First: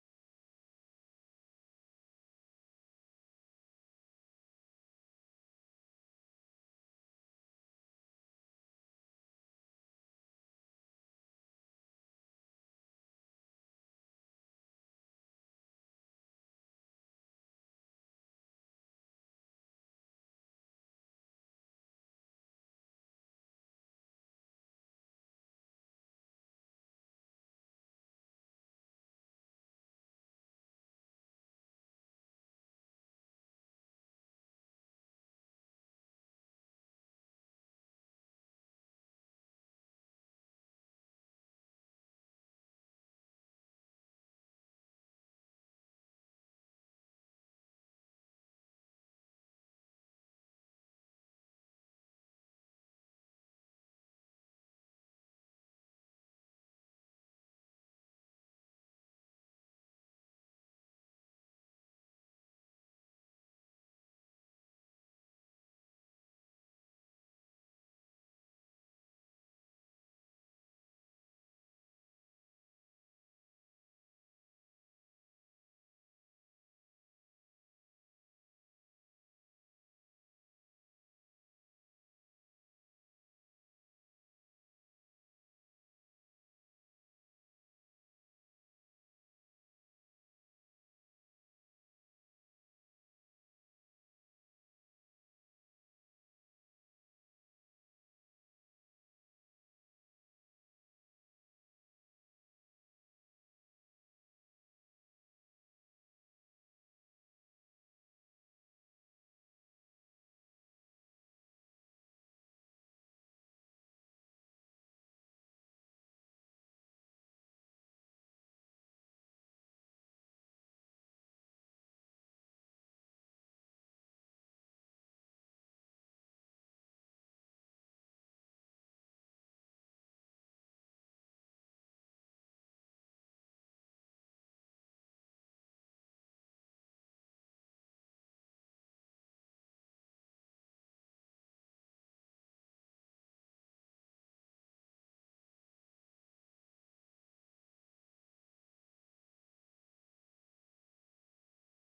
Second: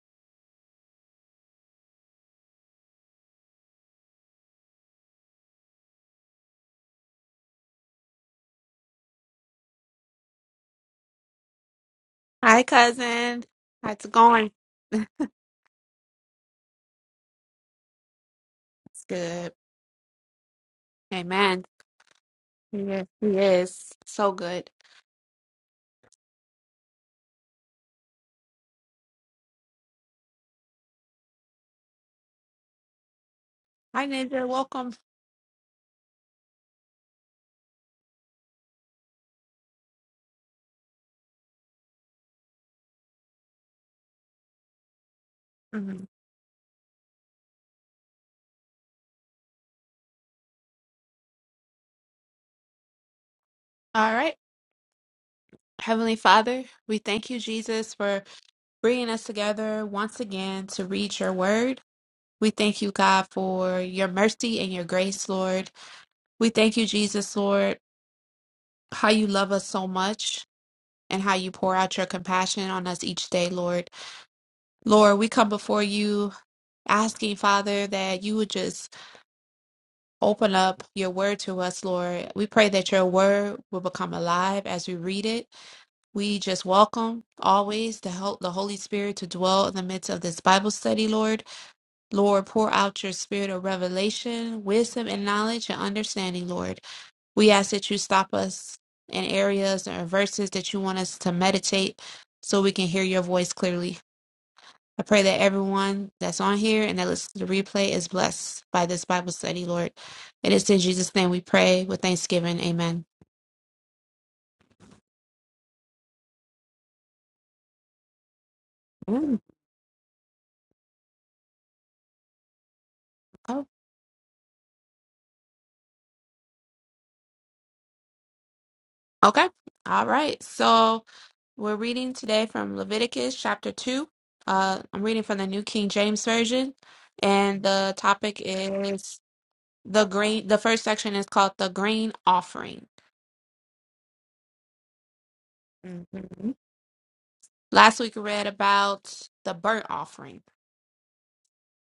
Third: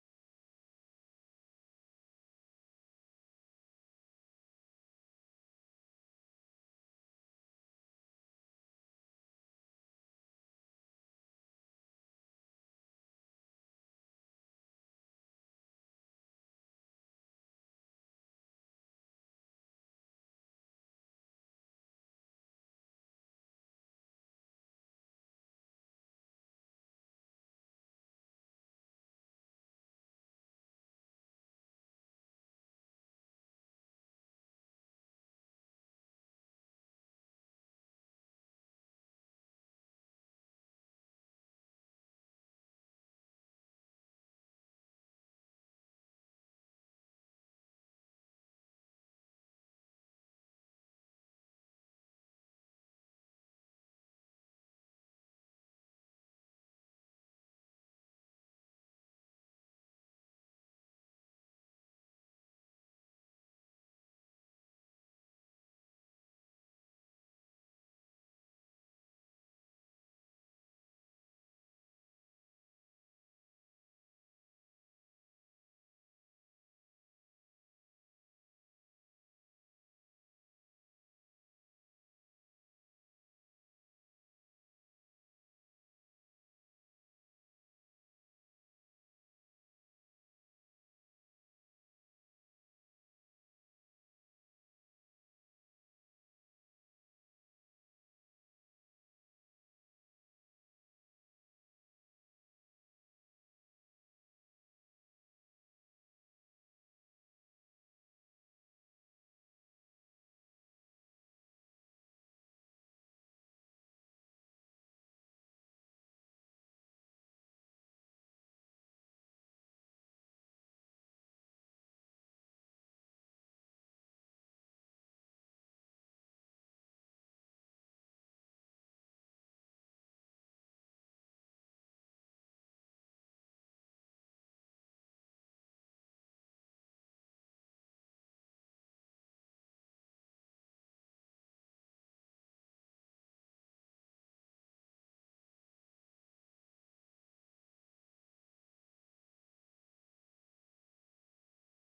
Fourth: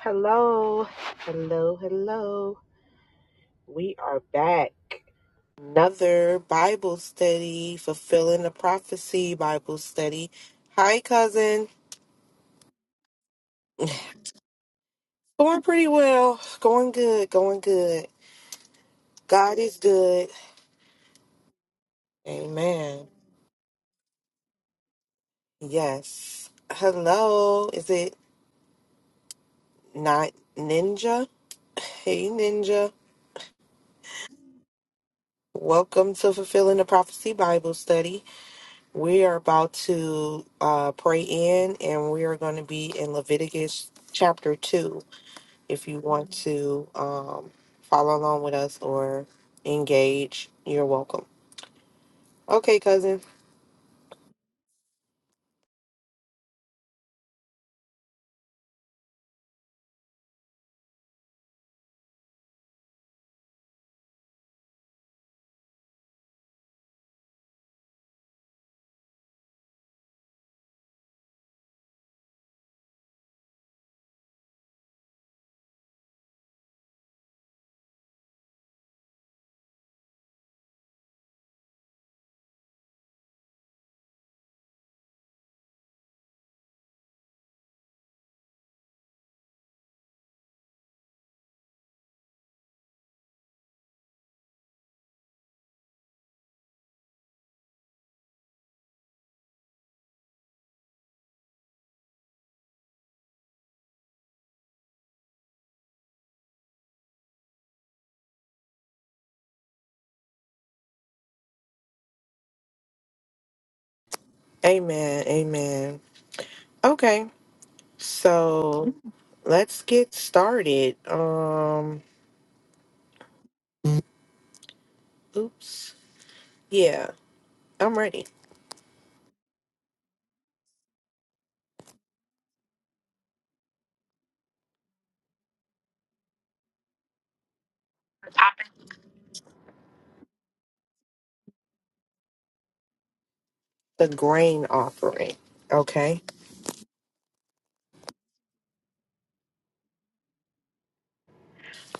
Hello, hello, hello. We are back. Another Bible study, fulfilling the prophecy Bible study. Hi, cousin. Hi, cousin. How's it going? Going pretty well. Going good, going good. It's good. God is good. Amen. Yes, Amen. he is so good. Yes. Hello. Is it not Ninja? Hey, Ninja. Hi, Ninja. Welcome. Welcome to Fulfilling the Prophecy Bible Study. We are about to uh, pray in, and we are going to be in Leviticus chapter 2 if you Mhm. want to um, follow along with us or engage. You're welcome. Okay, cousin. All right. Heavenly Father, we thank you, Jesus, for bringing us together once again to read your word. We thank you, God, for your mercy and your grace, Lord. We thank you, Jesus, Lord, how you love us so much and how you pour out your compassion on us each day, Lord. Lord, we come before you asking, Father, that you would just Open up your word to us, Lord. We pray that your word will become alive as we read it. We just welcome always the help the Holy Spirit to dwell in the midst of this Bible study, Lord. Lord, pour out your spirit of revelation, wisdom, and knowledge and understanding, Lord. We ask that you stop us in areas or verses that you want us to meditate so we can hear your voice clearly. I pray that everyone that's on here and that listens to the replay is blessed by this Bible study, Lord. It is in Jesus' name we pray with thanksgiving. Amen. Amen. Amen. Okay, so Mm, let's get started. Um, Oh, oops. Yeah, I'm ready. okay. All right. So we're reading today from Leviticus chapter 2. Uh, I'm reading from the New King James Version, and the topic is the grain. The first section is called the grain offering. The grain offering. Okay. Mhm. Last week we read about the burnt offering.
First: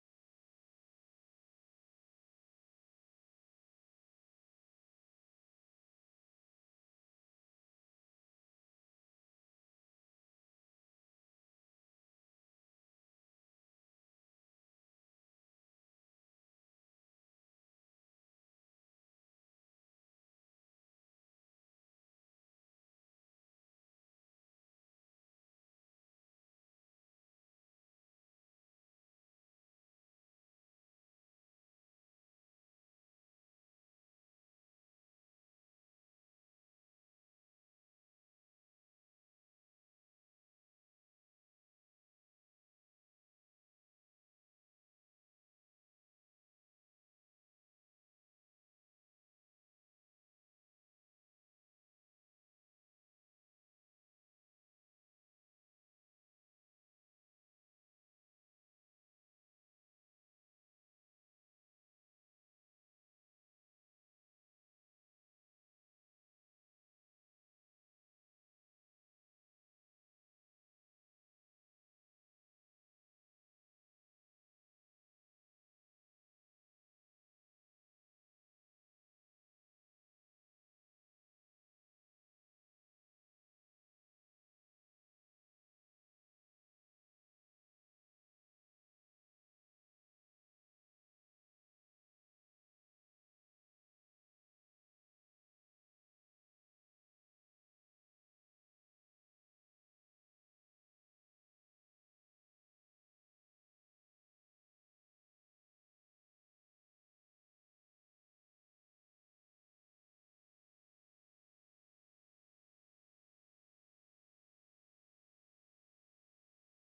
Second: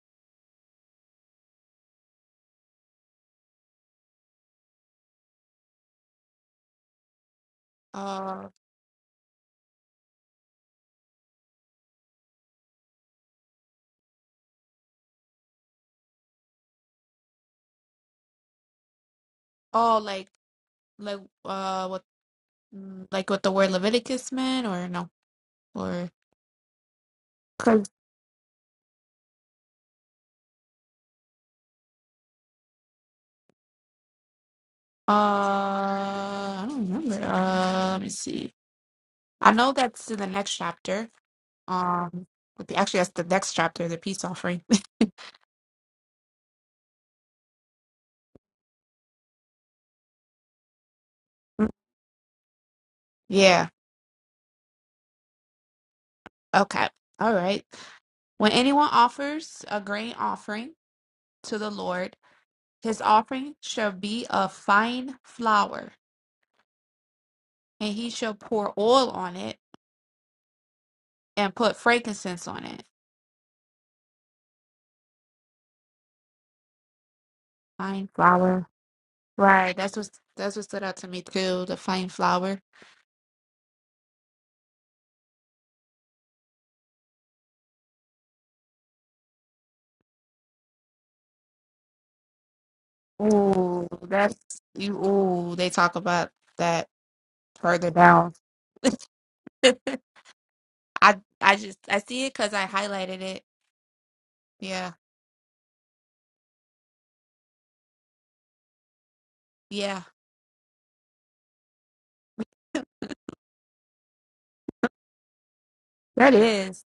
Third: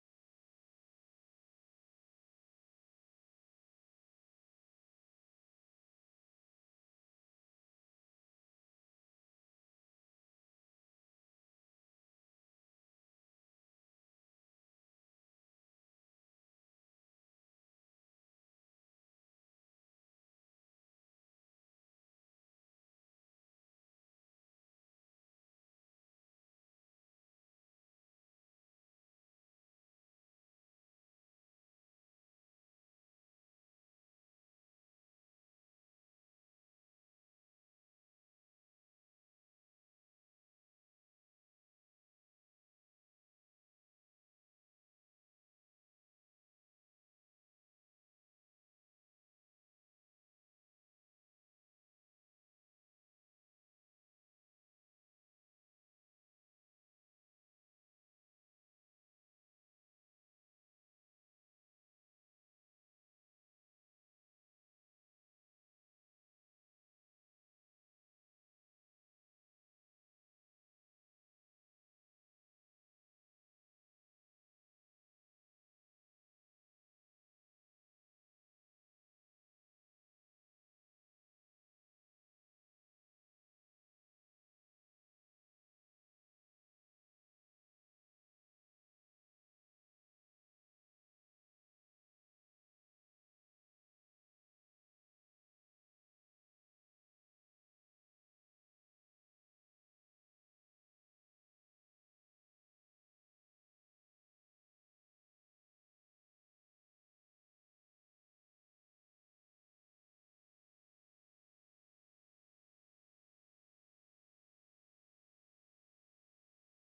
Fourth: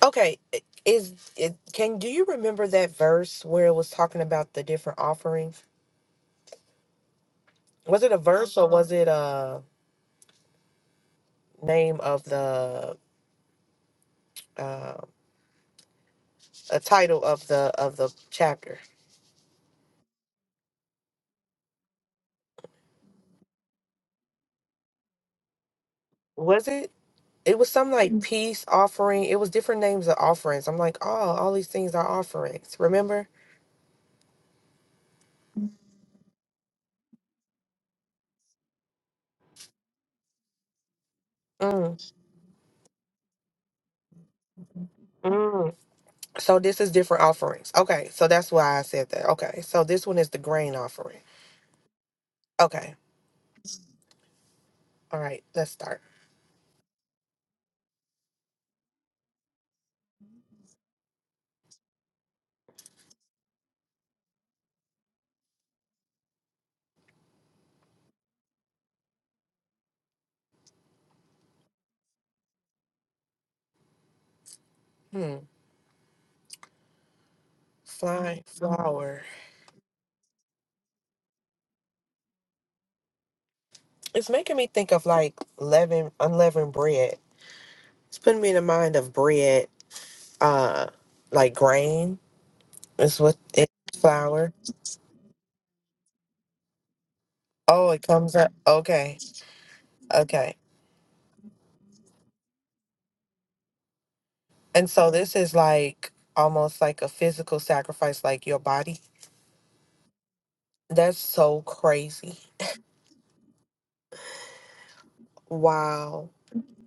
Okay, i- is it can do you remember that verse where it was talking about the different offerings? Was it a Uh, verse or was it a name of the uh, a title of the of the chapter? oh, like like uh, what Mm, Like what the word Leviticus meant, or no, or Was it? It was because some like Mm. peace offering. It was different names of offerings. I'm like, oh, all these things are offerings. Remember? uh, I don't remember. Uh, let me see. I know that's in the next chapter. Mm, Um, with the- actually, that's the next chapter, the peace offering. mm. So this is different offerings. Okay, so that's why I said that. Okay, so this one is the grain offering. Okay, yeah. all right, let's start. Okay. All right. When anyone offers a grain offering to the Lord, his offering shall be of fine flour, and he shall pour oil on it and put frankincense on it. Hmm. Fine Flying flour. flower. Right. That's what that's what stood out to me too. The flame flower. It's making me think of like leaven, unleavened bread. It's putting me in the mind of bread, uh, like grain is what it Ooh, that's flour. you. Ooh, they talk about that further Oh, it down. comes up. Okay, okay. I I just I see it because I highlighted it. And Yeah, so this is like almost like a physical sacrifice, like your body. yeah, That's so crazy. Wow. that is.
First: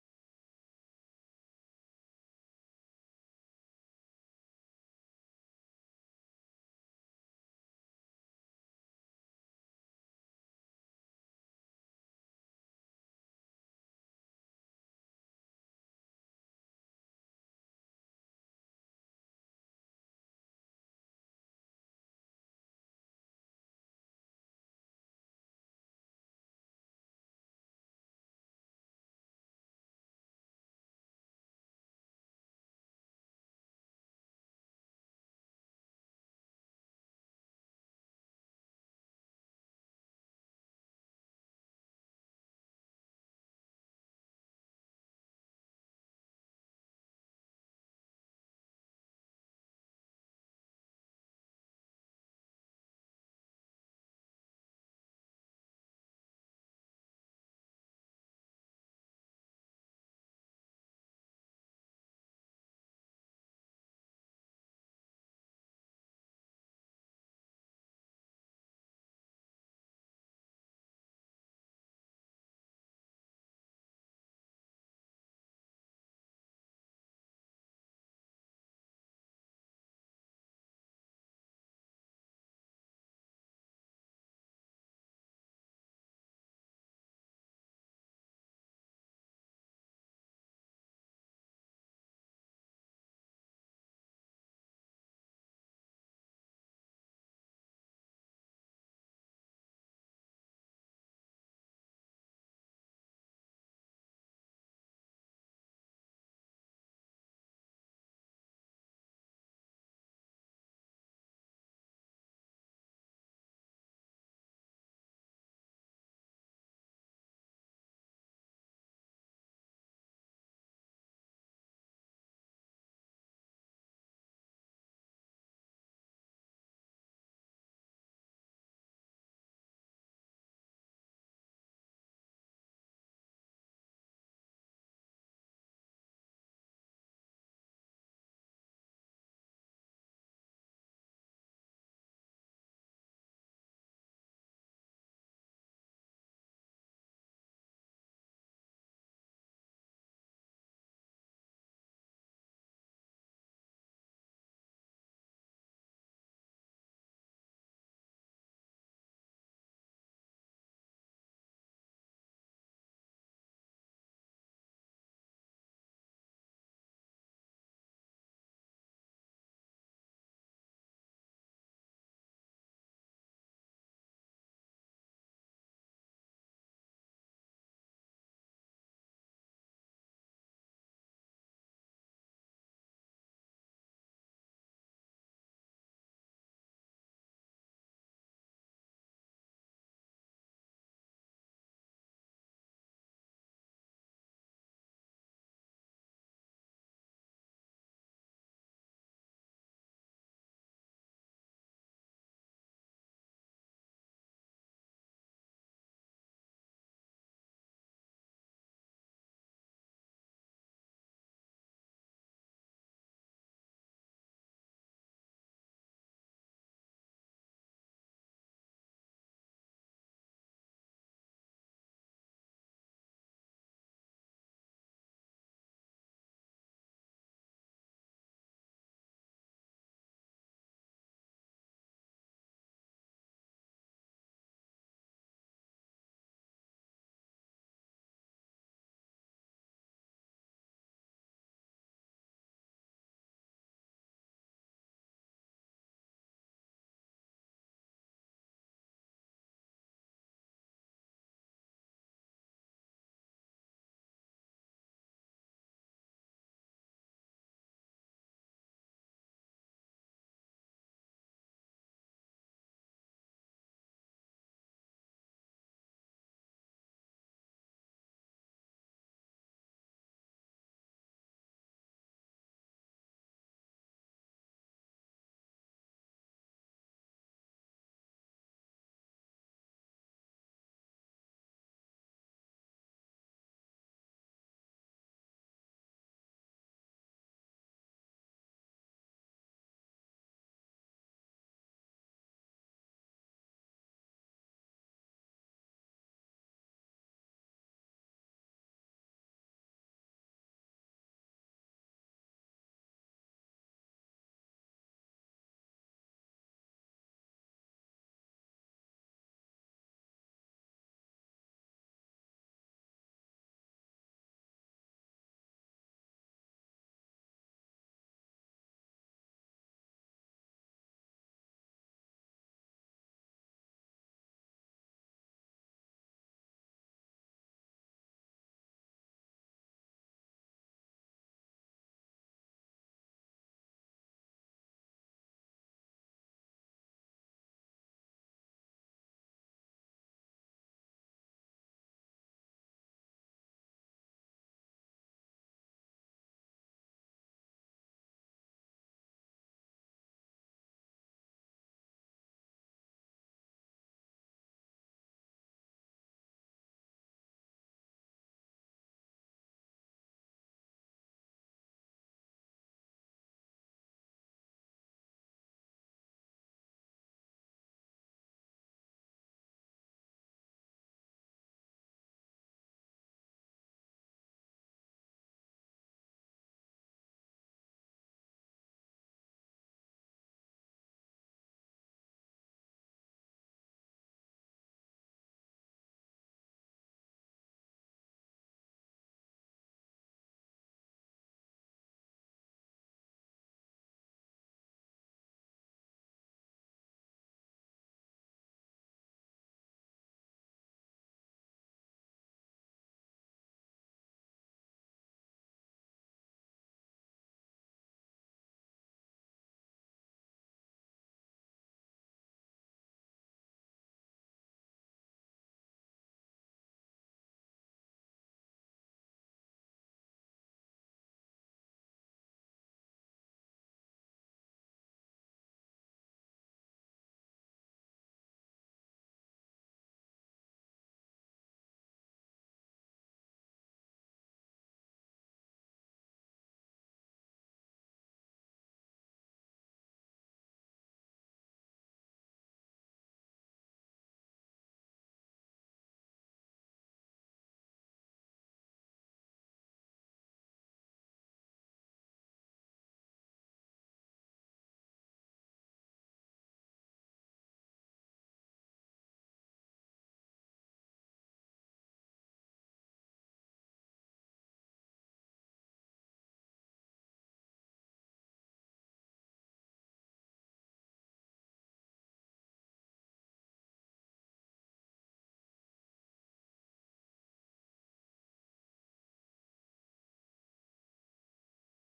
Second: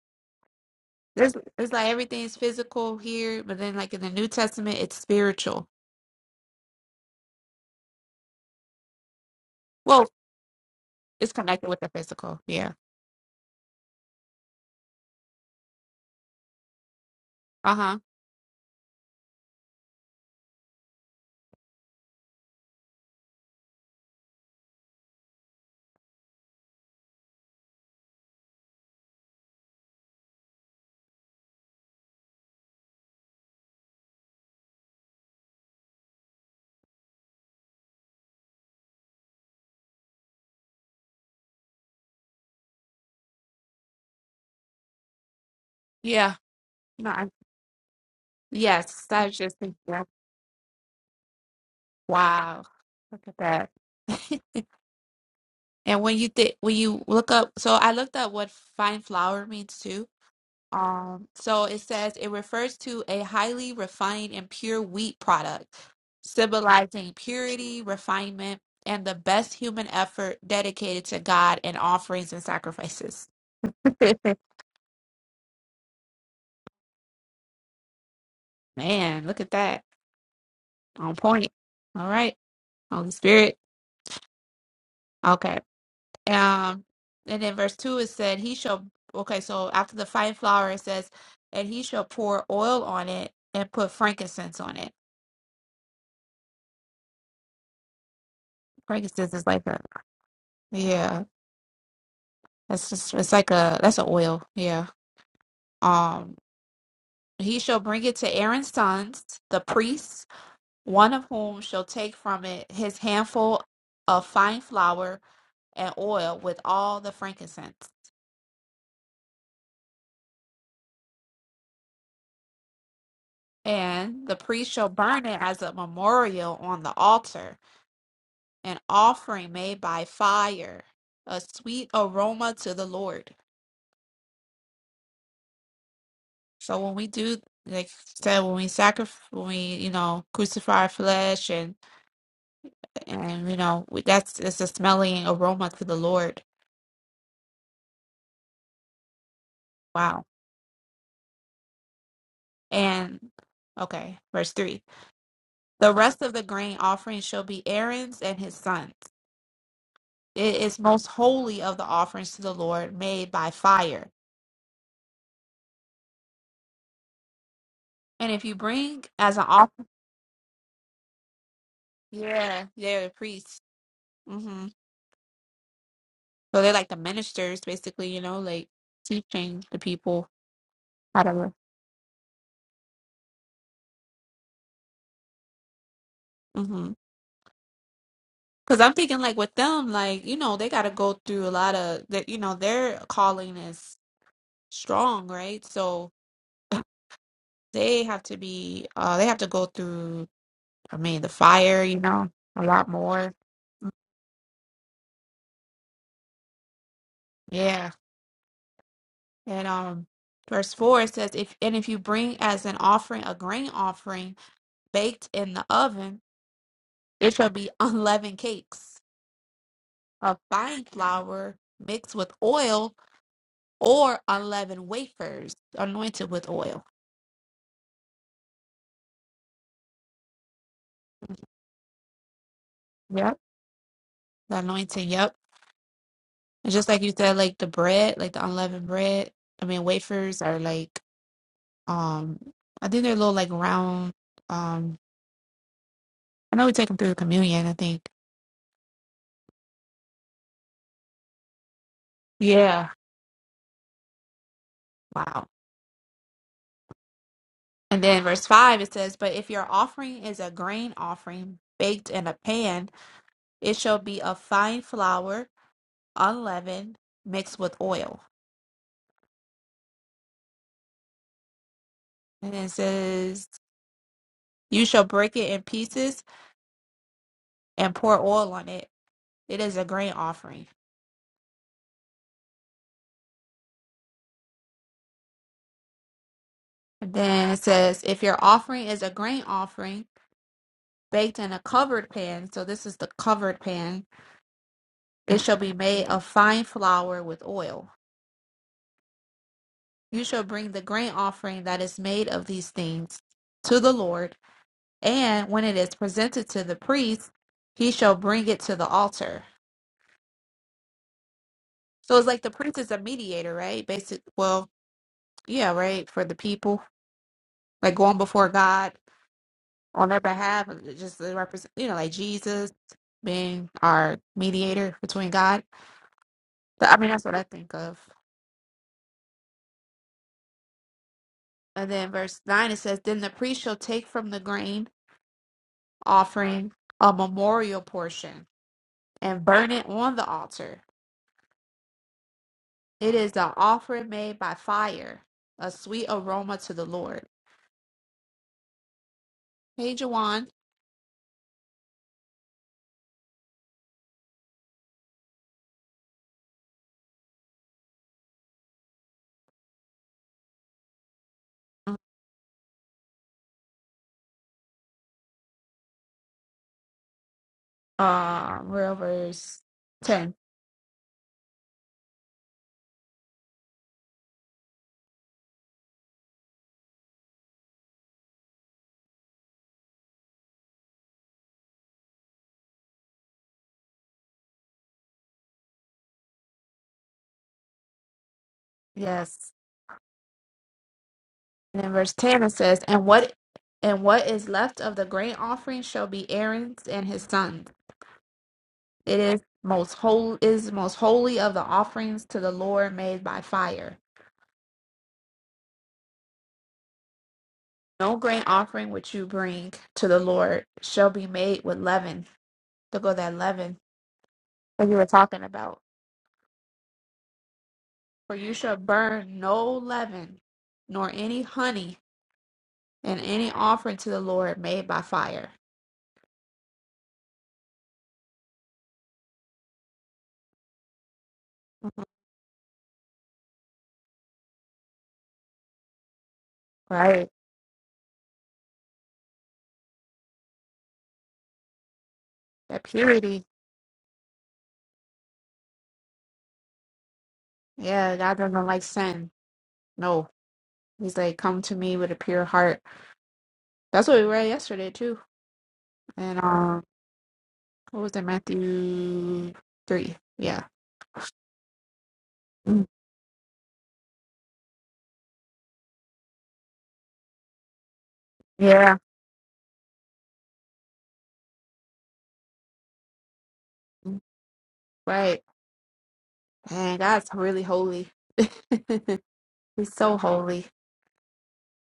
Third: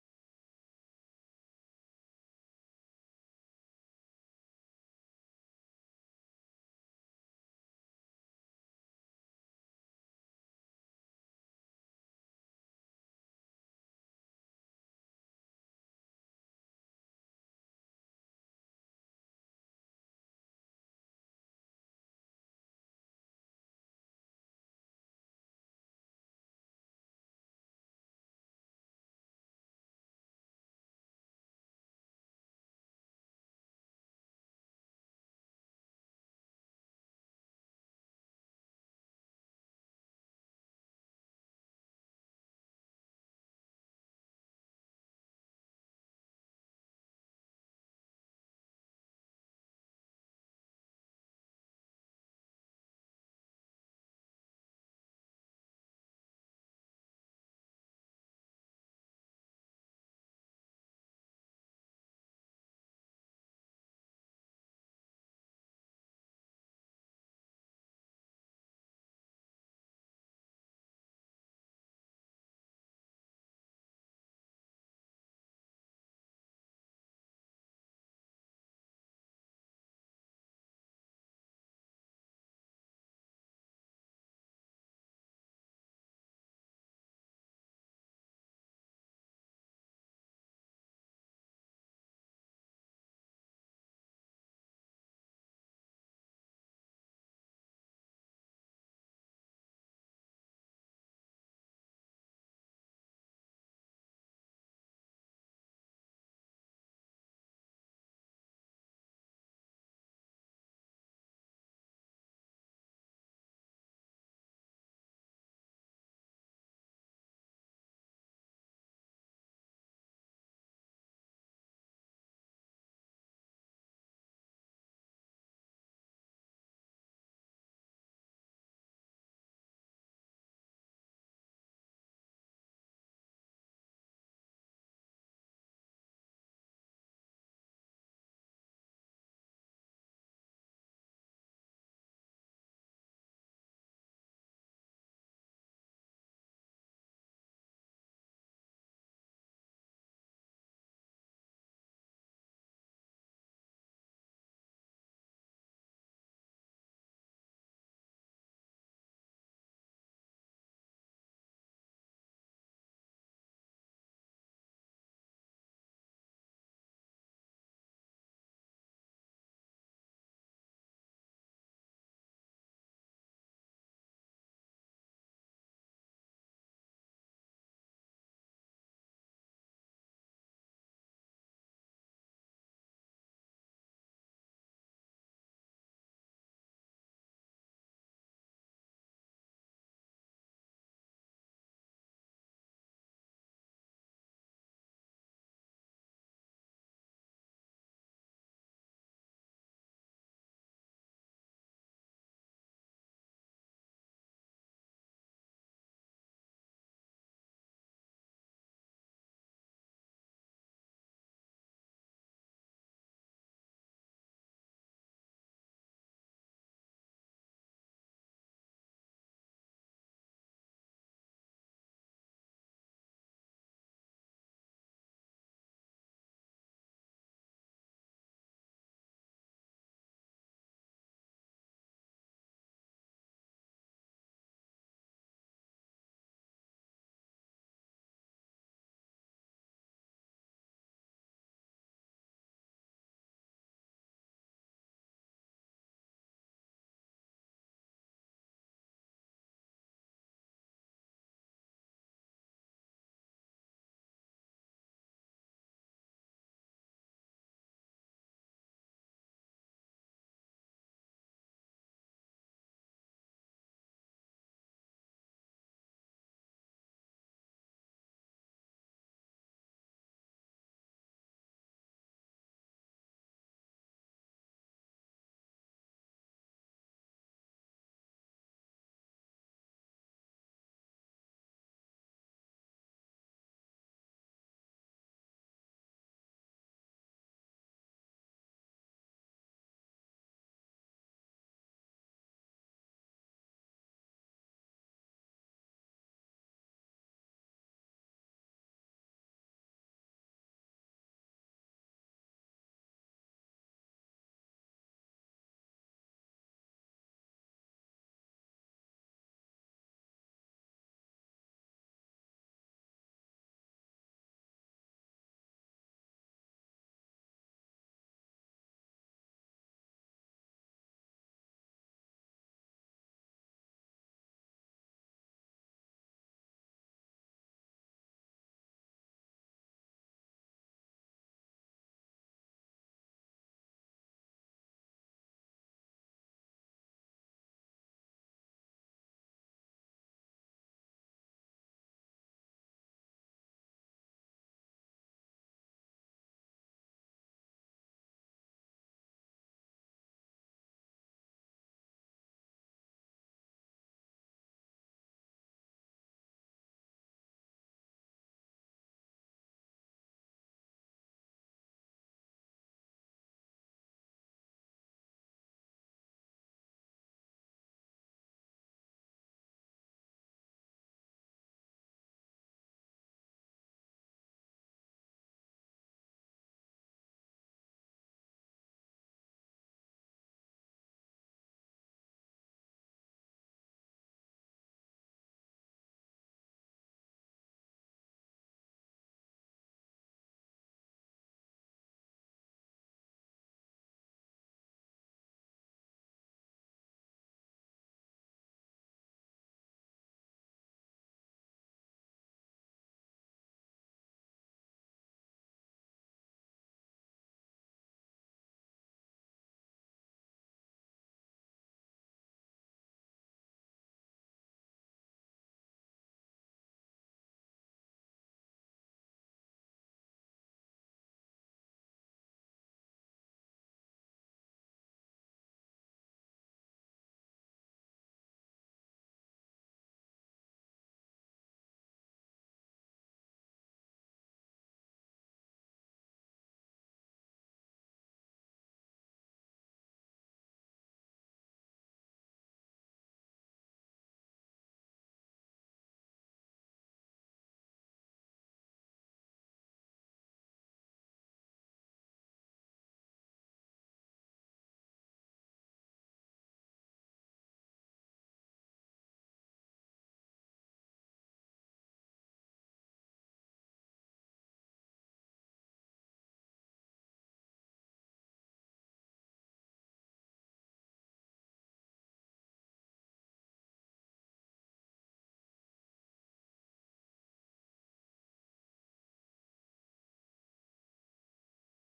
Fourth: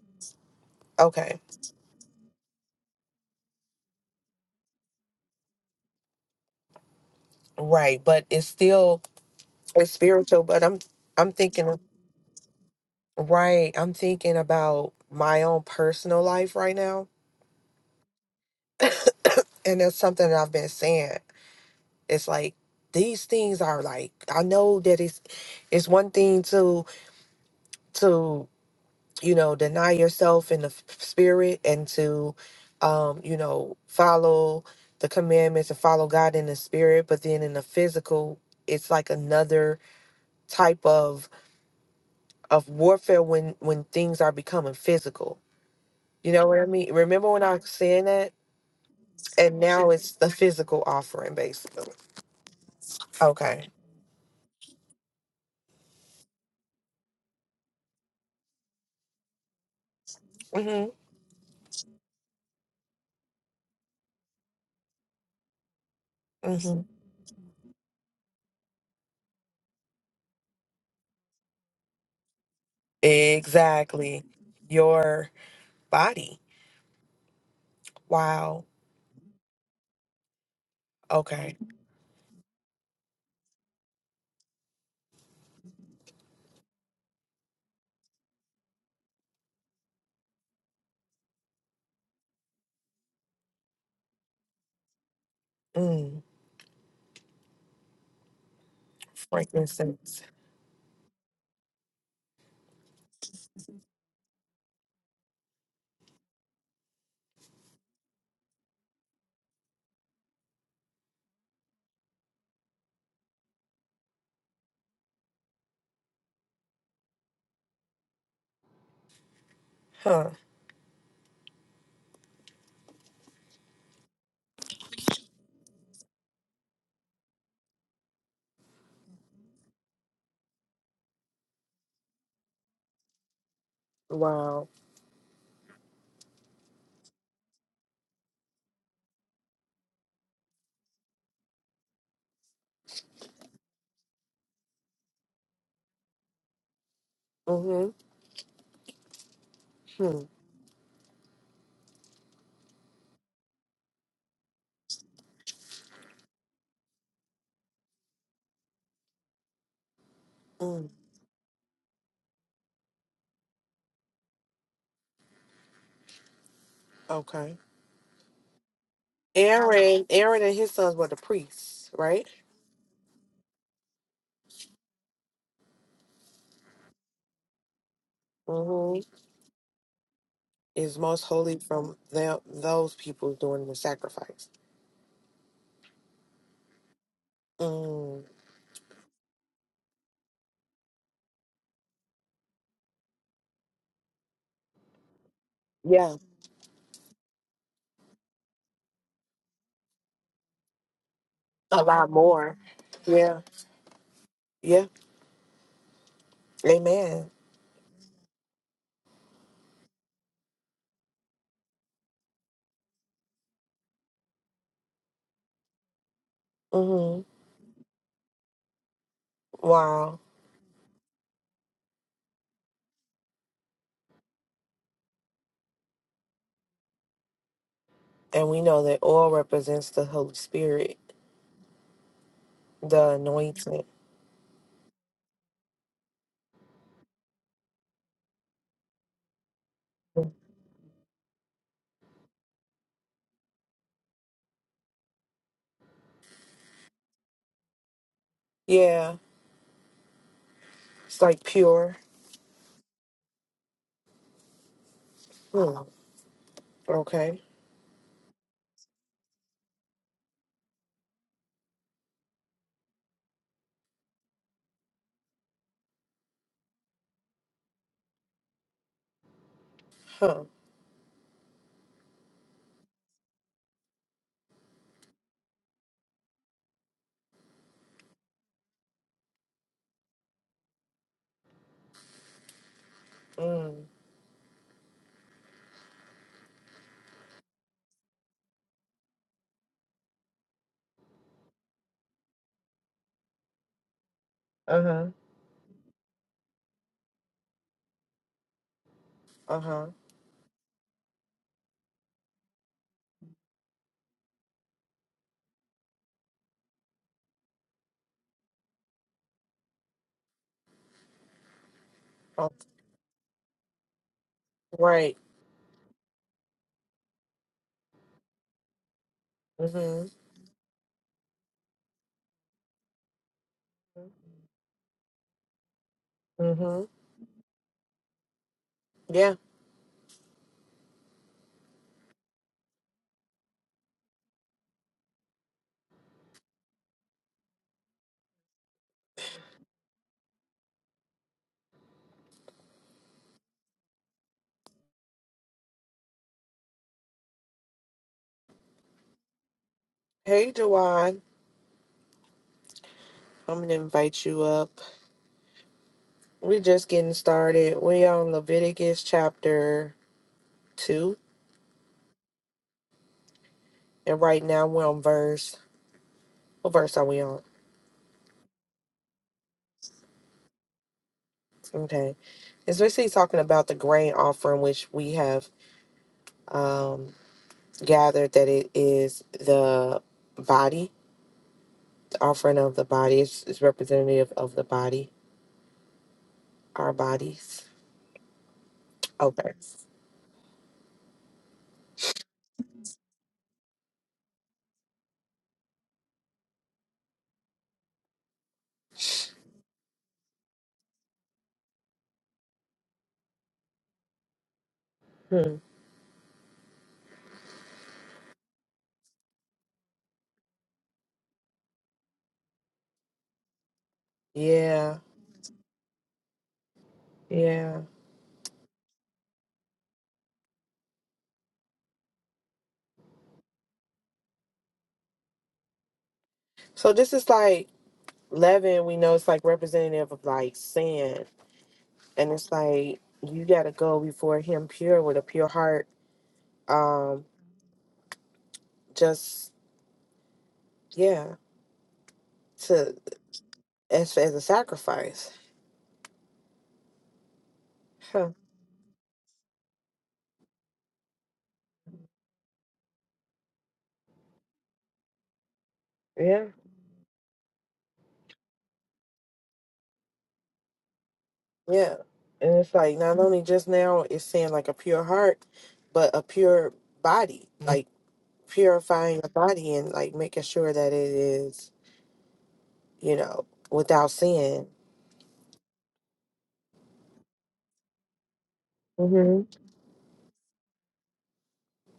There's Okay. it's like everything's physical here, but then like in the New Testament, it's spiritual. Right, but it's still it's Well, spiritual. But I'm I'm it's connected thinking with the physical. Yeah. right. I'm thinking about my own personal life right now, Uh huh. and that's something that I've been saying. It's like these things are like I know that it's it's one thing to to you know deny yourself in the f- spirit and to um you know follow the commandments and follow God in the spirit, but then in the physical it's like another type of of warfare when when things are becoming physical. You Yeah. know what I mean? No. I, Remember when I was saying that? yes. I was just And now thinking. it's the physical offering basically. Wow. Look Okay. at that. And when you think when you look up, so I looked up what fine flour means too. Mhm. Um, so it says it refers to a highly refined and pure wheat product, symbolizing purity, refinement, and the best human effort dedicated to God and offerings and sacrifices. Exactly. Your body. Wow. Man, look at that. On point. Okay. All right. Holy Spirit. Okay. Um, and then verse two it said, "He shall." Okay, so after the fine flour, it says, "And he shall pour oil on it and put frankincense on it." Mm. Frankincense is like a Frankincense. yeah. That's just it's like a that's an oil. Yeah. Um, he shall bring it to Aaron's sons, the priests, one of whom shall take from it his handful of fine flour and oil with all the frankincense, Huh. and the priest shall burn it as a memorial on the altar an offering made by fire, a sweet aroma to the Lord. Wow. So when we do, like I said, when we sacrifice, when we you know crucify our flesh, and and you know we- that's it's a smelling aroma to the Lord. Mm-hmm. Hmm. Wow. And okay, verse three. The rest of the grain offering shall be Aaron's and his sons. It is Mm. most holy of the offerings to the Lord made by fire. Okay. And if you bring as an offering, Aaron, Aaron and his sons were the priests, right? yeah, they're the priest. Mm-hmm. So they're like the ministers, basically, you know, like Mm-hmm. teaching the people Is most how to live. holy from them, those people doing the sacrifice. Mm-hmm. Mm. Because I'm thinking, like with them, like you know, they got to go through a lot of that. You know, their calling is strong, right? So Yeah. they have to be, uh, they have to go through. I mean, the fire, A you lot know, more. a lot more. Yeah. Yeah. Amen. Yeah, and um, verse four it says, if and if you bring as an offering a grain offering baked in the oven, Mm-hmm. it shall be unleavened cakes Wow. of fine flour mixed with oil or unleavened wafers anointed with oil. And we know that oil represents the Holy Spirit, the Yep. anointing. The anointing, yep. And just like you said, like the bread, like the unleavened bread, I mean wafers are like um I think they're little like round um I know we take them through communion, I think. Yeah, it's like pure. Yeah. Wow. Hmm. Okay. And then verse five it says, But if your offering is a grain offering baked in a pan, it shall be of fine flour, unleavened, mixed with oil. Huh. And it says, You shall break it in pieces and pour oil on it. It is a grain offering. Mm. And then it says, If your offering is a grain offering, baked in a covered pan, so this is the covered pan, Uh huh. it shall be made of fine flour with oil. Uh huh. You shall bring the grain offering that is made of these things to the Lord, and when it is presented to the priest, he shall bring it to the altar. So it's like the Oh, priest is a mediator, right? Basic, well, right. yeah, right, for the people like going before God on Mm their behalf, just to represent, you know, like Jesus being hmm. our mediator between God. Mm Th- hmm. I mean, that's what I think of. Yeah. And then verse 9, it says, Then the priest shall take from the grain offering a memorial portion and burn it on the altar. It is an offering made by fire, a sweet aroma to the Lord. Hey, Jawan. Hey, Jawan. I'm gonna invite you up. We're just getting started. We are on Leviticus chapter two, and right now we're on verse. What verse are we on? Uh, we're over s- 10. Okay. It's basically talking about the grain offering, which we have um gathered that it is the body The offering of the body is, is representative of the body, our bodies. Yes. Okay. And in verse 10 it says, And what and what is left of the grain offering shall be Aaron's and his sons. It is most holy is most holy of the offerings to the Lord made by fire. Hmm. No grain offering which you bring to the Lord shall be made with leaven. Look at that leaven that you Yeah, were talking about. yeah. For you shall burn no leaven, nor any honey, in any offering to the Lord made by fire. So this is like leaven. We know it's like representative of like sin, Mhm. and it's like you got to go before Him pure with a pure heart. Um, Right. just yeah, That to purity. as as a sacrifice. Yeah, Huh. God doesn't like sin. No." He's like, come to me with a pure heart. That's what we read yesterday too. And Yeah, um, what was it, Matthew three? Yeah, yeah. And it's Mm. like not only just now it's saying like a pure heart, but a pure body. like. yeah, purifying the body and like making sure that it is, you know, without Mm. sin. right. And God's really holy. hmm He's so holy.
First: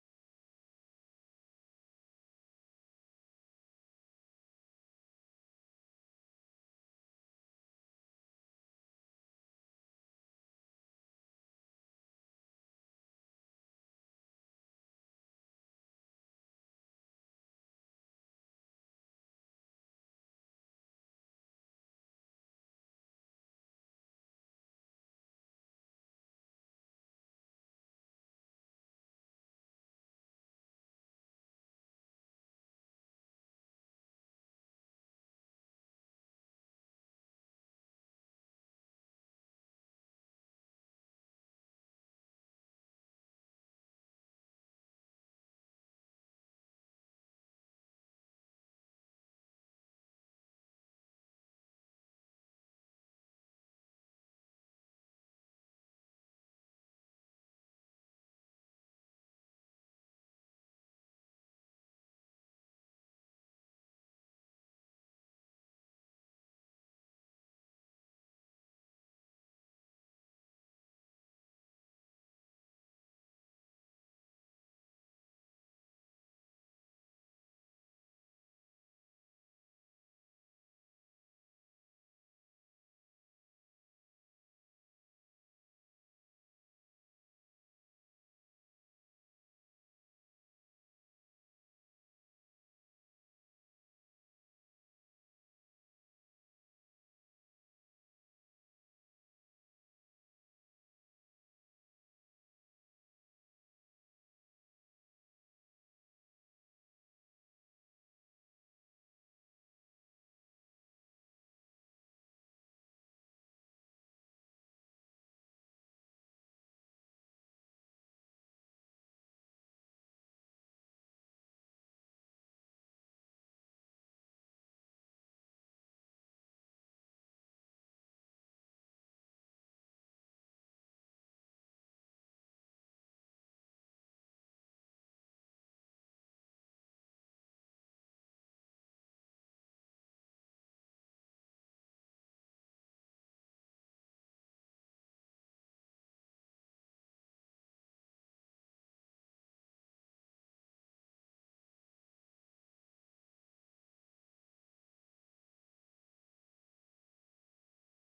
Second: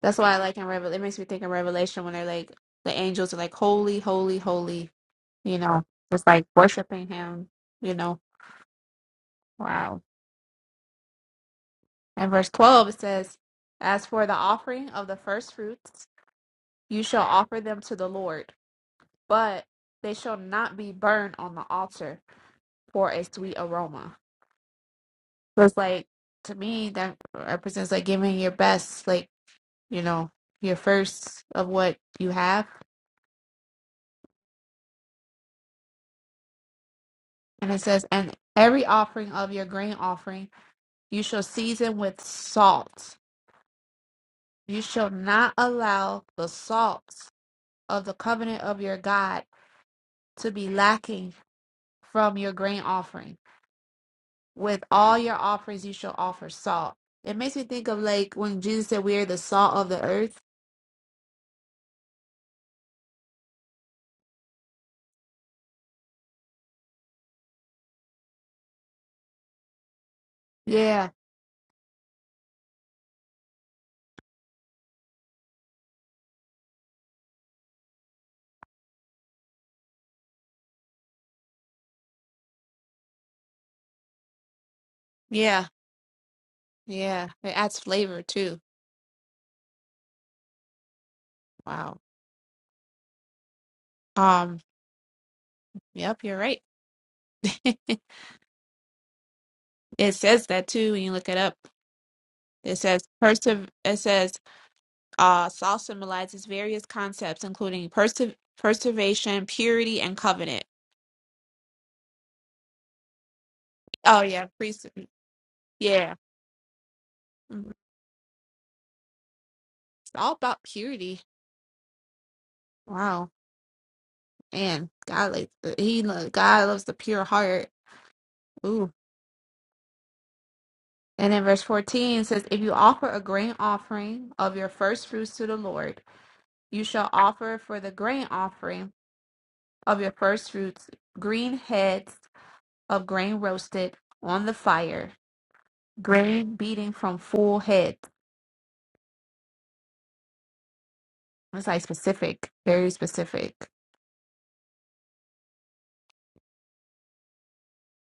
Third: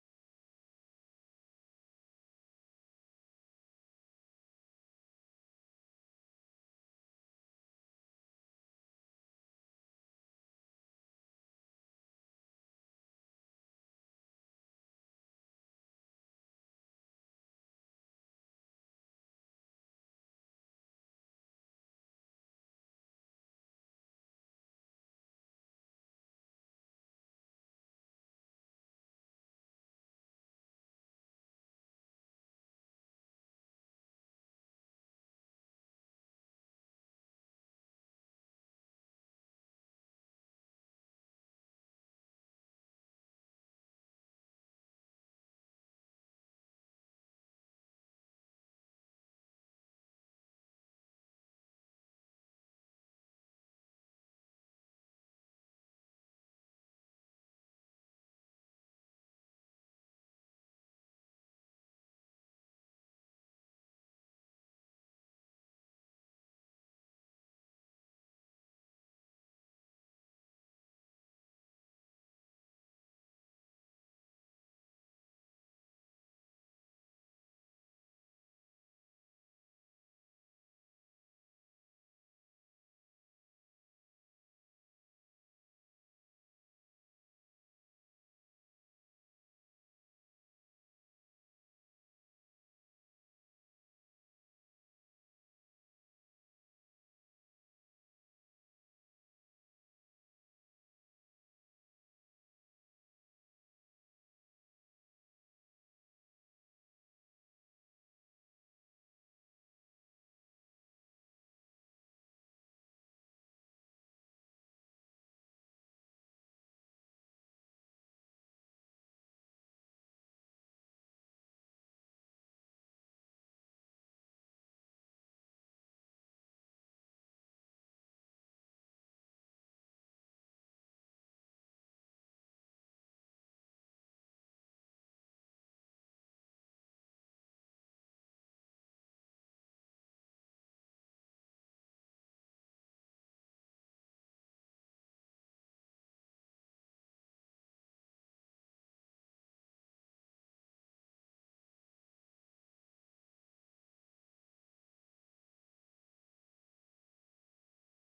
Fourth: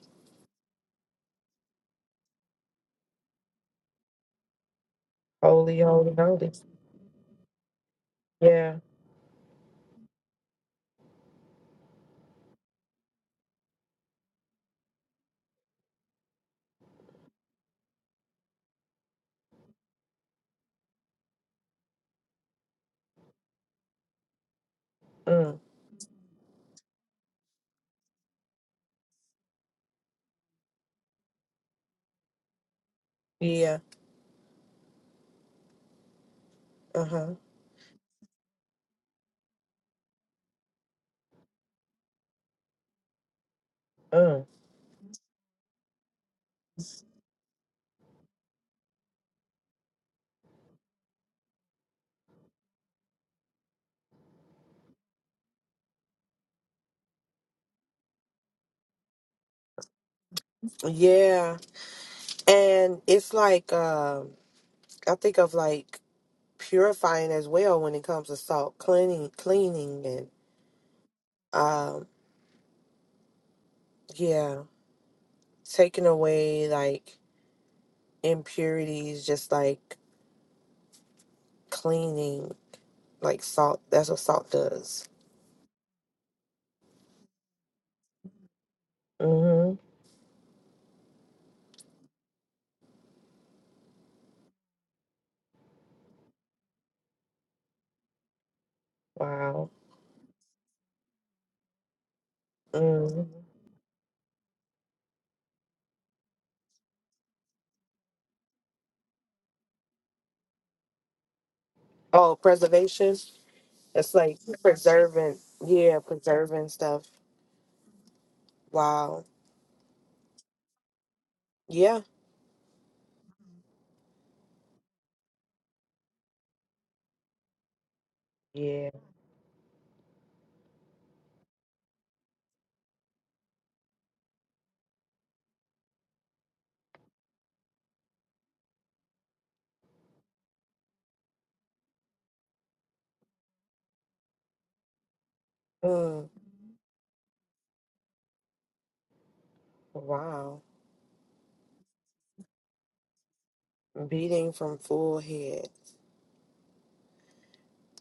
That's why I like in Revelation. It makes me think of Revelation when they're like the angels are like holy, holy, holy. You Holy, know, holy, it's like holy. worshiping Him. You know, Yeah. wow. And verse twelve it says, "As for the offering of the first fruits, you shall offer them to the Lord." but they shall not be burned on the altar for a sweet aroma. Mm. So it's like to me that represents like giving your best, like you know, your first of what you have. Yeah. Uh huh. And it says, and every offering of your grain offering you shall season with salt. Mm. You shall not allow the salt of the covenant of your God to be lacking from your grain offering with all your offerings you shall offer salt. It makes me think of like when Jesus said we are the salt of the earth. Yeah. And it's like um, I think of like purifying as well when it comes to salt, cleaning, cleaning, and Yeah, um, yeah, taking away like impurities, just like cleaning, like salt. That's what salt does. yeah, yeah. It adds flavor too. hmm Wow. Um, yep, you're right. Wow. it says that too when you look it up. It says Mm. persev it says uh salt symbolizes various concepts including perse- preservation, purity, and covenant. Oh, preservation. It's Oh like yeah, priest preserving. Yeah, yeah. preserving stuff. Mhm. It's Wow. all about purity. Yeah. Wow. And God like he lo- God loves the pure heart Yeah. Ooh. And in verse 14 it says, If you offer a grain offering of your first fruits to the Lord, you shall offer for the grain offering of your first fruits green heads of grain roasted on the fire, Mm. grain beating from full heads. Wow. It's like specific, very specific. Beating from full head.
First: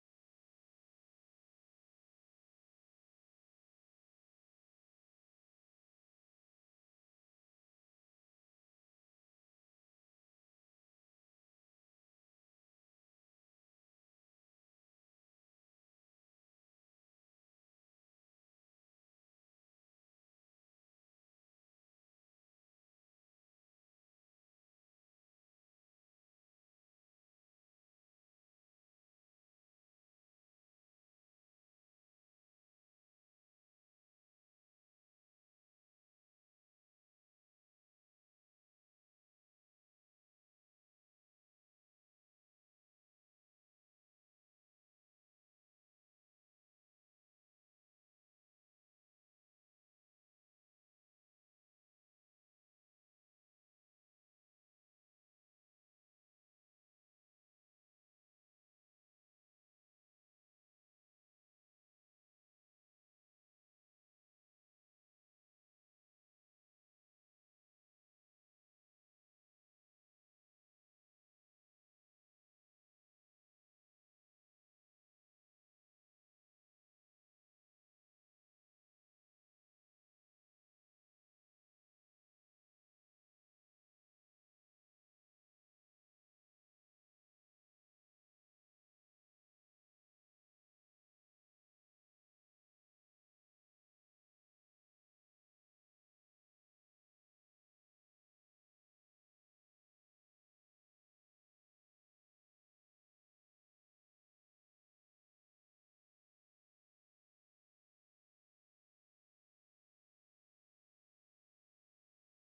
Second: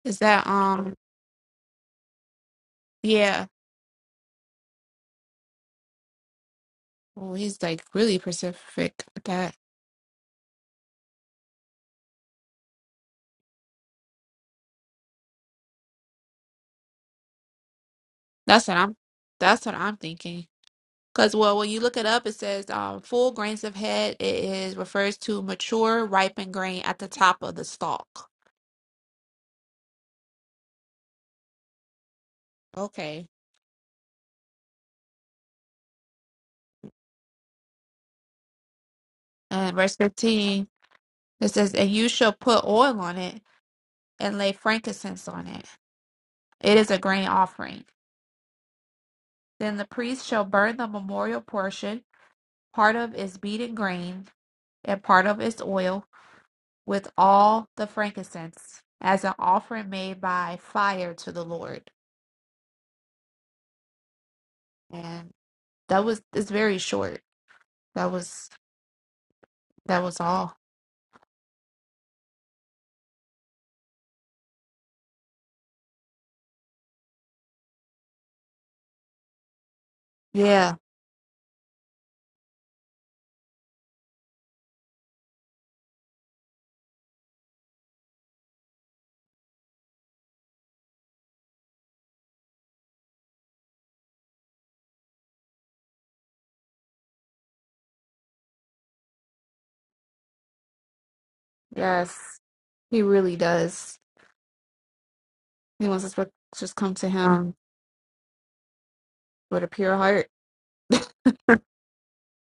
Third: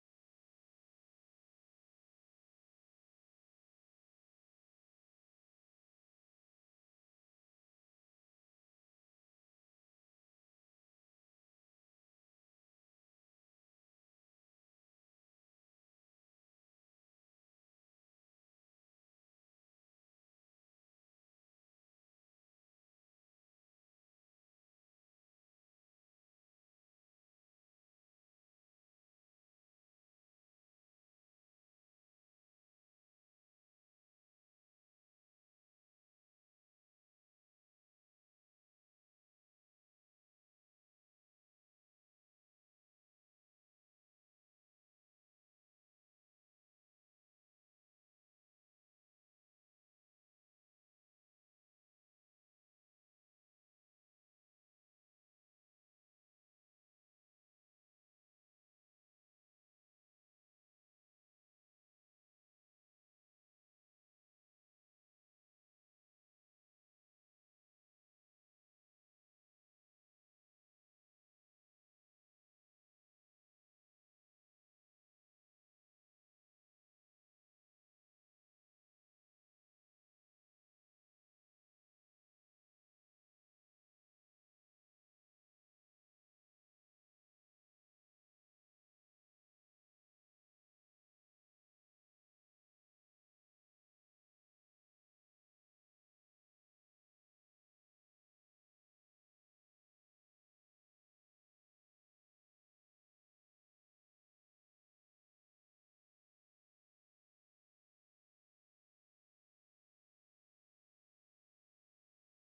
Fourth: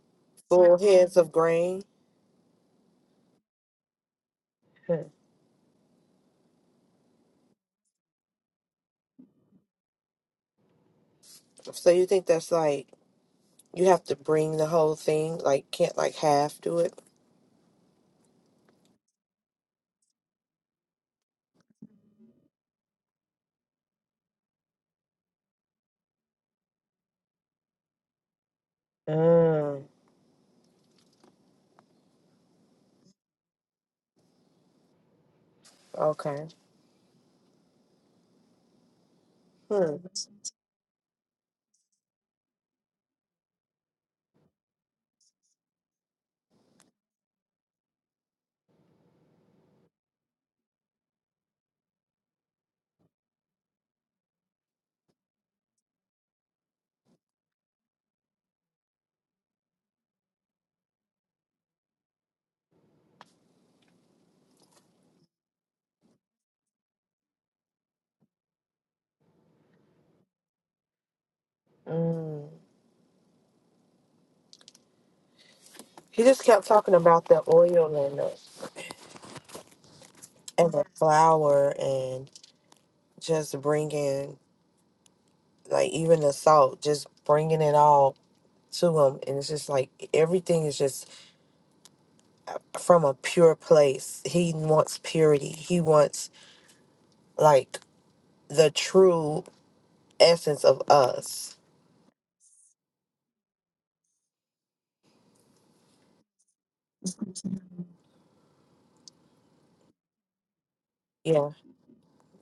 Is that Full um heads of grain. yeah. Hmm. Well he's like really specific with that. So you think that's like you have to bring the whole thing? Like can't like half do it? That's what I'm that's what I'm thinking. Because well, when you look it up, it says um, full grains of head. It is refers to mature, ripened grain at the top of the stalk. Mm. Okay. Okay. And Hmm. verse fifteen, it says, "And you shall put oil on it and lay frankincense on it. It is a grain offering. Then the priest shall burn the memorial portion, part of its beaten grain and part of its oil, with all the frankincense, as an offering made by fire to the Lord." And that was it's very short. That was That was all. Mm. He just kept talking about the oil and the and Yeah. the flour and just bringing like even the salt, just bringing it all to him, and it's just like everything is just from a pure place. He wants purity. He wants like the true essence of us. Yes. He really does. He wants us to just come to him with a pure heart. Yeah.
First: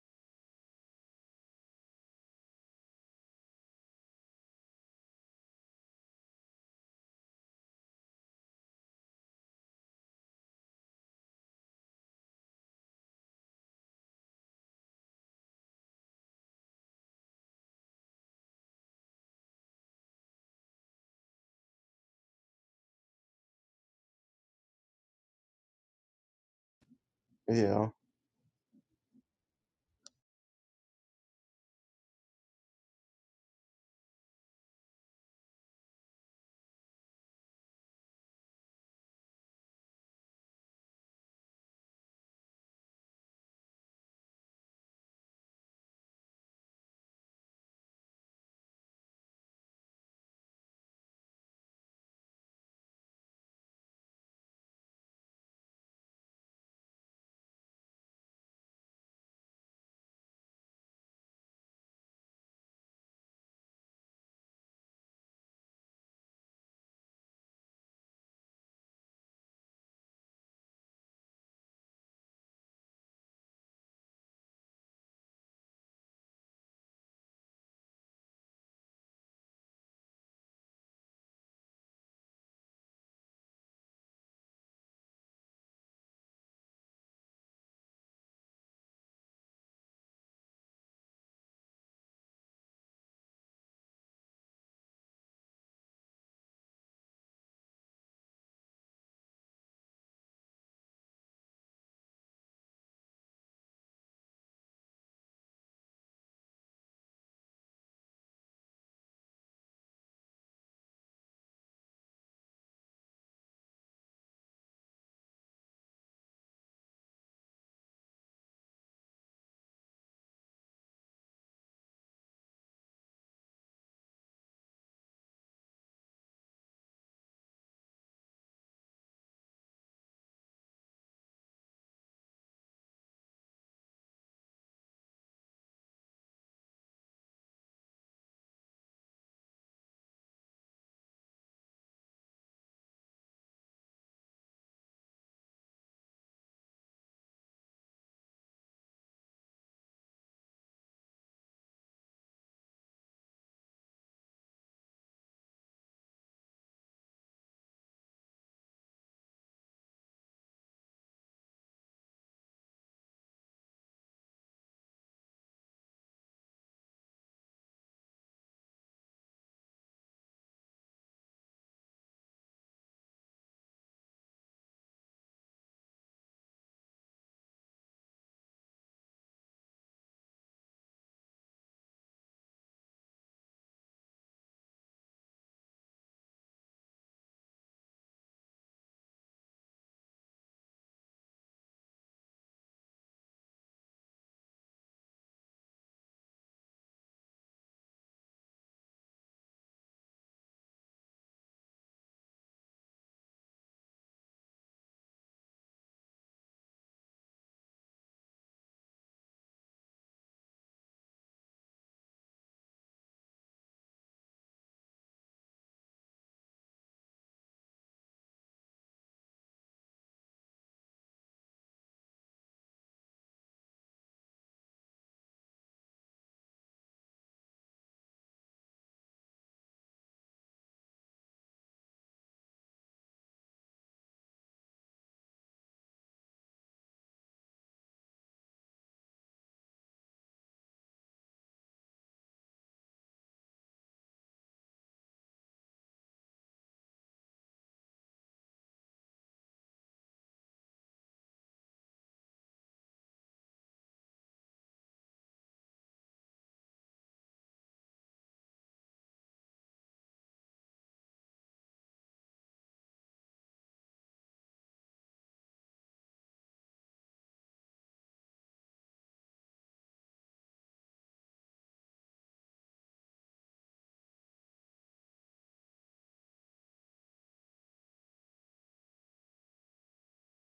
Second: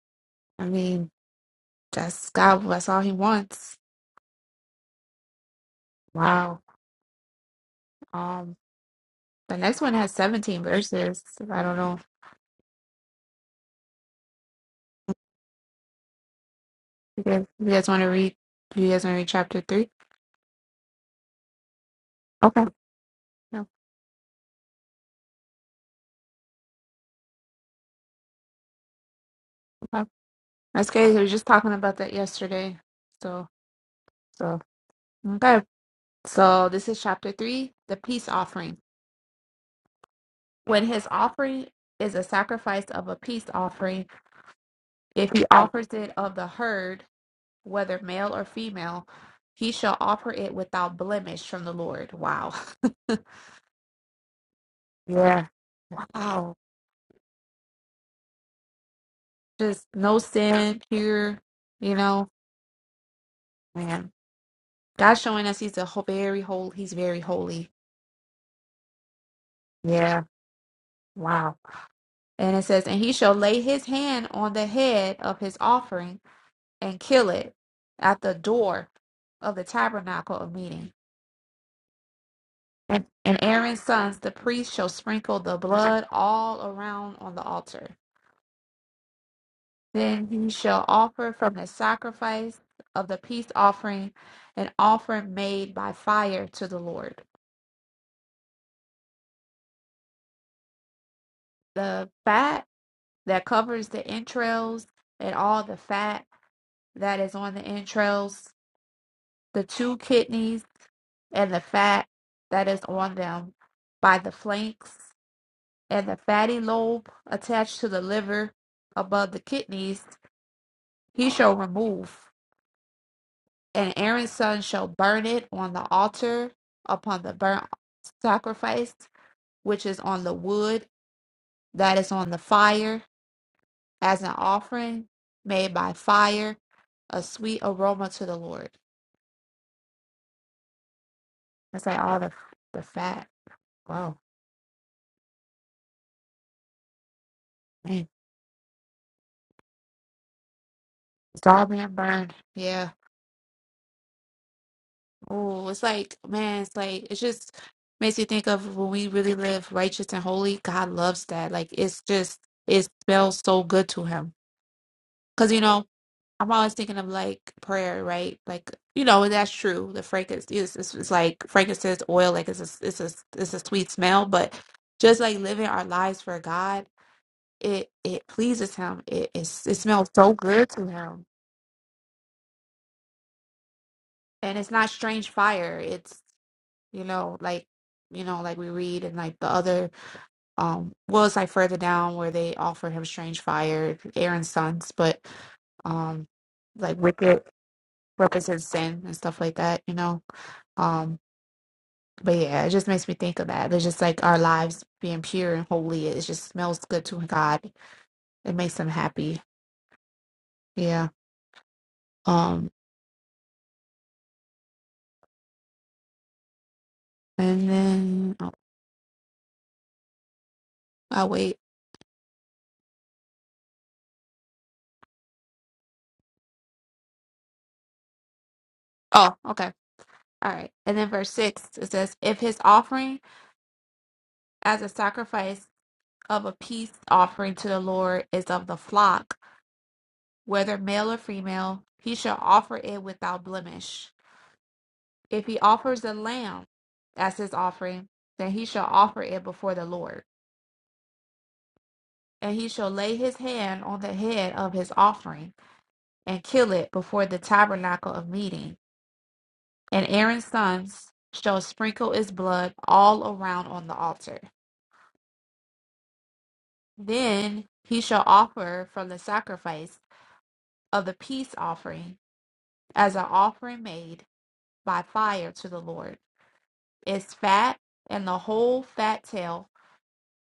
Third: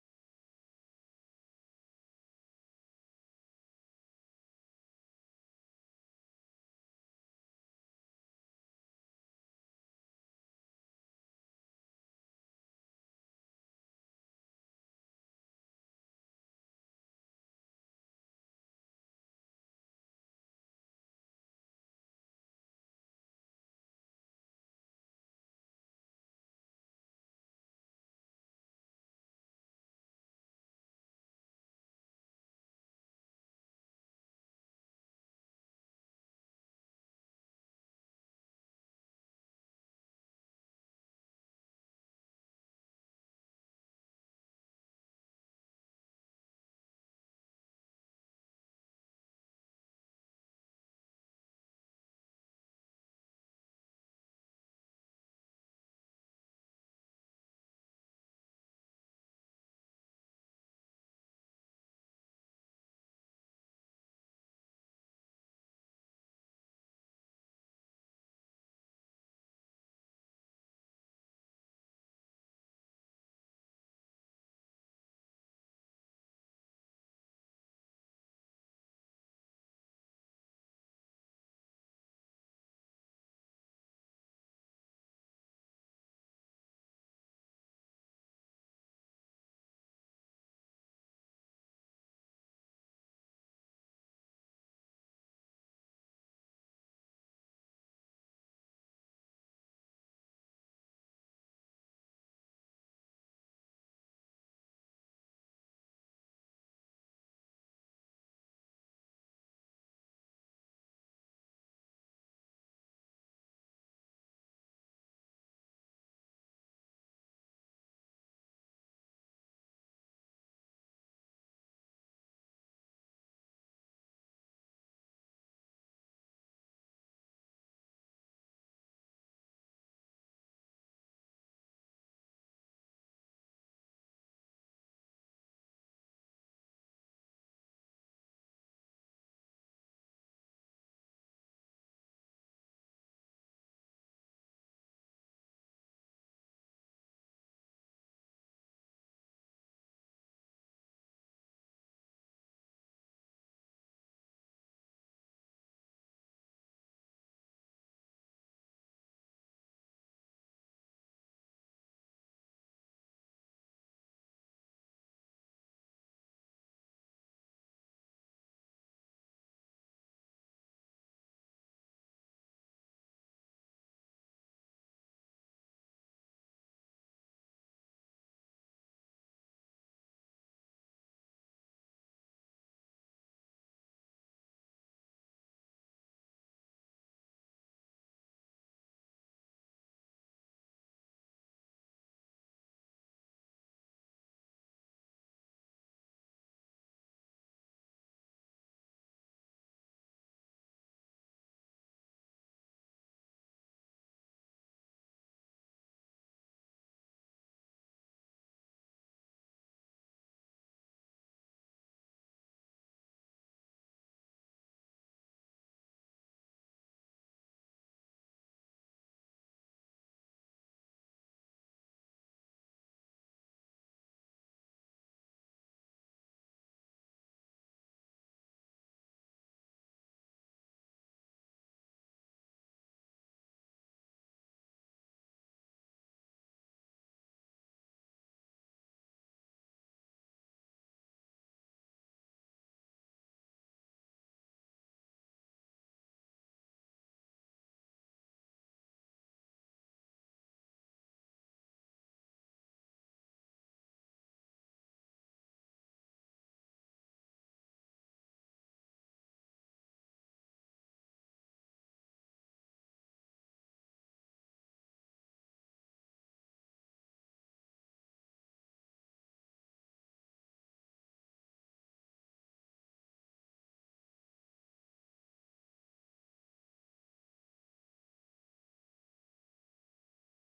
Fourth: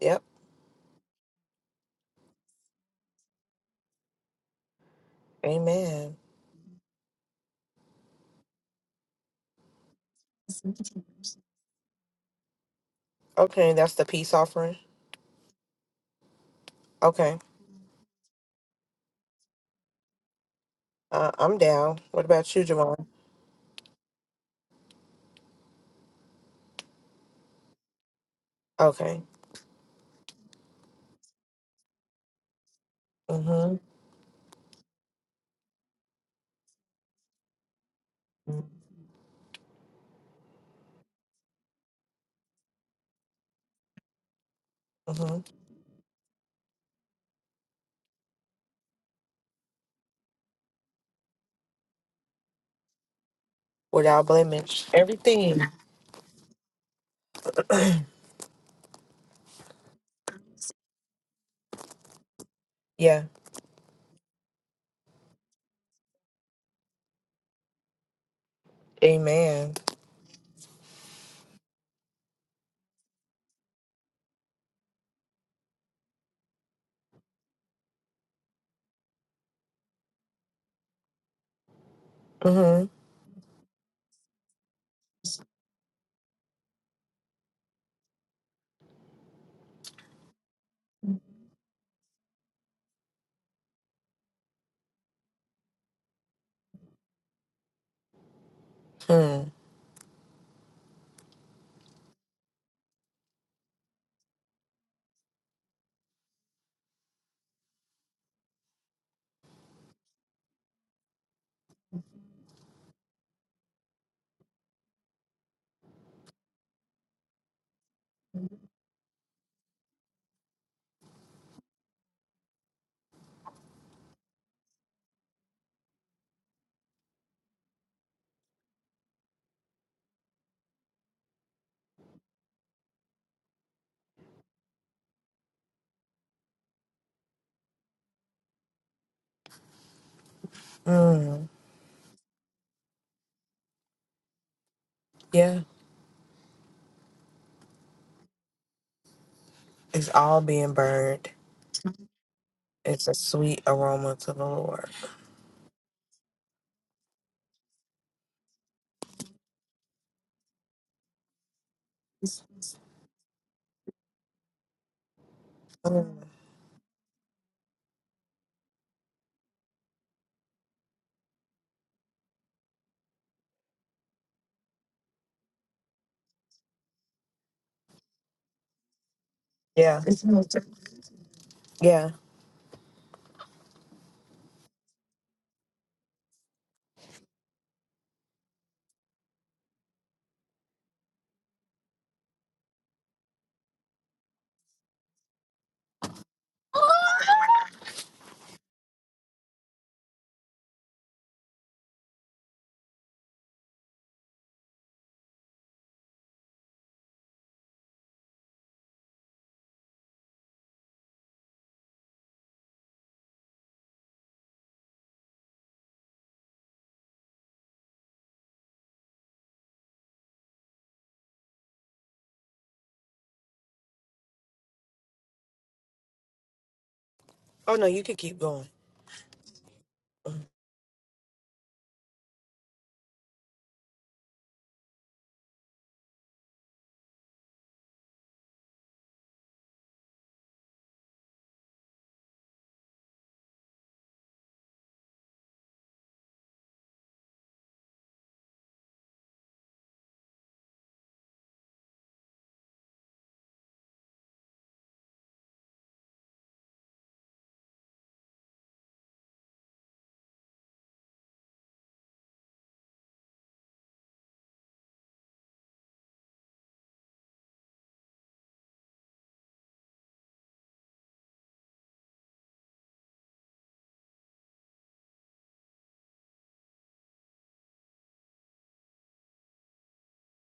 Yep. I mean, that's God. That's all he wants. Amen. Wow. Um, the next one has 17 verses. I don't know. Okay, that's the peace offering. You Okay, guys, you guys want to read? You guys want to read chapter three? uh, I'm down. What about you, Okay. Jamal? No, Yeah. Okay. okay. That's great. We were just talking about that yesterday. So, Mm-hmm. so okay. So this is chapter three, the peace offering. When his offering is a sacrifice of a peace offering. If Mm-hmm. he offers it of the herd, whether male or female, he shall offer it without blemish from the Lord. Wow. Without blemish. Yeah. Everything. Wow. Just no sin, pure, you know, Yeah. man. God's showing us he's a ho- very holy, he's very holy. Amen. Yeah. Wow. And it says, and he shall lay his hand on the head of his offering and kill it at the door of the tabernacle of meeting. Mm-hmm. And, and Aaron's sons, the priests, shall sprinkle the blood all around on the altar. Then he shall offer from the sacrifice of the peace offering an offering made by fire to the Lord. Hmm. The fat that covers the entrails and all the fat that is on the entrails, the two kidneys and the fat that is on them by the flanks, and the fatty lobe attached to the liver above the kidneys He shall remove, and Aaron's son shall burn it on the altar upon the burnt sacrifice, which is on the wood that is on the fire, as an offering made by fire, a sweet aroma to the Lord. Mm. That's like all the the fat. Wow, Yeah. man, It's all being burned. it's all being burned. Yeah. It's a sweet aroma to the Lord. Oh, it's like man, it's like it just makes you think of when we really live righteous and holy. God loves that. Like it's just it smells so good to Him. Cause you know Mm, I'm always thinking of like prayer, right? Like you know, and that's true. The frankincense is it's, it's like frankincense oil, like it's a, it's a it's a sweet smell, but just like living our lives for God, it it pleases Him. It it's, it Yeah. smells It so smells so- good to Him, Yeah. and it's not strange fire. It's you know like you know like we read and like the other um well it's like further down where they offer him strange fire aaron's sons but um like wicked represents sin and stuff like that you know um But yeah, it just makes me think of that. It's just like our lives being pure and holy. It just smells good to God. It makes him happy. Yeah. Um. And then oh, I wait. Oh no, you could keep going. Oh, okay. Mm. All right. And then verse six it says, "If his offering as a sacrifice of a peace offering to the Lord is of the flock, whether male or female, he shall offer it without blemish. If he offers a lamb as his offering, then he shall offer it before the Lord." and he shall lay his hand on the head of his offering, and kill it before the tabernacle of meeting. And Aaron's sons shall sprinkle its blood all around on the altar. Then he shall offer from the sacrifice of the peace offering as an offering made by fire to the Lord its fat and the whole fat tail,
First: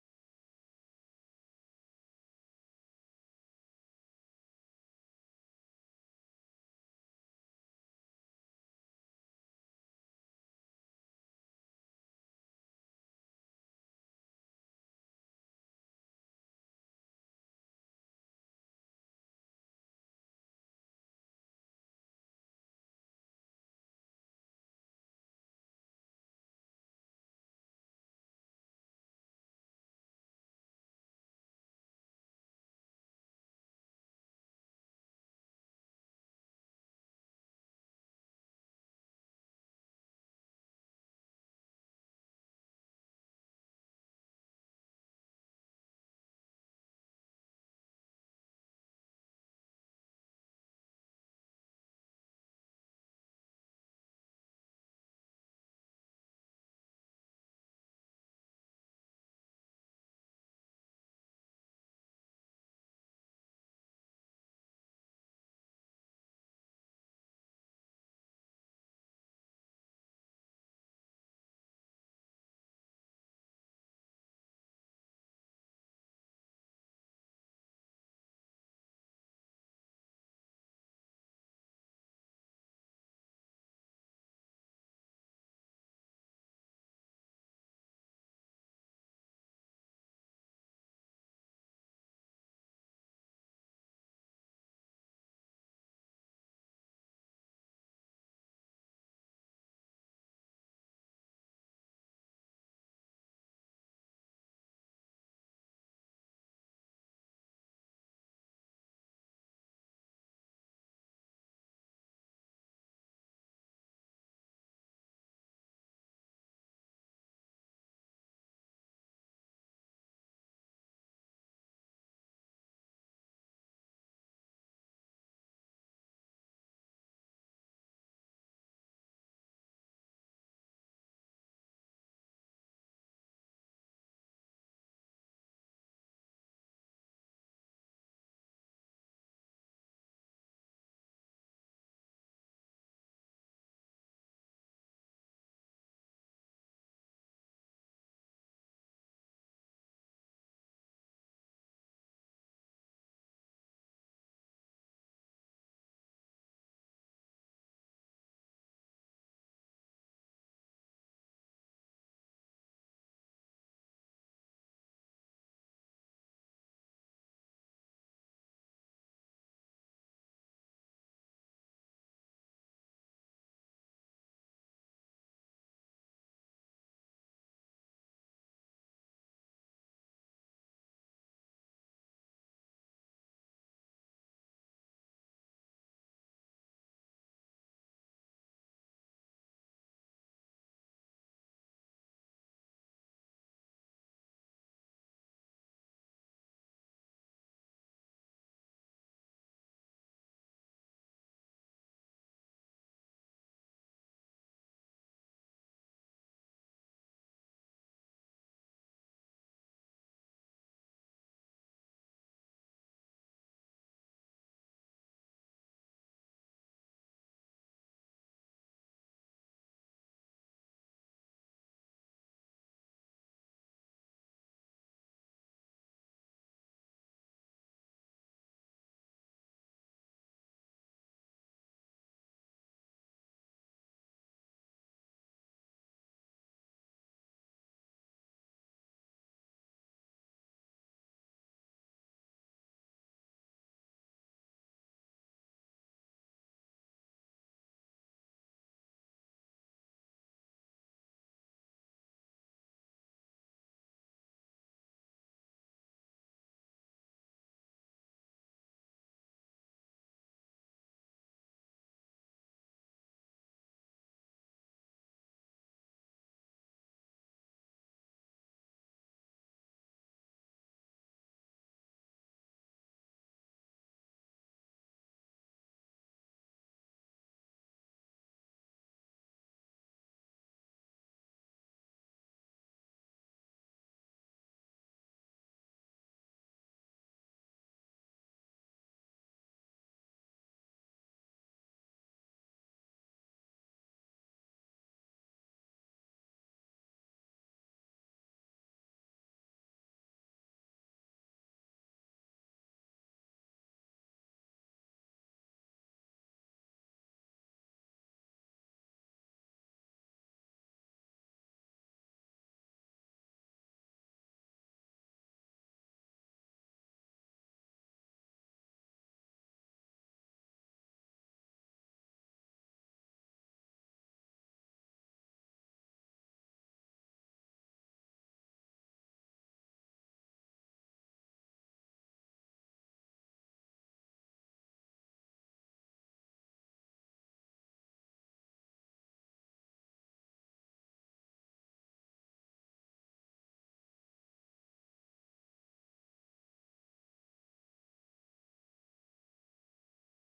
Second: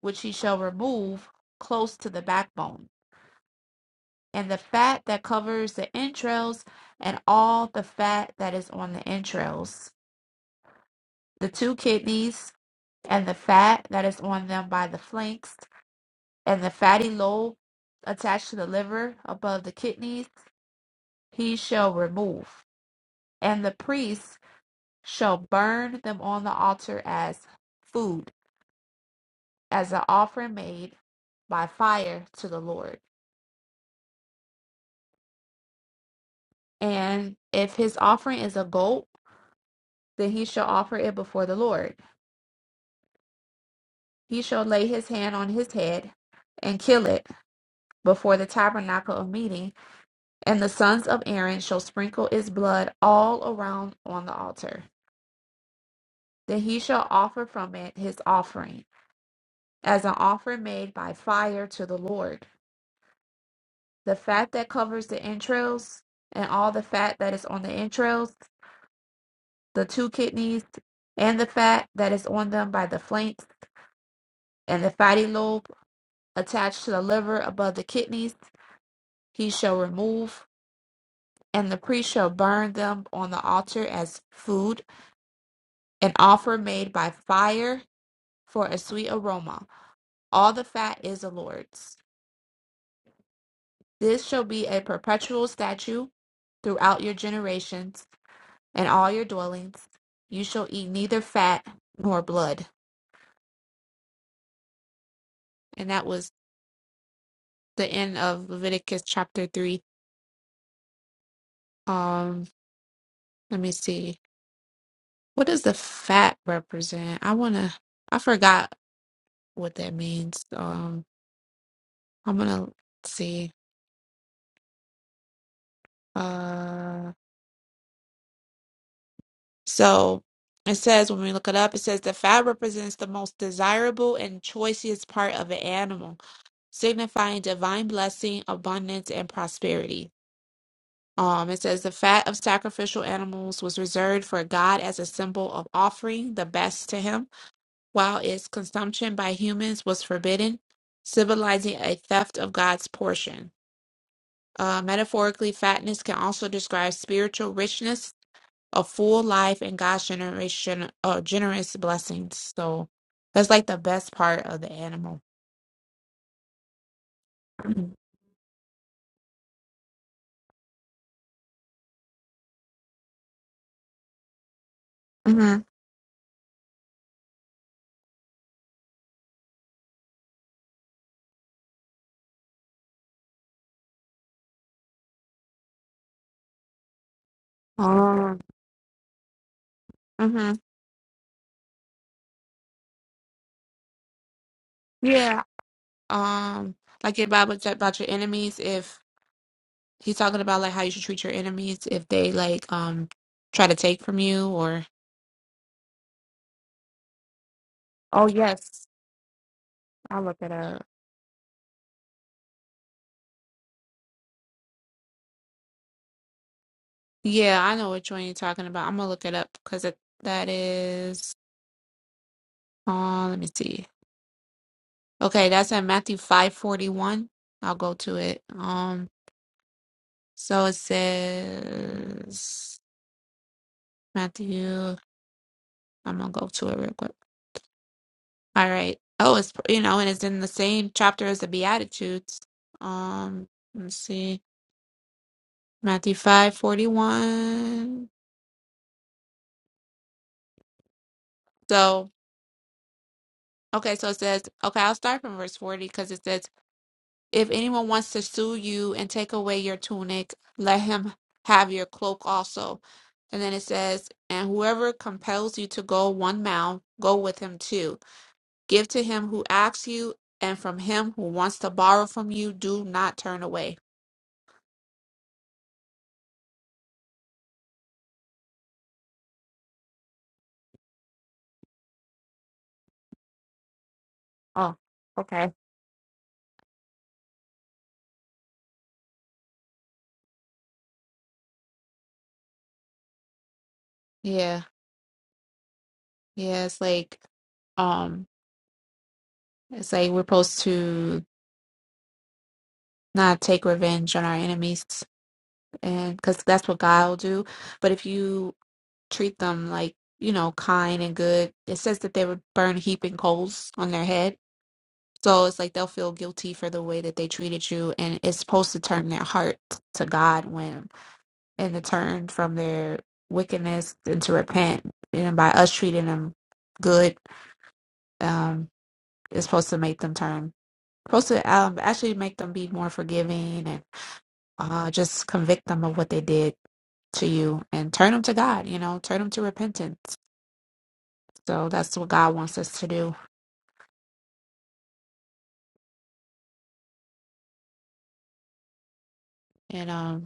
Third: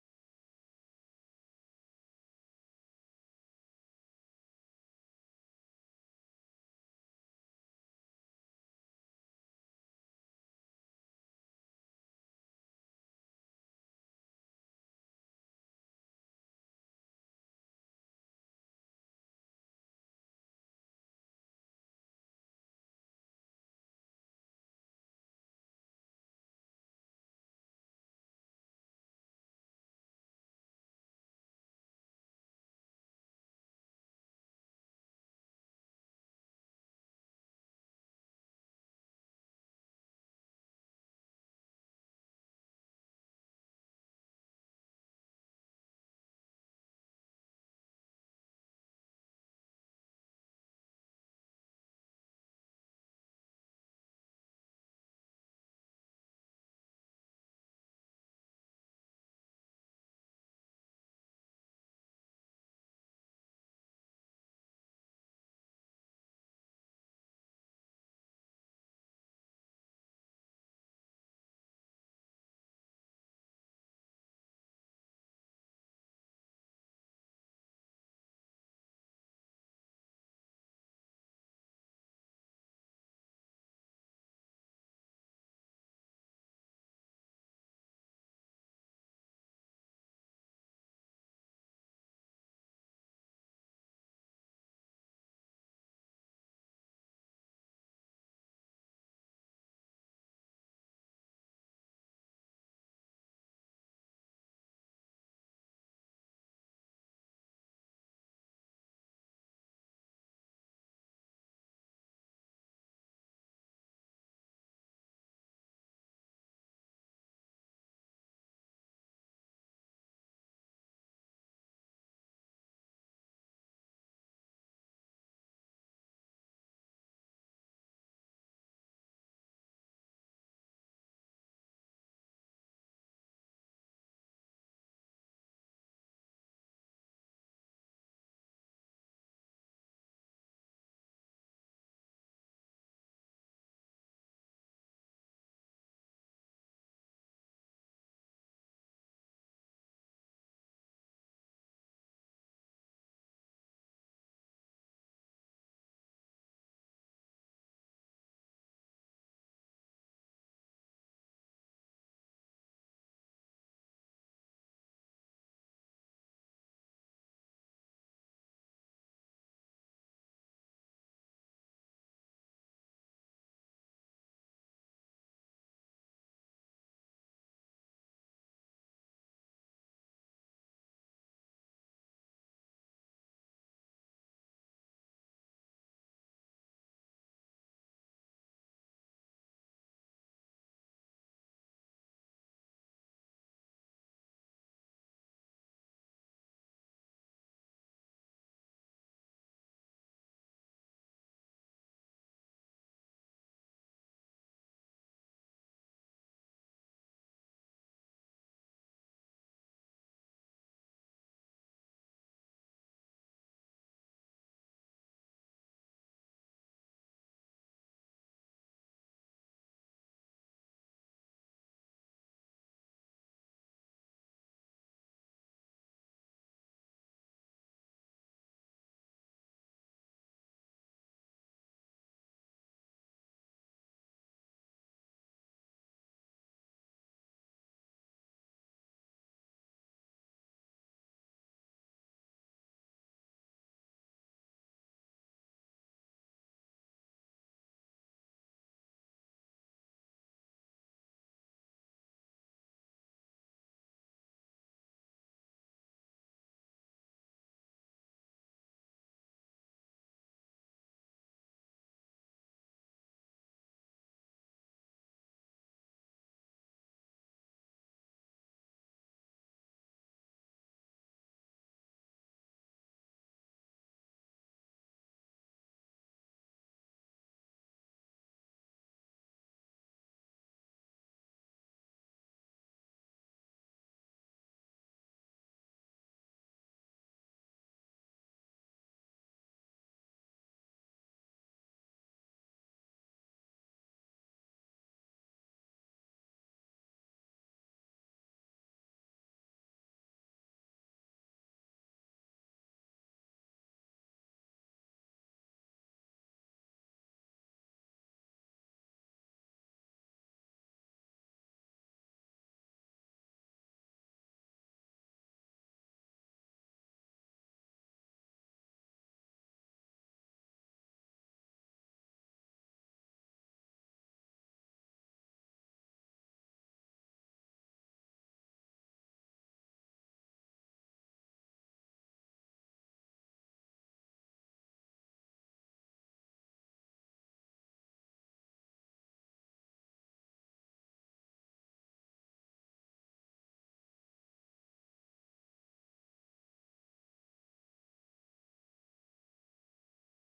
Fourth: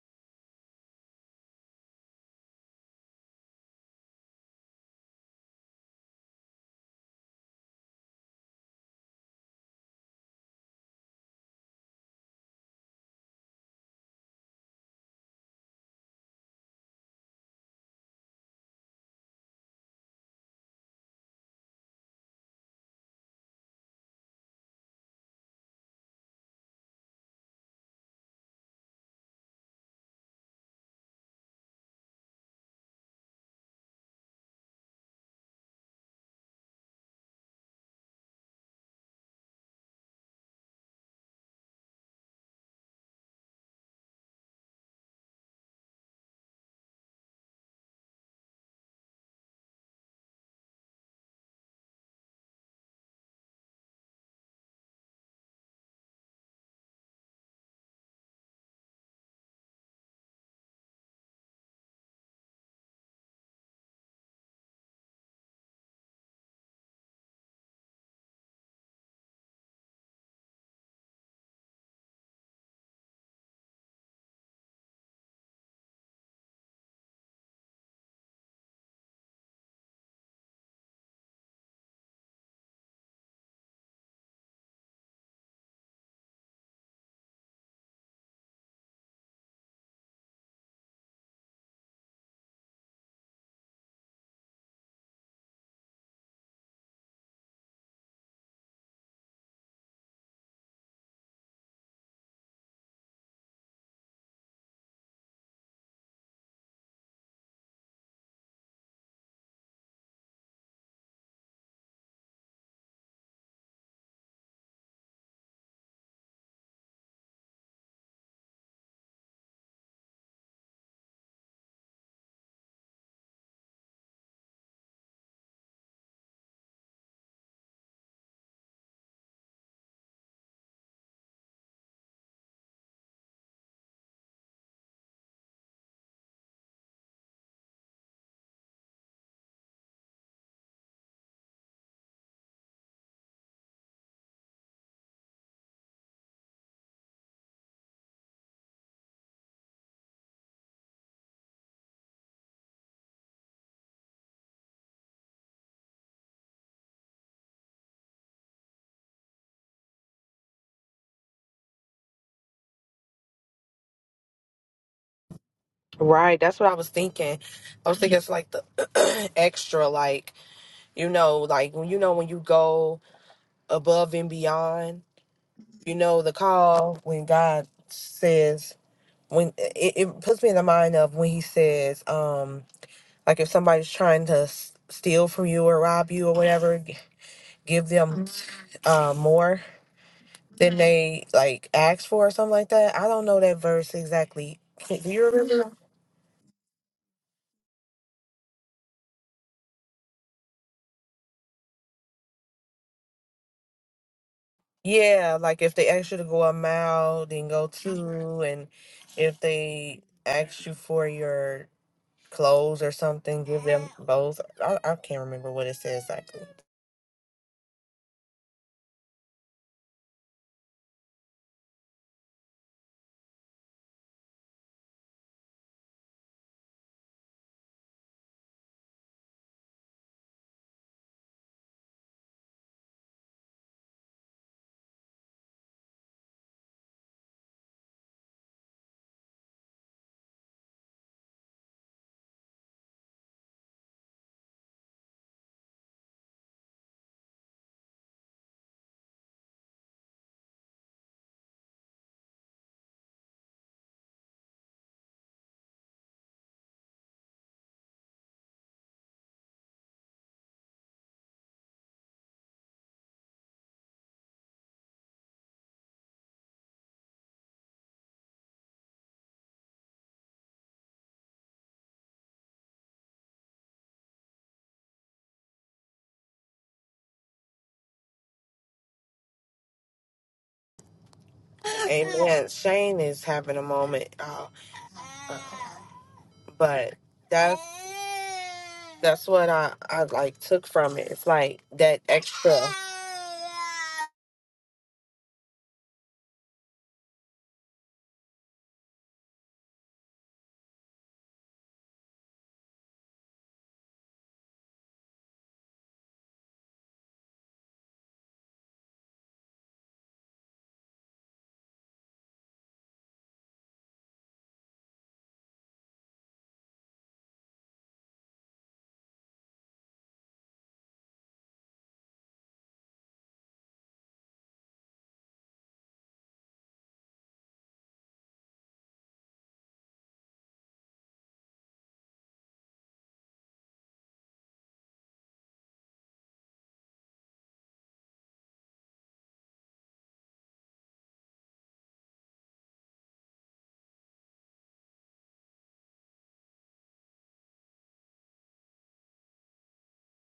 which he shall remove close to the backbone and the fat that covers the entrails, and all the fat that is on the entrails, the two kidneys, and the fat that is on them by the flanks, and the fatty lobe attached to the liver above the kidneys, he shall remove. And the priest shall burn them on the altar as food, as an offering made by fire to the Lord. And if his offering is a goat, then he shall offer it before the Lord He shall lay his hand on his head and kill it before the tabernacle of meeting, and the sons of Aaron shall sprinkle its blood all around on the altar. Then he shall offer from it his offering, as an offering made by fire to the Lord. The fat that covers the entrails, and all the fat that is on the entrails, the two kidneys, and the fat that is on them by the flanks, and the fatty lobe attached to the liver above the kidneys, he shall remove and the priest shall burn them on the altar as food, an offer made by fire for a sweet aroma. All the fat is the Lord's. This shall be a perpetual statute throughout your generations and all your dwellings. You shall eat neither fat nor blood. And that was the end of Leviticus chapter 3. Um, let me see. What does the fat represent? I want to, I forgot what that means. Um, I'm going to see. Uh, so it says when we look it up, it says the fat represents the most desirable and choicest part of an animal, signifying divine blessing, abundance, and prosperity. Um, it says the fat of sacrificial animals was reserved for God as a symbol of offering the best to Him, while its consumption by humans was forbidden, symbolizing a theft of God's portion. Uh, metaphorically, fatness can also describe spiritual richness a full life and God's generation uh generous blessings. So that's like the best part of the animal. Right, that's what I was thinking. I Mm-hmm. was thinking it's like the extra, like you know, like when you know when you go above and beyond, Mm-hmm. you know, the call when God says when it, it puts me in the mind of when He says, um, like if somebody's trying to s- steal from you or rob you or whatever, g- give them Oh. uh, more hmm than they like asked for or something like that. I don't know that verse exactly. Can- Do you Yeah. remember? Um, like your Bible said about your enemies, if he's talking about like how you should treat your enemies if they like um try to take from you or Yeah, like if they ask you to go a mile, then go Oh two, and yes. if they I'll look it ask you up. for your clothes or something, give them both. I, I can't remember what it says exactly. Yeah, I know which one you're talking about. I'm gonna look it up because it that is uh let me see. Okay, that's at Matthew five forty one. I'll go to it. Um. So it says Matthew. I'm gonna go to it real quick. All right. Oh, it's you know, and it's in the same chapter as the Beatitudes. Um, let's see, Matthew five forty one. So okay, so it says okay. I'll start from verse forty because it says, "If anyone wants to sue you and take away your tunic, let him have your cloak also." And then it says, "And whoever compels you to go one mile, go with him too." Give to him who asks you, and from him who wants to borrow from you, do not turn away. Amen. Shane is having a moment, uh, Oh, okay. but that's that's what I I like took from it. It's like that extra. Yeah. Yeah, it's like um it's like we're supposed to not take revenge on our enemies and because that's what god will do but if you treat them like you know kind and good it says that they would burn heaping coals on their head so it's like they'll feel guilty for the way that they treated you and it's supposed to turn their heart to god when and to turn from their wickedness and to repent. And by us treating them good, um, it's supposed to make them turn. Supposed to um, actually make them be more forgiving and uh, just convict them of what they did to you and turn them to God. You know, turn them to repentance. So that's what God wants us to do. And um.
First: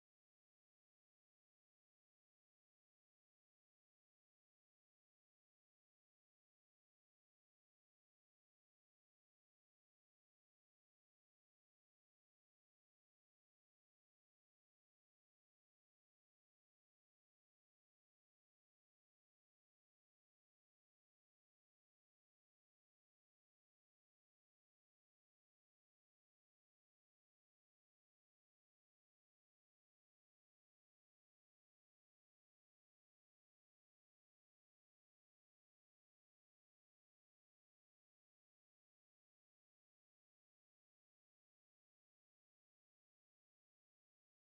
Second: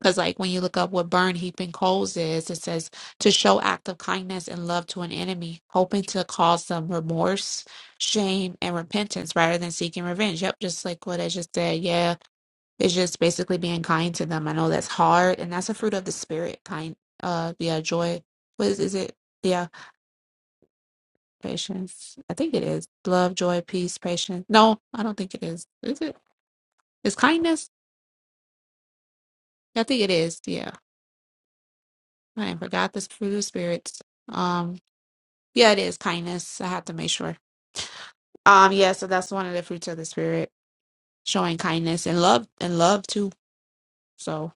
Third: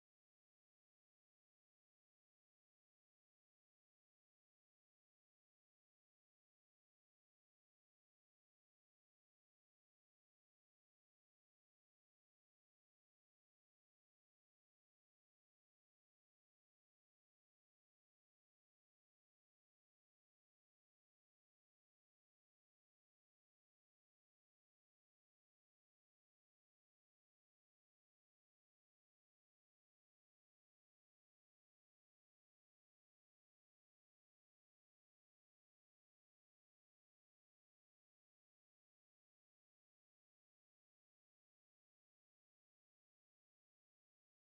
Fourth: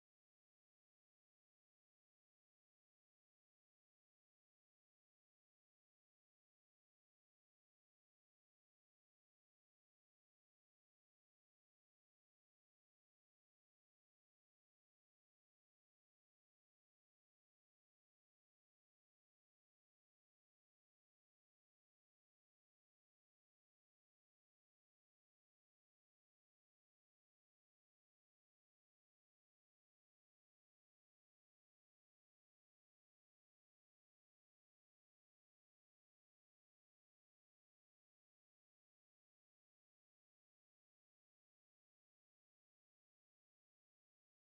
Because, like, when you look up what burn heaping coals is, it says to show act of kindness and love to an enemy, hoping to cause them remorse, shame, and repentance rather than seeking revenge. Yep, just like what I just said. Yeah, it's just basically being kind to them. I know that's hard, and that's a fruit of the spirit. Kind, uh, yeah, joy. What is, is it? Yeah, patience. I think it is love, joy, peace, patience. No, I don't think it is. Is it? Is kindness? I think it is. Yeah, I forgot this fruit of spirits. Um, Yeah, it is kindness. I have to make sure. Um, yeah, so that's one of the fruits of the spirit, showing kindness and love and love too. So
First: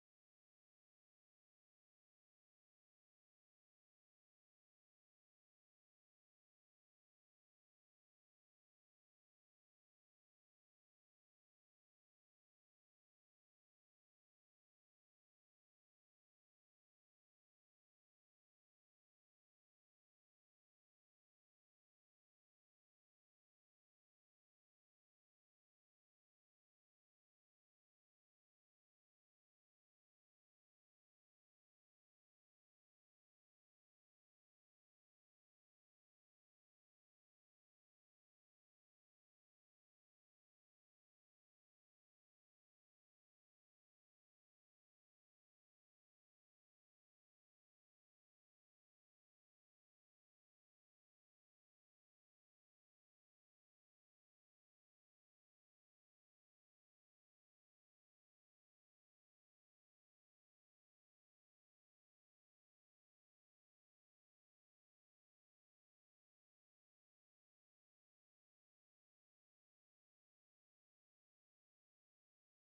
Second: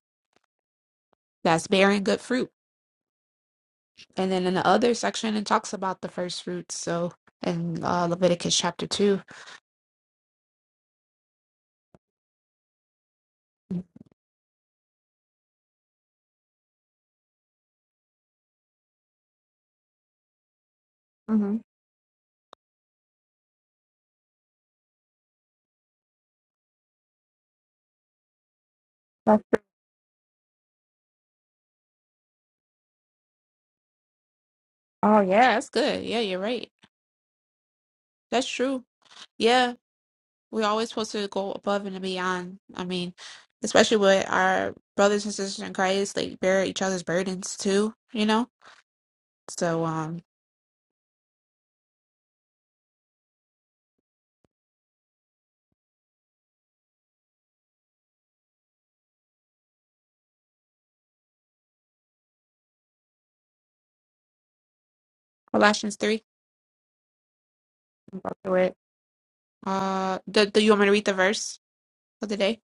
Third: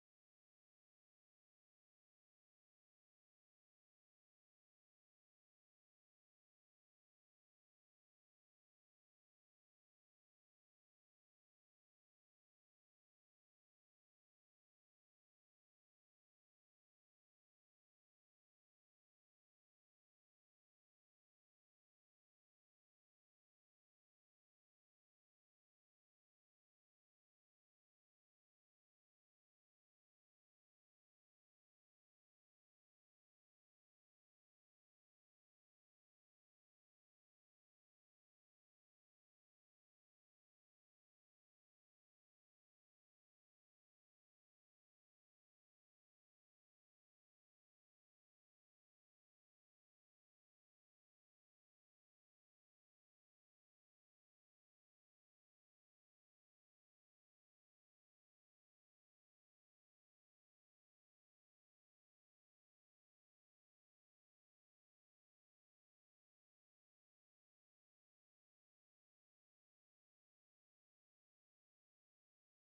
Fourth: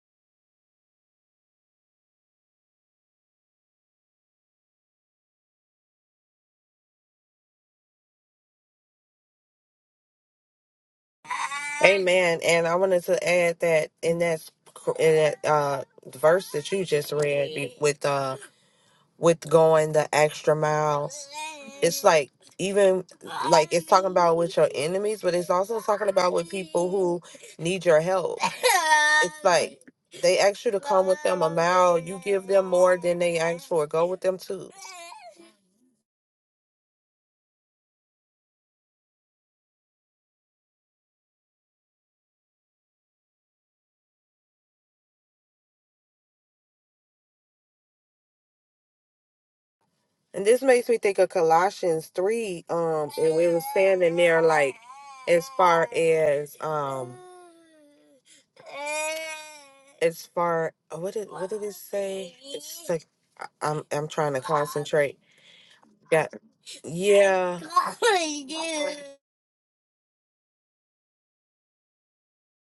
that's bearing good fruit. And then in the other section, it talks about the first fruits. So in uh, Leviticus chapter 2 Hey, Amen. And I wanted to add that in that sc- in that uh, verse that you just read be- with uh with going the extra miles, Mm-hmm. it's like even like it's talking about with your enemies, but it's also talking about with people who need your help. It's like they ask you to come with them a mile, you give them more than they ask for. Go with them too. oh yeah, that's good. Yeah, you're right. That's true. Yeah, we're always supposed to go above and beyond. I mean, especially with our brothers and sisters in Christ, like bear each other's burdens too. You know. So um, And this makes me think of Colossians 3, um, and we were standing there like as far as um as far oh, what did what did it say? It's like I- I'm I'm trying to concentrate. Colossians three. Got yeah. Uh, do, do you want me to read the verse for the day?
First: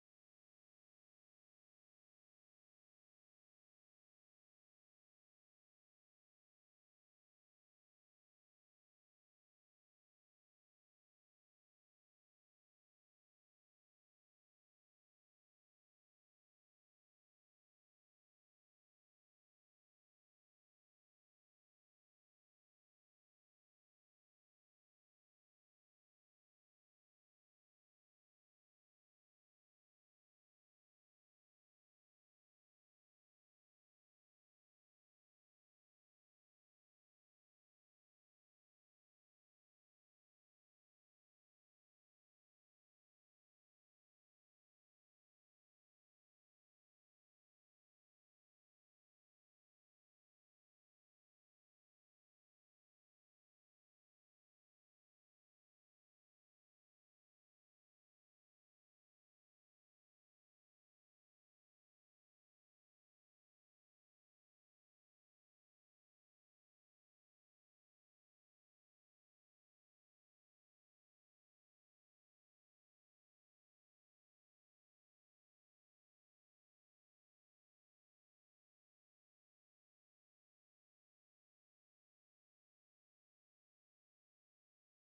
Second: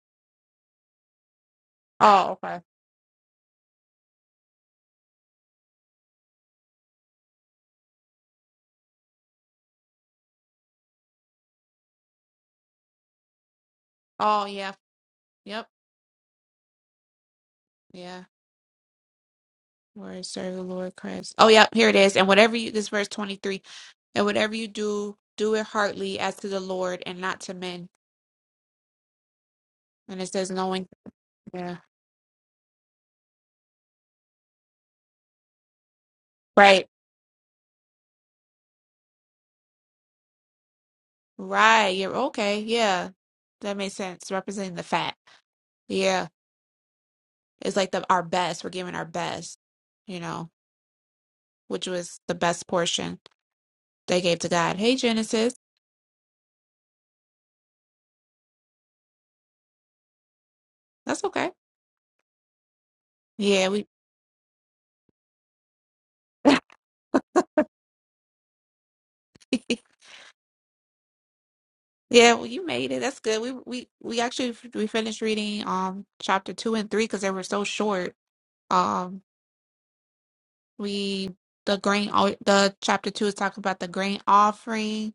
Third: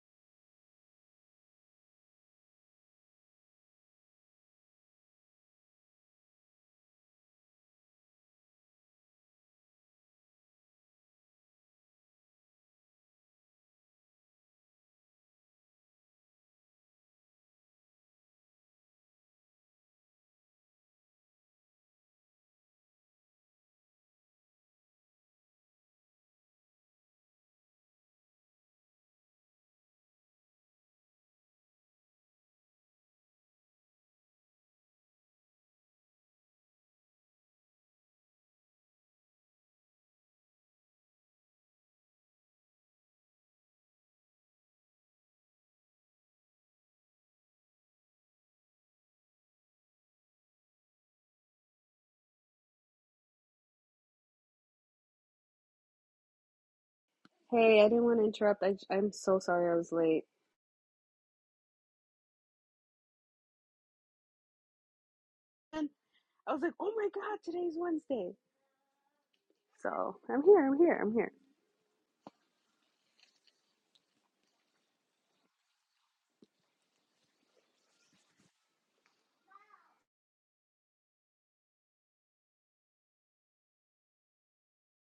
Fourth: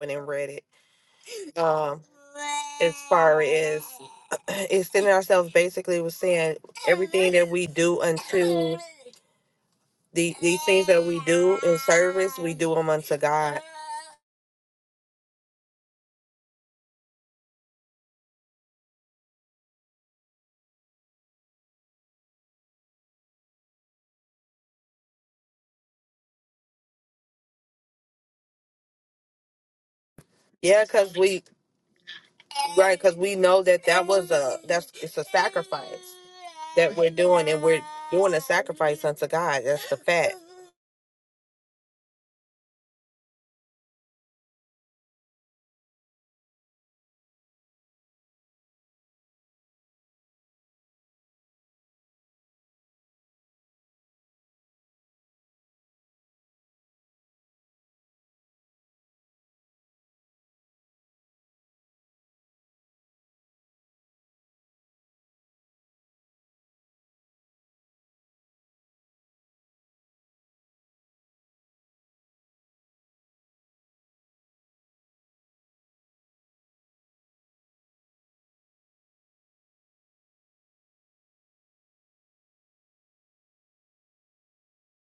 When I read it. Um Oh, okay. as far as extending ourselves basically was saying everything that we do unto The, these things that we do in service, we do them unto God. Oh, yeah. Yep. Yeah. Where serve the Lord Christ. Oh, yeah. Here it is. And whatever you, this is verse 23, and whatever you do, do it heartily as to the Lord and not to men. And it says, Yeah, knowing. cause we Yeah. right, cause we know that that was a that's it's a sacrifice Right. that we're doing, and we're doing a sacrifice unto God. That's the fact. Right. You're okay. Yeah. That makes sense. Representing the fat. Yeah. It's like the our best. We're giving our best, you know, which was the best portion they gave to God. Hey, Genesis. Hey, I didn't want to interrupt. I, I'm so sorry I was late. That's okay. Yeah. We. And I was like, oh my God, today's Wednesday. So I'm here, I'm here, I'm here. Yeah, well, you made it. That's good. We we we actually f- we finished reading um chapter two and three because they were so short. Um, we the grain o- the chapter two is talking about the grain offering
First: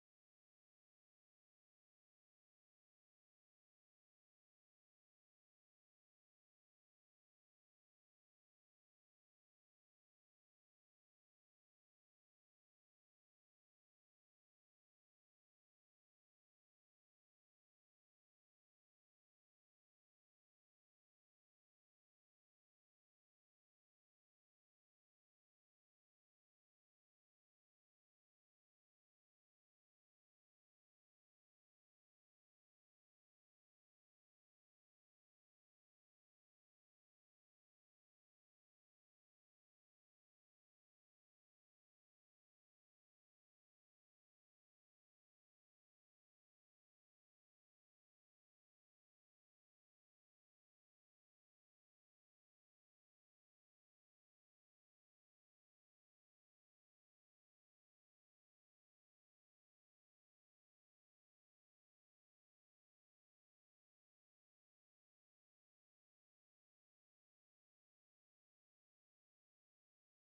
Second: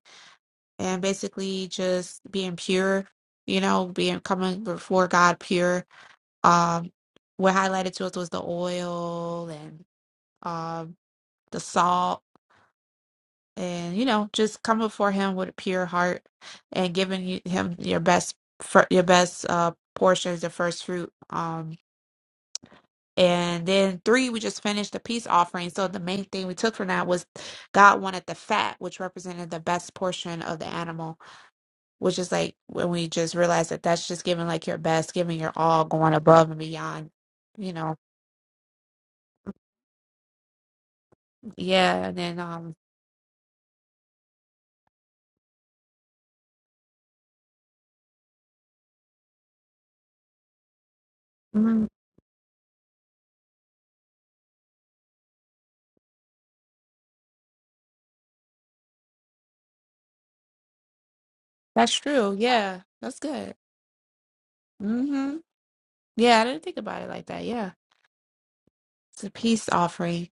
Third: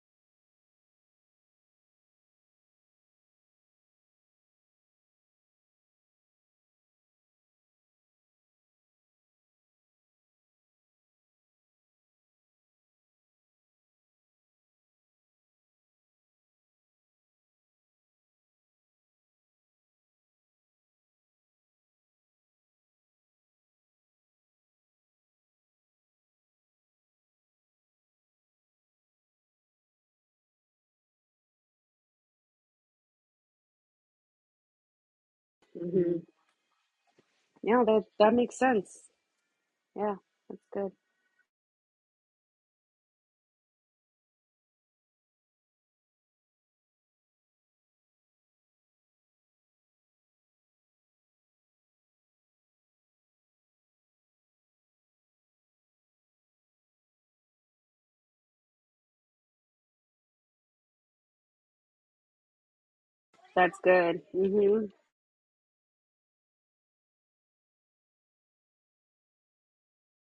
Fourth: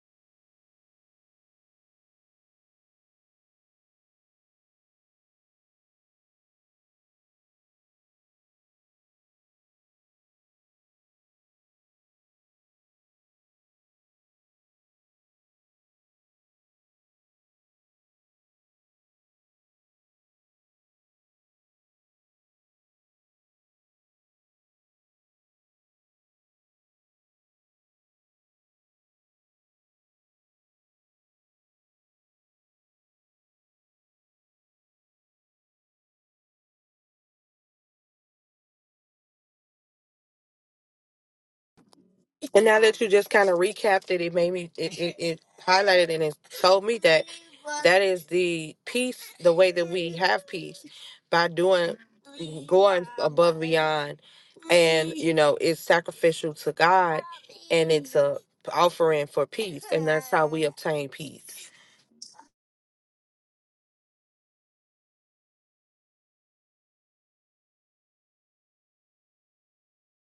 and basically just being pure, you know, being coming before God pure. Um, what highlighted to us was the oil and um the salt and you know just come before him with a pure heart and giving you- him your best fir- your best uh portions the first fruit um and then three we just finished the peace offering so the main thing we took from that was god wanted the fat which represented the best portion of the animal which is like when we just realize that that's just giving like your best giving your all going hmm above and beyond you Yeah, know that, that makes sense. Yeah, that's good. yeah and then And um now that you just kind of recapped it, it made me it it, it highlighted it and it told me that that is the peace, the way that we have peace by mhm, doing, going above beyond, and you know it's sacrificial to God, and it's a offering for peace, and that's how we obtain peace. that's true yeah that's good That's good. hmm hmm yeah i didn't think about it like that yeah It's a peace offering.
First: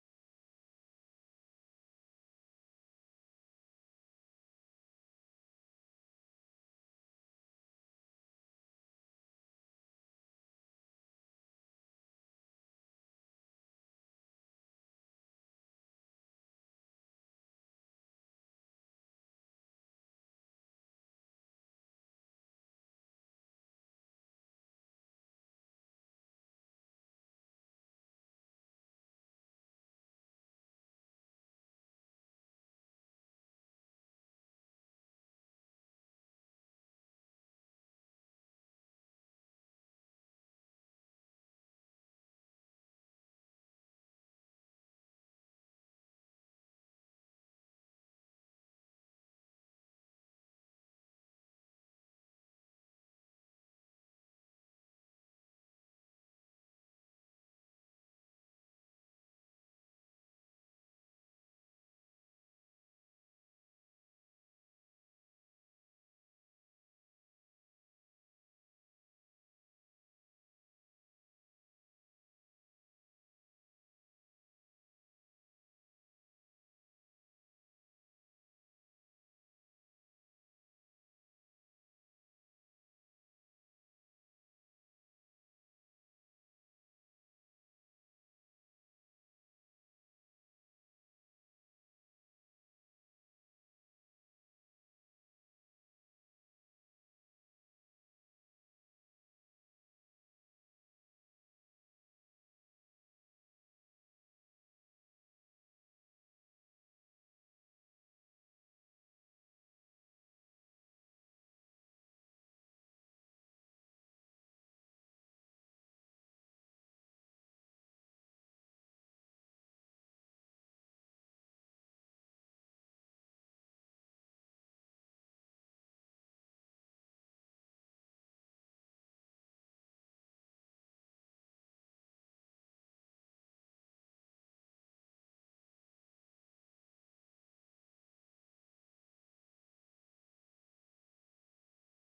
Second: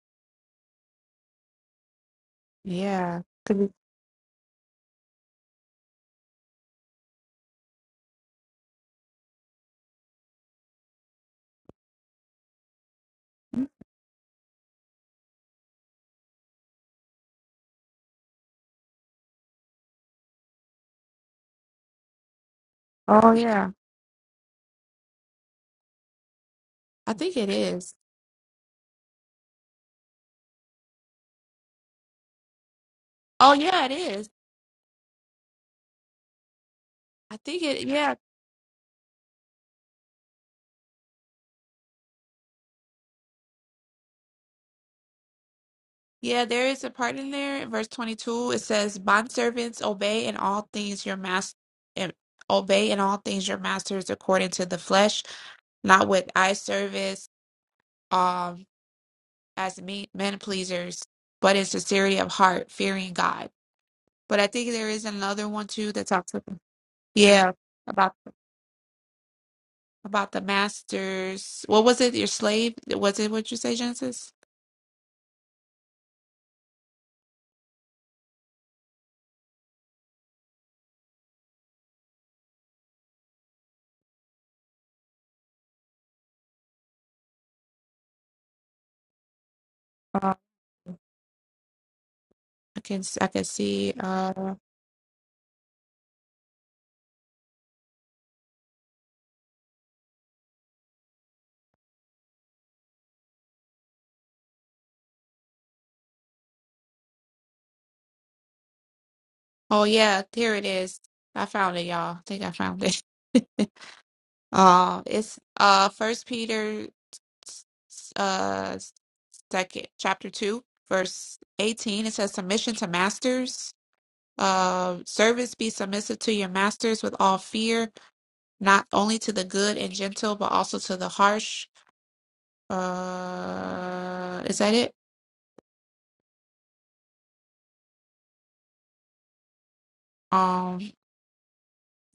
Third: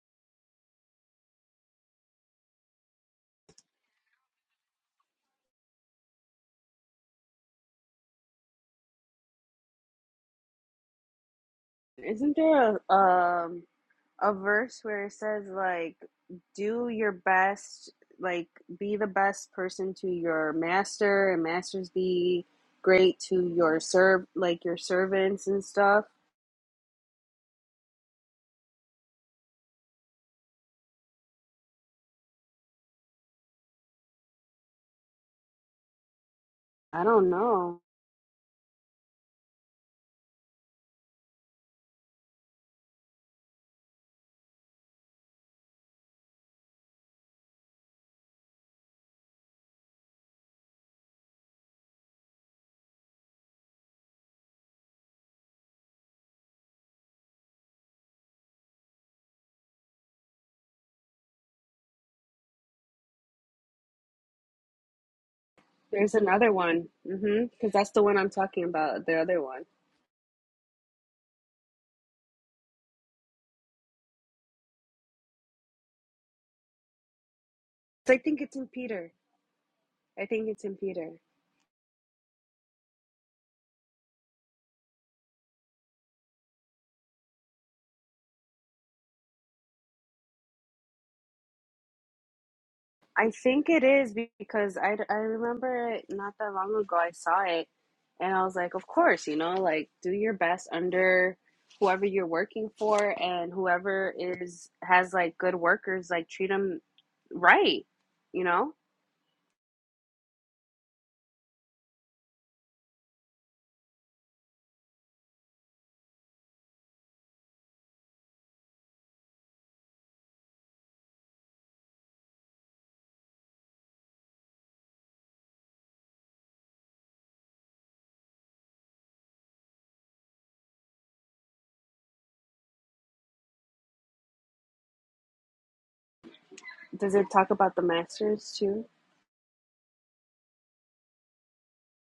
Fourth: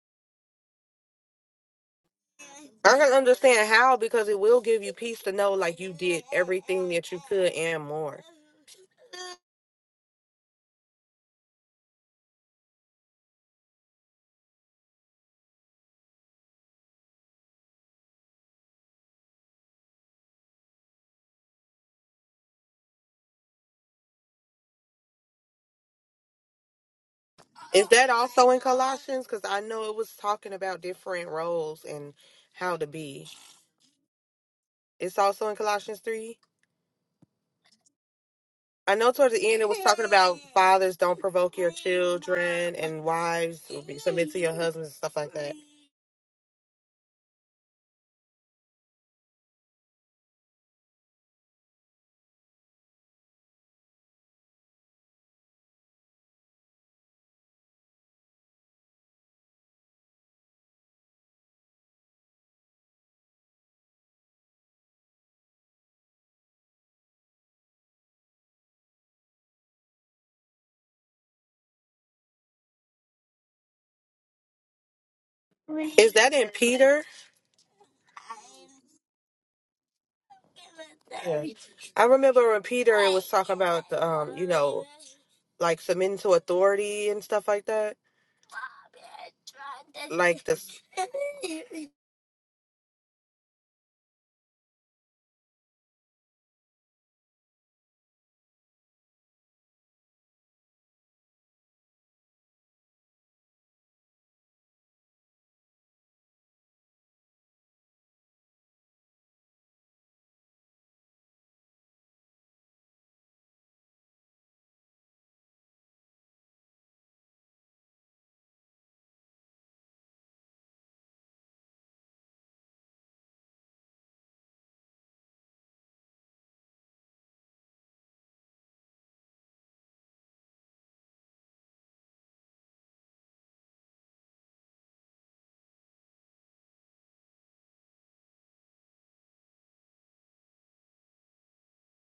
I can Yeah. Could understand be- how because it will give you peace to know like you did everything that you could and more. Isn't there a, um, a verse where it says, like, do your best, like, be the best person to your master, and masters be great Oh to yeah. your serv, like, your servants and stuff? I think it Is is. that also in Colossians? Because I know it was talking about different roles and how to be. Oh yeah, it is. It's also in Colossians 3. I don't I think know. it yeah. I know towards the end it was talking about fathers don't provoke your children and wives will be submit to your husbands and stuff like that. Yeah, there is a part in there, verse twenty two. It says, Bond servants obey in all things your master and obey in all things your masters according to the flesh, not with eye service, um, as me men pleasers, but in sincerity of heart, fearing God. But I think there is another one too that There's talks another about one. Mm-hmm. yeah. Because that's the about. one I'm talking about, the other one. about the masters. What was it? Your slave? Was it what you say, Genesis? Is that in Peter? So I think it's in Peter. I think it's in Peter. Yeah. I remember when Peter it was talking about the, um, you know, like submitting to authority and stuff like that. Uh, Like this I can s- I I can think it see. is be- Uh, because I, I remember it not that long ago. I saw it and I was like, of course, you know, like do your best under whoever you're working for and whoever is has like good workers, like treat them right, you know? oh yeah, here it is. I found it, y'all. I think I found it. uh, it's uh First Peter, s- s- uh second chapter two, verse eighteen. It says, "Submission to masters." Uh, servants be submissive to your masters with all fear, not only to the good and gentle, but also to the harsh. Uh, is that it? Does it talk about the masters too? Um,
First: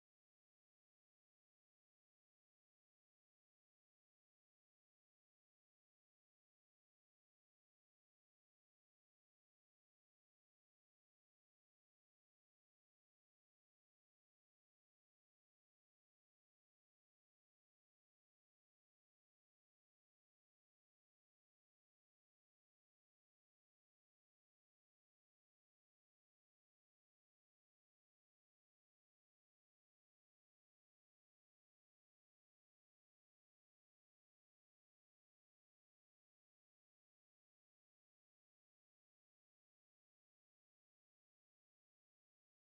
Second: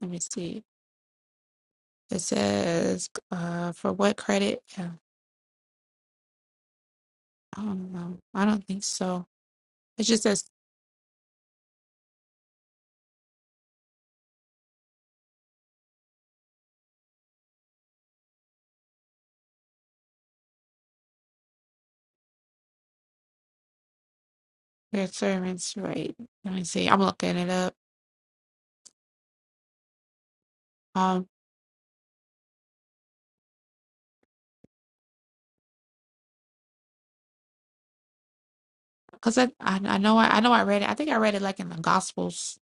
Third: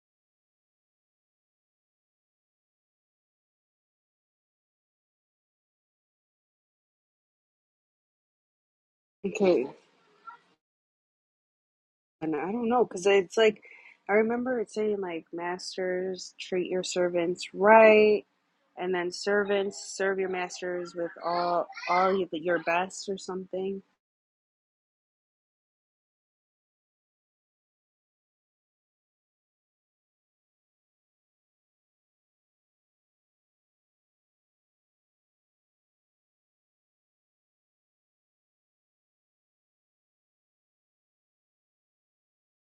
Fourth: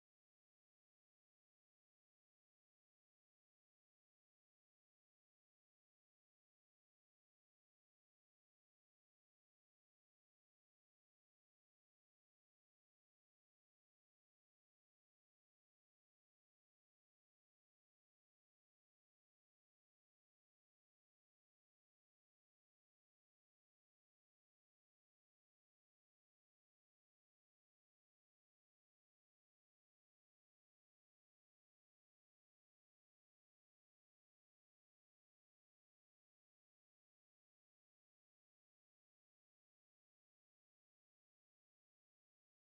let me see. It says, uh, for what credit? Yeah, I don't know. I don't think so. Okay. It just says And I don't know, because it's like, I remember it saying, like, masters, treat your servants right. And then servants, serve your masters with all, all y- your best or something. their servants, right? Let me see. I'm looking it up. Um, cause I, I, I know I, I know I read it. I think I read it like in the Gospels.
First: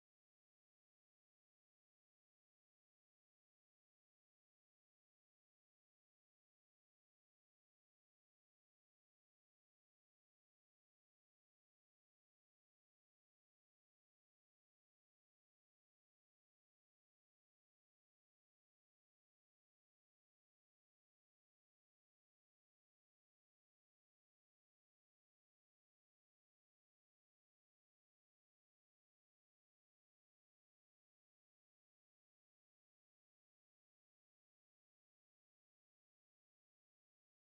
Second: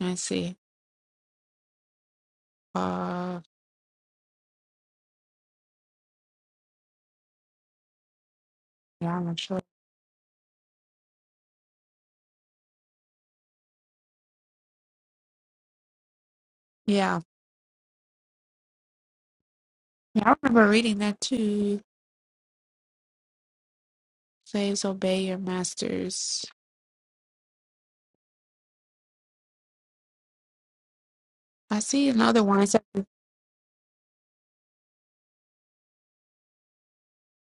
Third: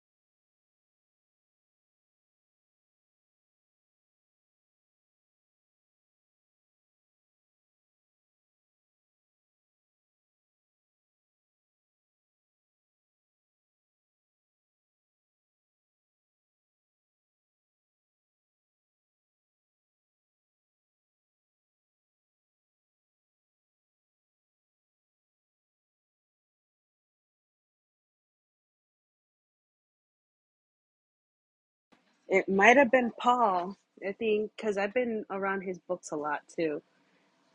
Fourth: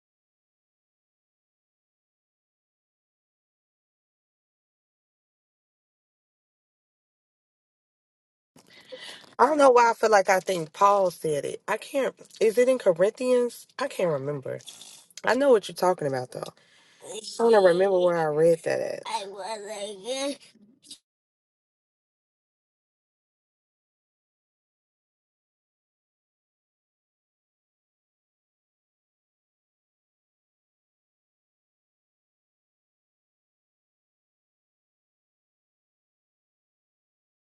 Let me see. Uh, yeah, I'm not I don't sure. know why I feel like I think Paul said it. I can't is it in Corinthians? I can't remember. I know what you're talking about, though. Yeah, I want to remember where I read that at. yeah. I remember reading that too. Slaves obey your masters. I see another It one. It might says- have been Paul, I think, because I've been around his books a lot too.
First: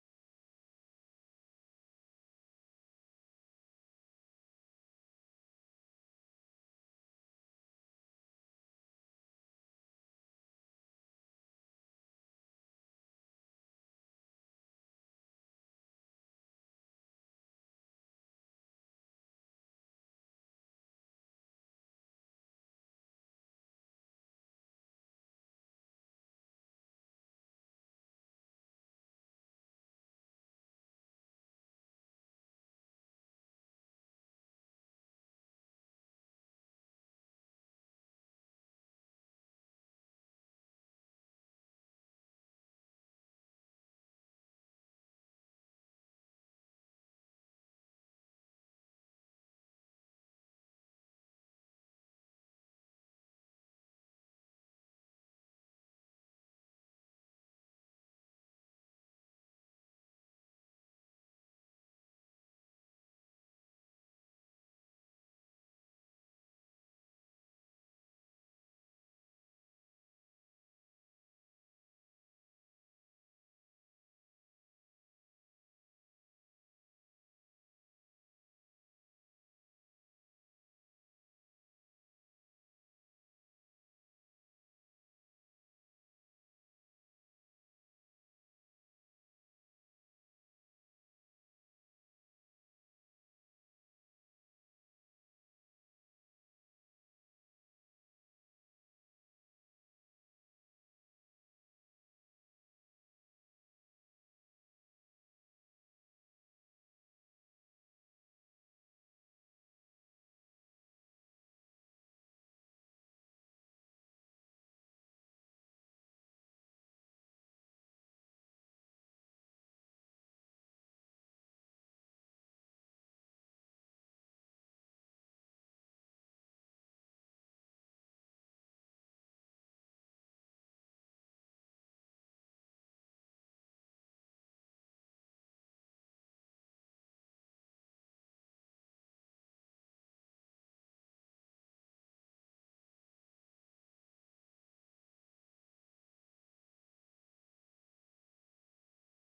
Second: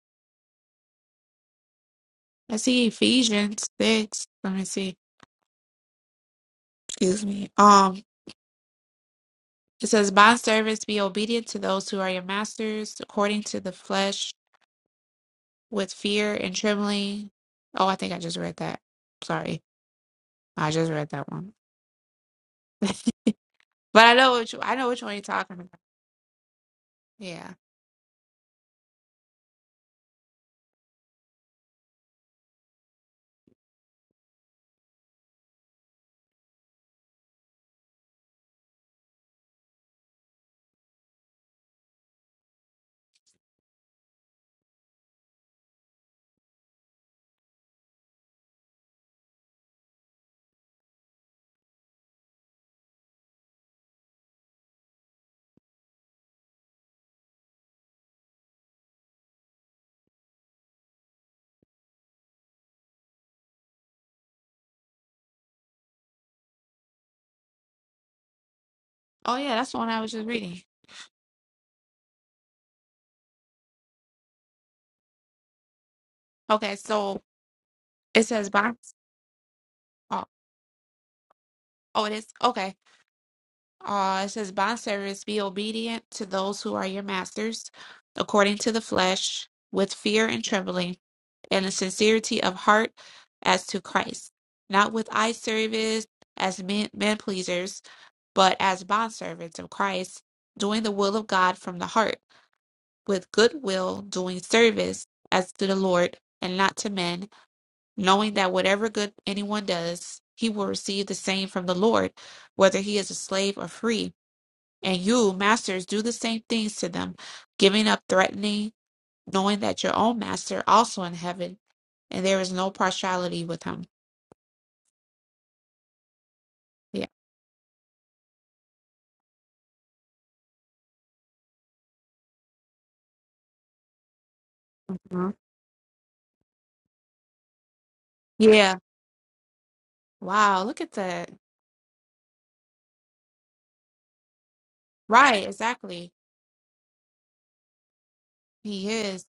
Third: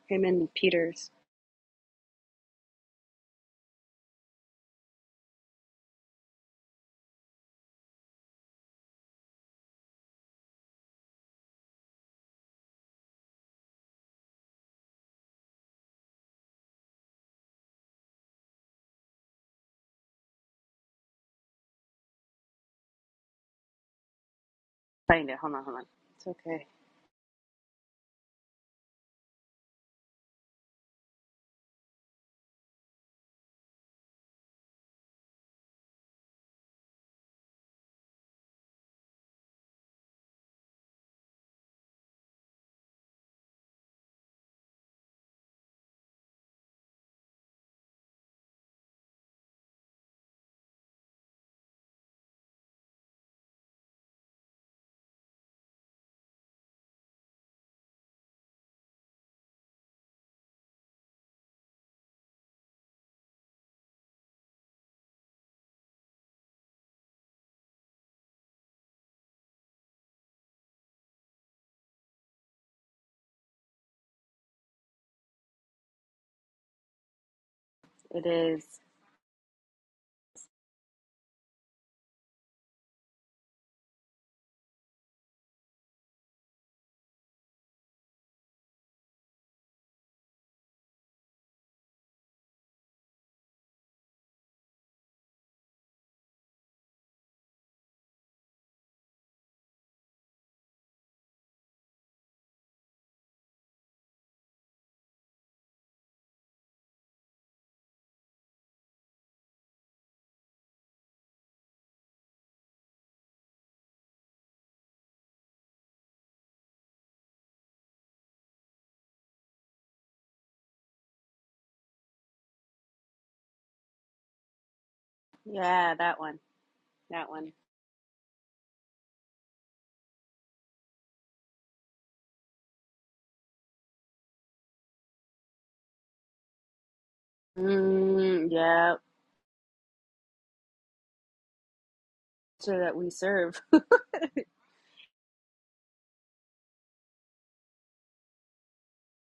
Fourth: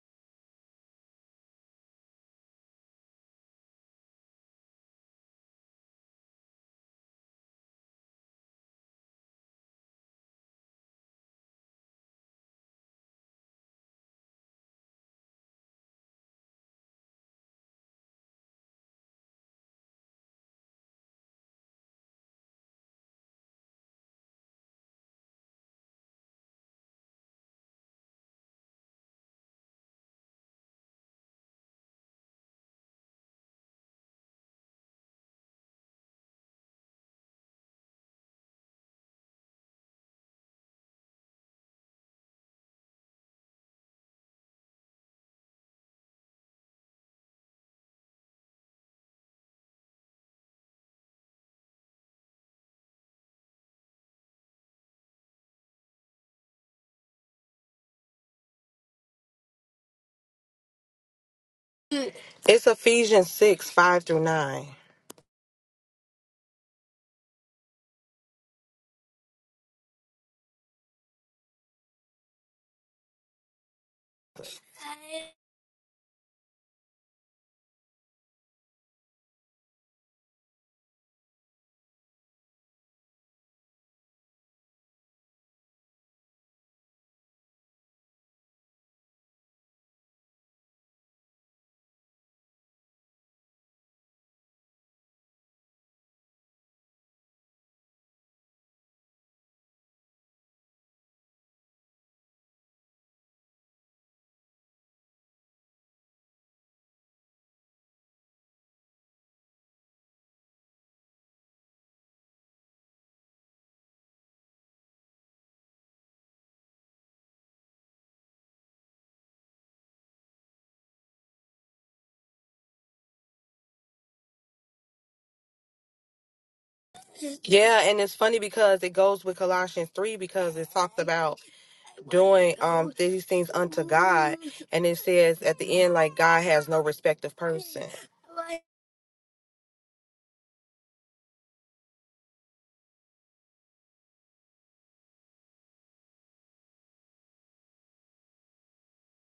Him and Peter's. I see Ephesians six. Let me see. Excuse me. Um. It says, Bond servants, be obedient to those who are your masters according to the flesh with fear and trembling. Oh, I think I just read that. Sorry. I just read that one. but I know which I know which one you're Find it. Hold talking on, about. hold on. It's okay. Yeah. It's Ephesians 6, 5 through 9. Oh yeah, that's the one I was just reading. Okay, so it It says is. bond oh, oh it is okay. Uh, it says, Bond servants, be obedient to those who are your masters, according to the flesh, with fear and trembling, and a sincerity of heart as to Christ, not with eye service as men, men pleasers, but as bondservants of Christ, doing the will of God from the heart, with good will, doing service as to the Lord and not to men, knowing that whatever good anyone does, he will receive the same from the Lord, whether he is a slave or free and you, masters, do the same things to them, giving up threatening, knowing that your own master also in heaven, and there is no partiality with him. Yeah, that one. Yeah. That one. Yeah, and it's funny because it goes with Colossians 3 because it talks about doing um these things unto God. And it Mhm. says at the end, like, God has no respect of person. Mm, Yeah. yeah. Wow, look at that. So that we serve Right, exactly. He is.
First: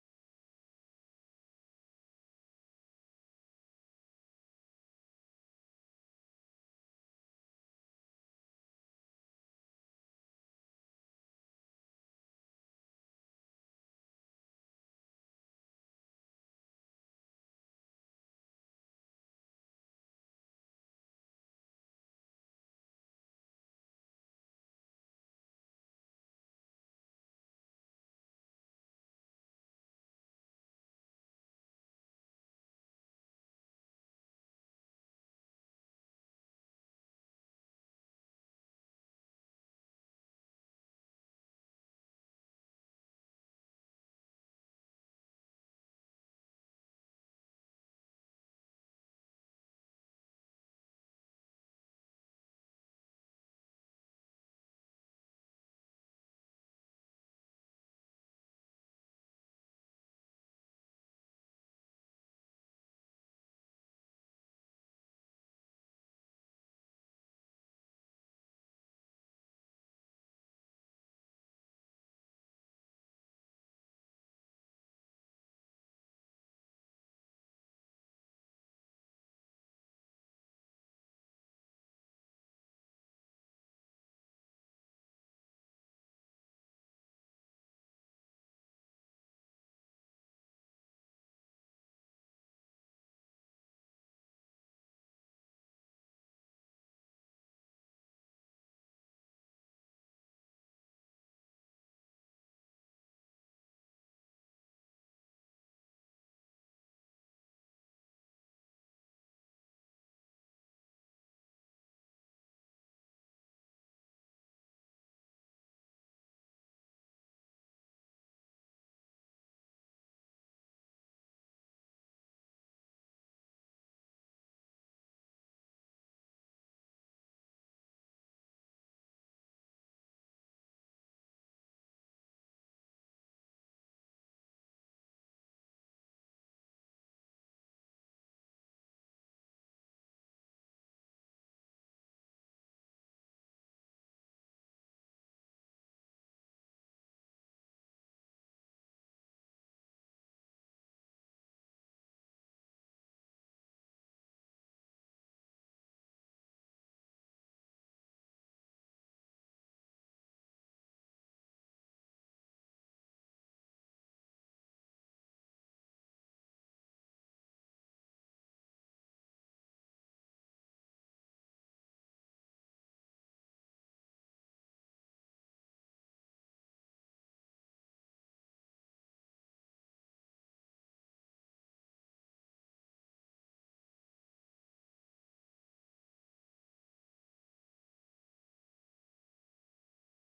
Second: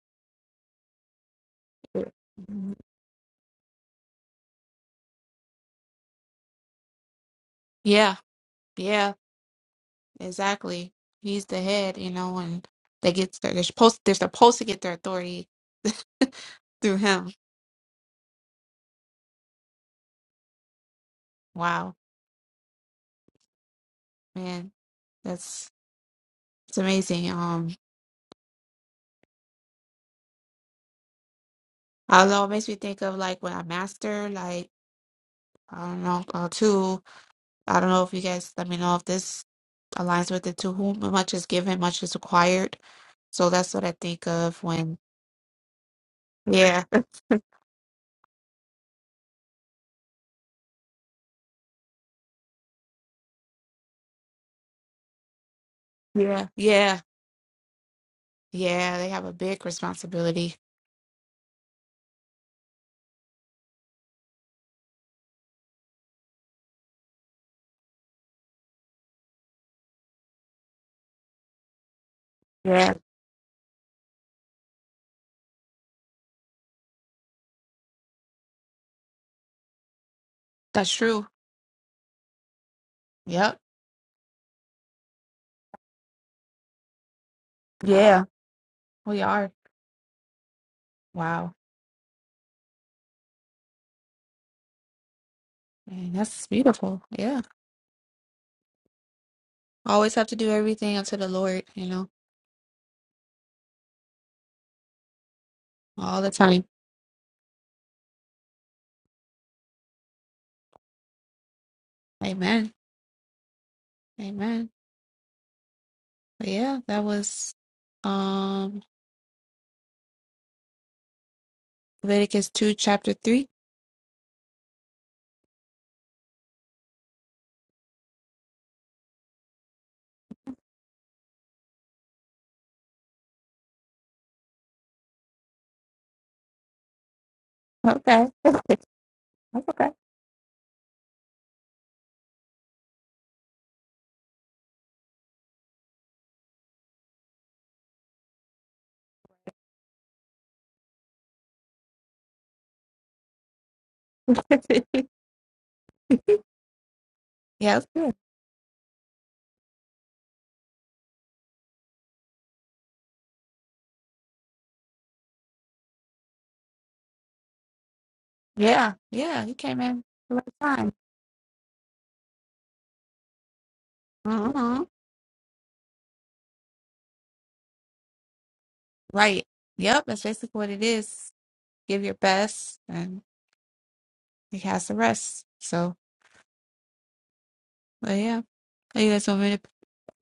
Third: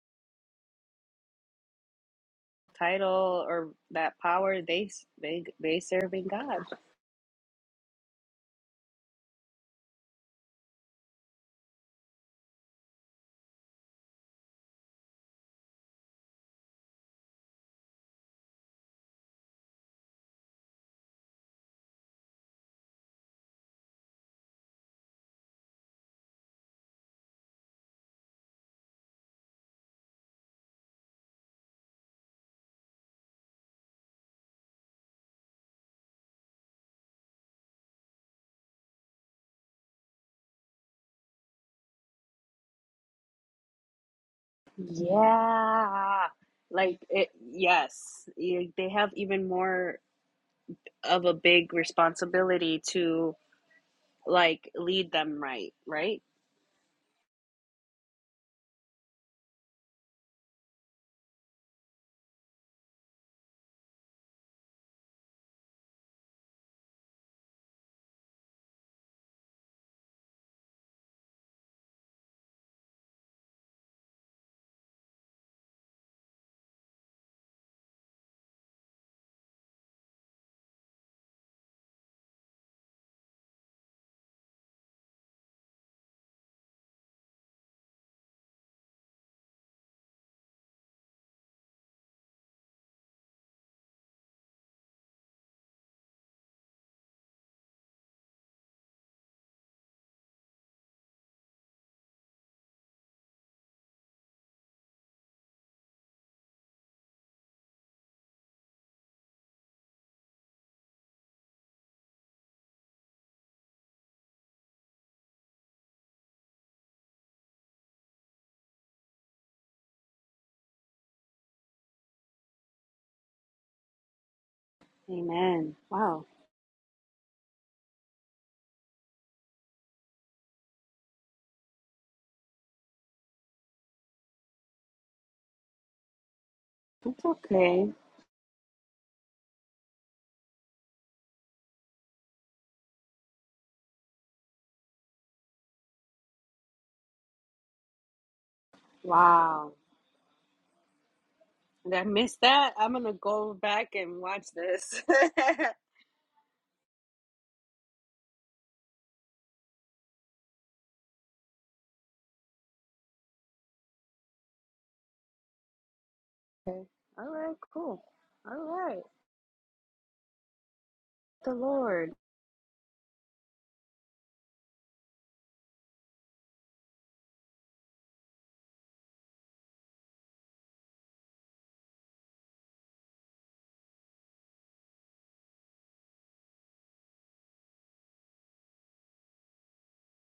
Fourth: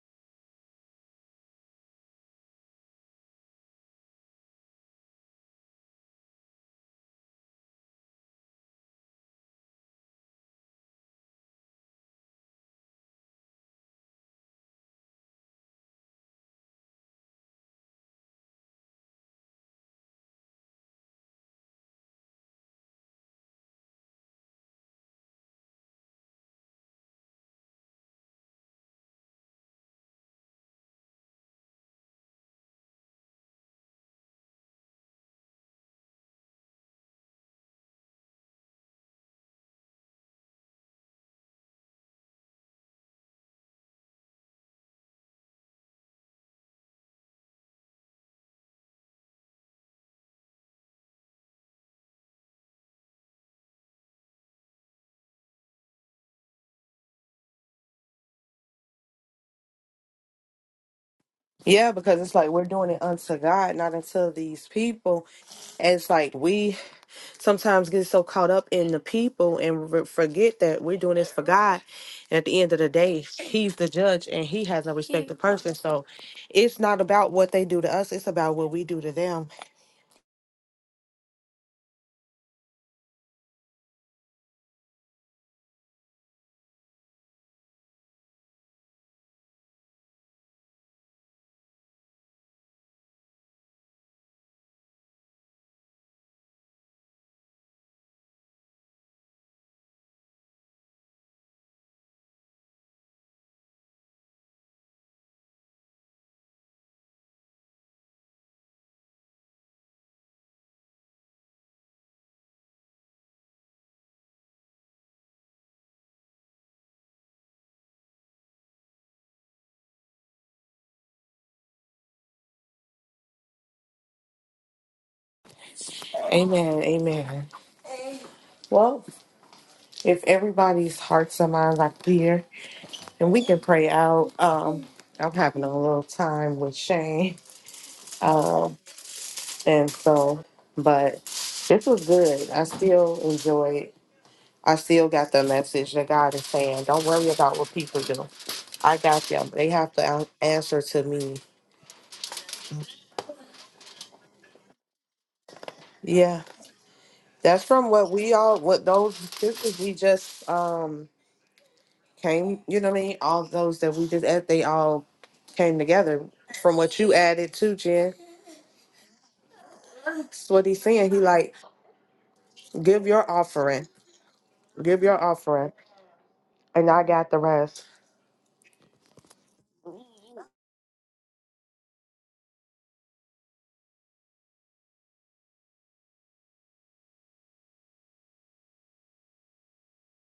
Mhm. title or that power they they they serving God. Yeah, yeah, exactly. He's the head, you know, and they get their, they're supposed they're supposed to get their authority through him. Wow, man, that's it's amazing. Um, I don't know, it makes me think of like when I master, like. I don't know. Uh, two, I don't know if you guys let me know if this aligns with it too. Whom much is given, much is required. So that's what I think of when, Yeah. yeah, Like it, yes, You- they have even more of a big responsibility to like lead them right, right? yeah, yeah, yeah, they have a big responsibility. Yeah, because it's like we're doing it unto God, not unto these people. And it's like we sometimes get so caught up in the people and re- forget that we're doing this for God. And at the end of the Yeah, day, He's the judge and He has no respect to person. So it's not about what they do to us, it's about what we do to them. that's true. Yep. Yeah, we are. Wow. Man, that's beautiful. Yeah. Always have to do everything unto the Lord, you know, all the time. Amen. Amen. But yeah, that was um Leviticus 2, chapter 3. Amen. Wow. Amen. Amen. Well, if everybody's hearts and minds are clear, and we can pray out. Um, I'm having a little time with It's Shane, okay. Okay. um, and so, but this was good. I still enjoyed. I still got the message that God is saying, don't worry about what people do. I got them. They Wow. have to an- answer to me. Did I miss that? I'm gonna go back and watch Okay. this. Yeah. That's Yeah, it's from what good. we all, what those scriptures we just um came, you know what I mean? All those that we just add, they all came together from Okay. what you All added right, too, cool. Jen. All Yeah, right. yeah, he came in the right That's what he's time. saying. He like, The Lord. give your offering, hmm give your offering, and I got the rest. Right. Yep, that's basically what it is. Give your best, and he has the rest. So, but yeah, are you guys want me to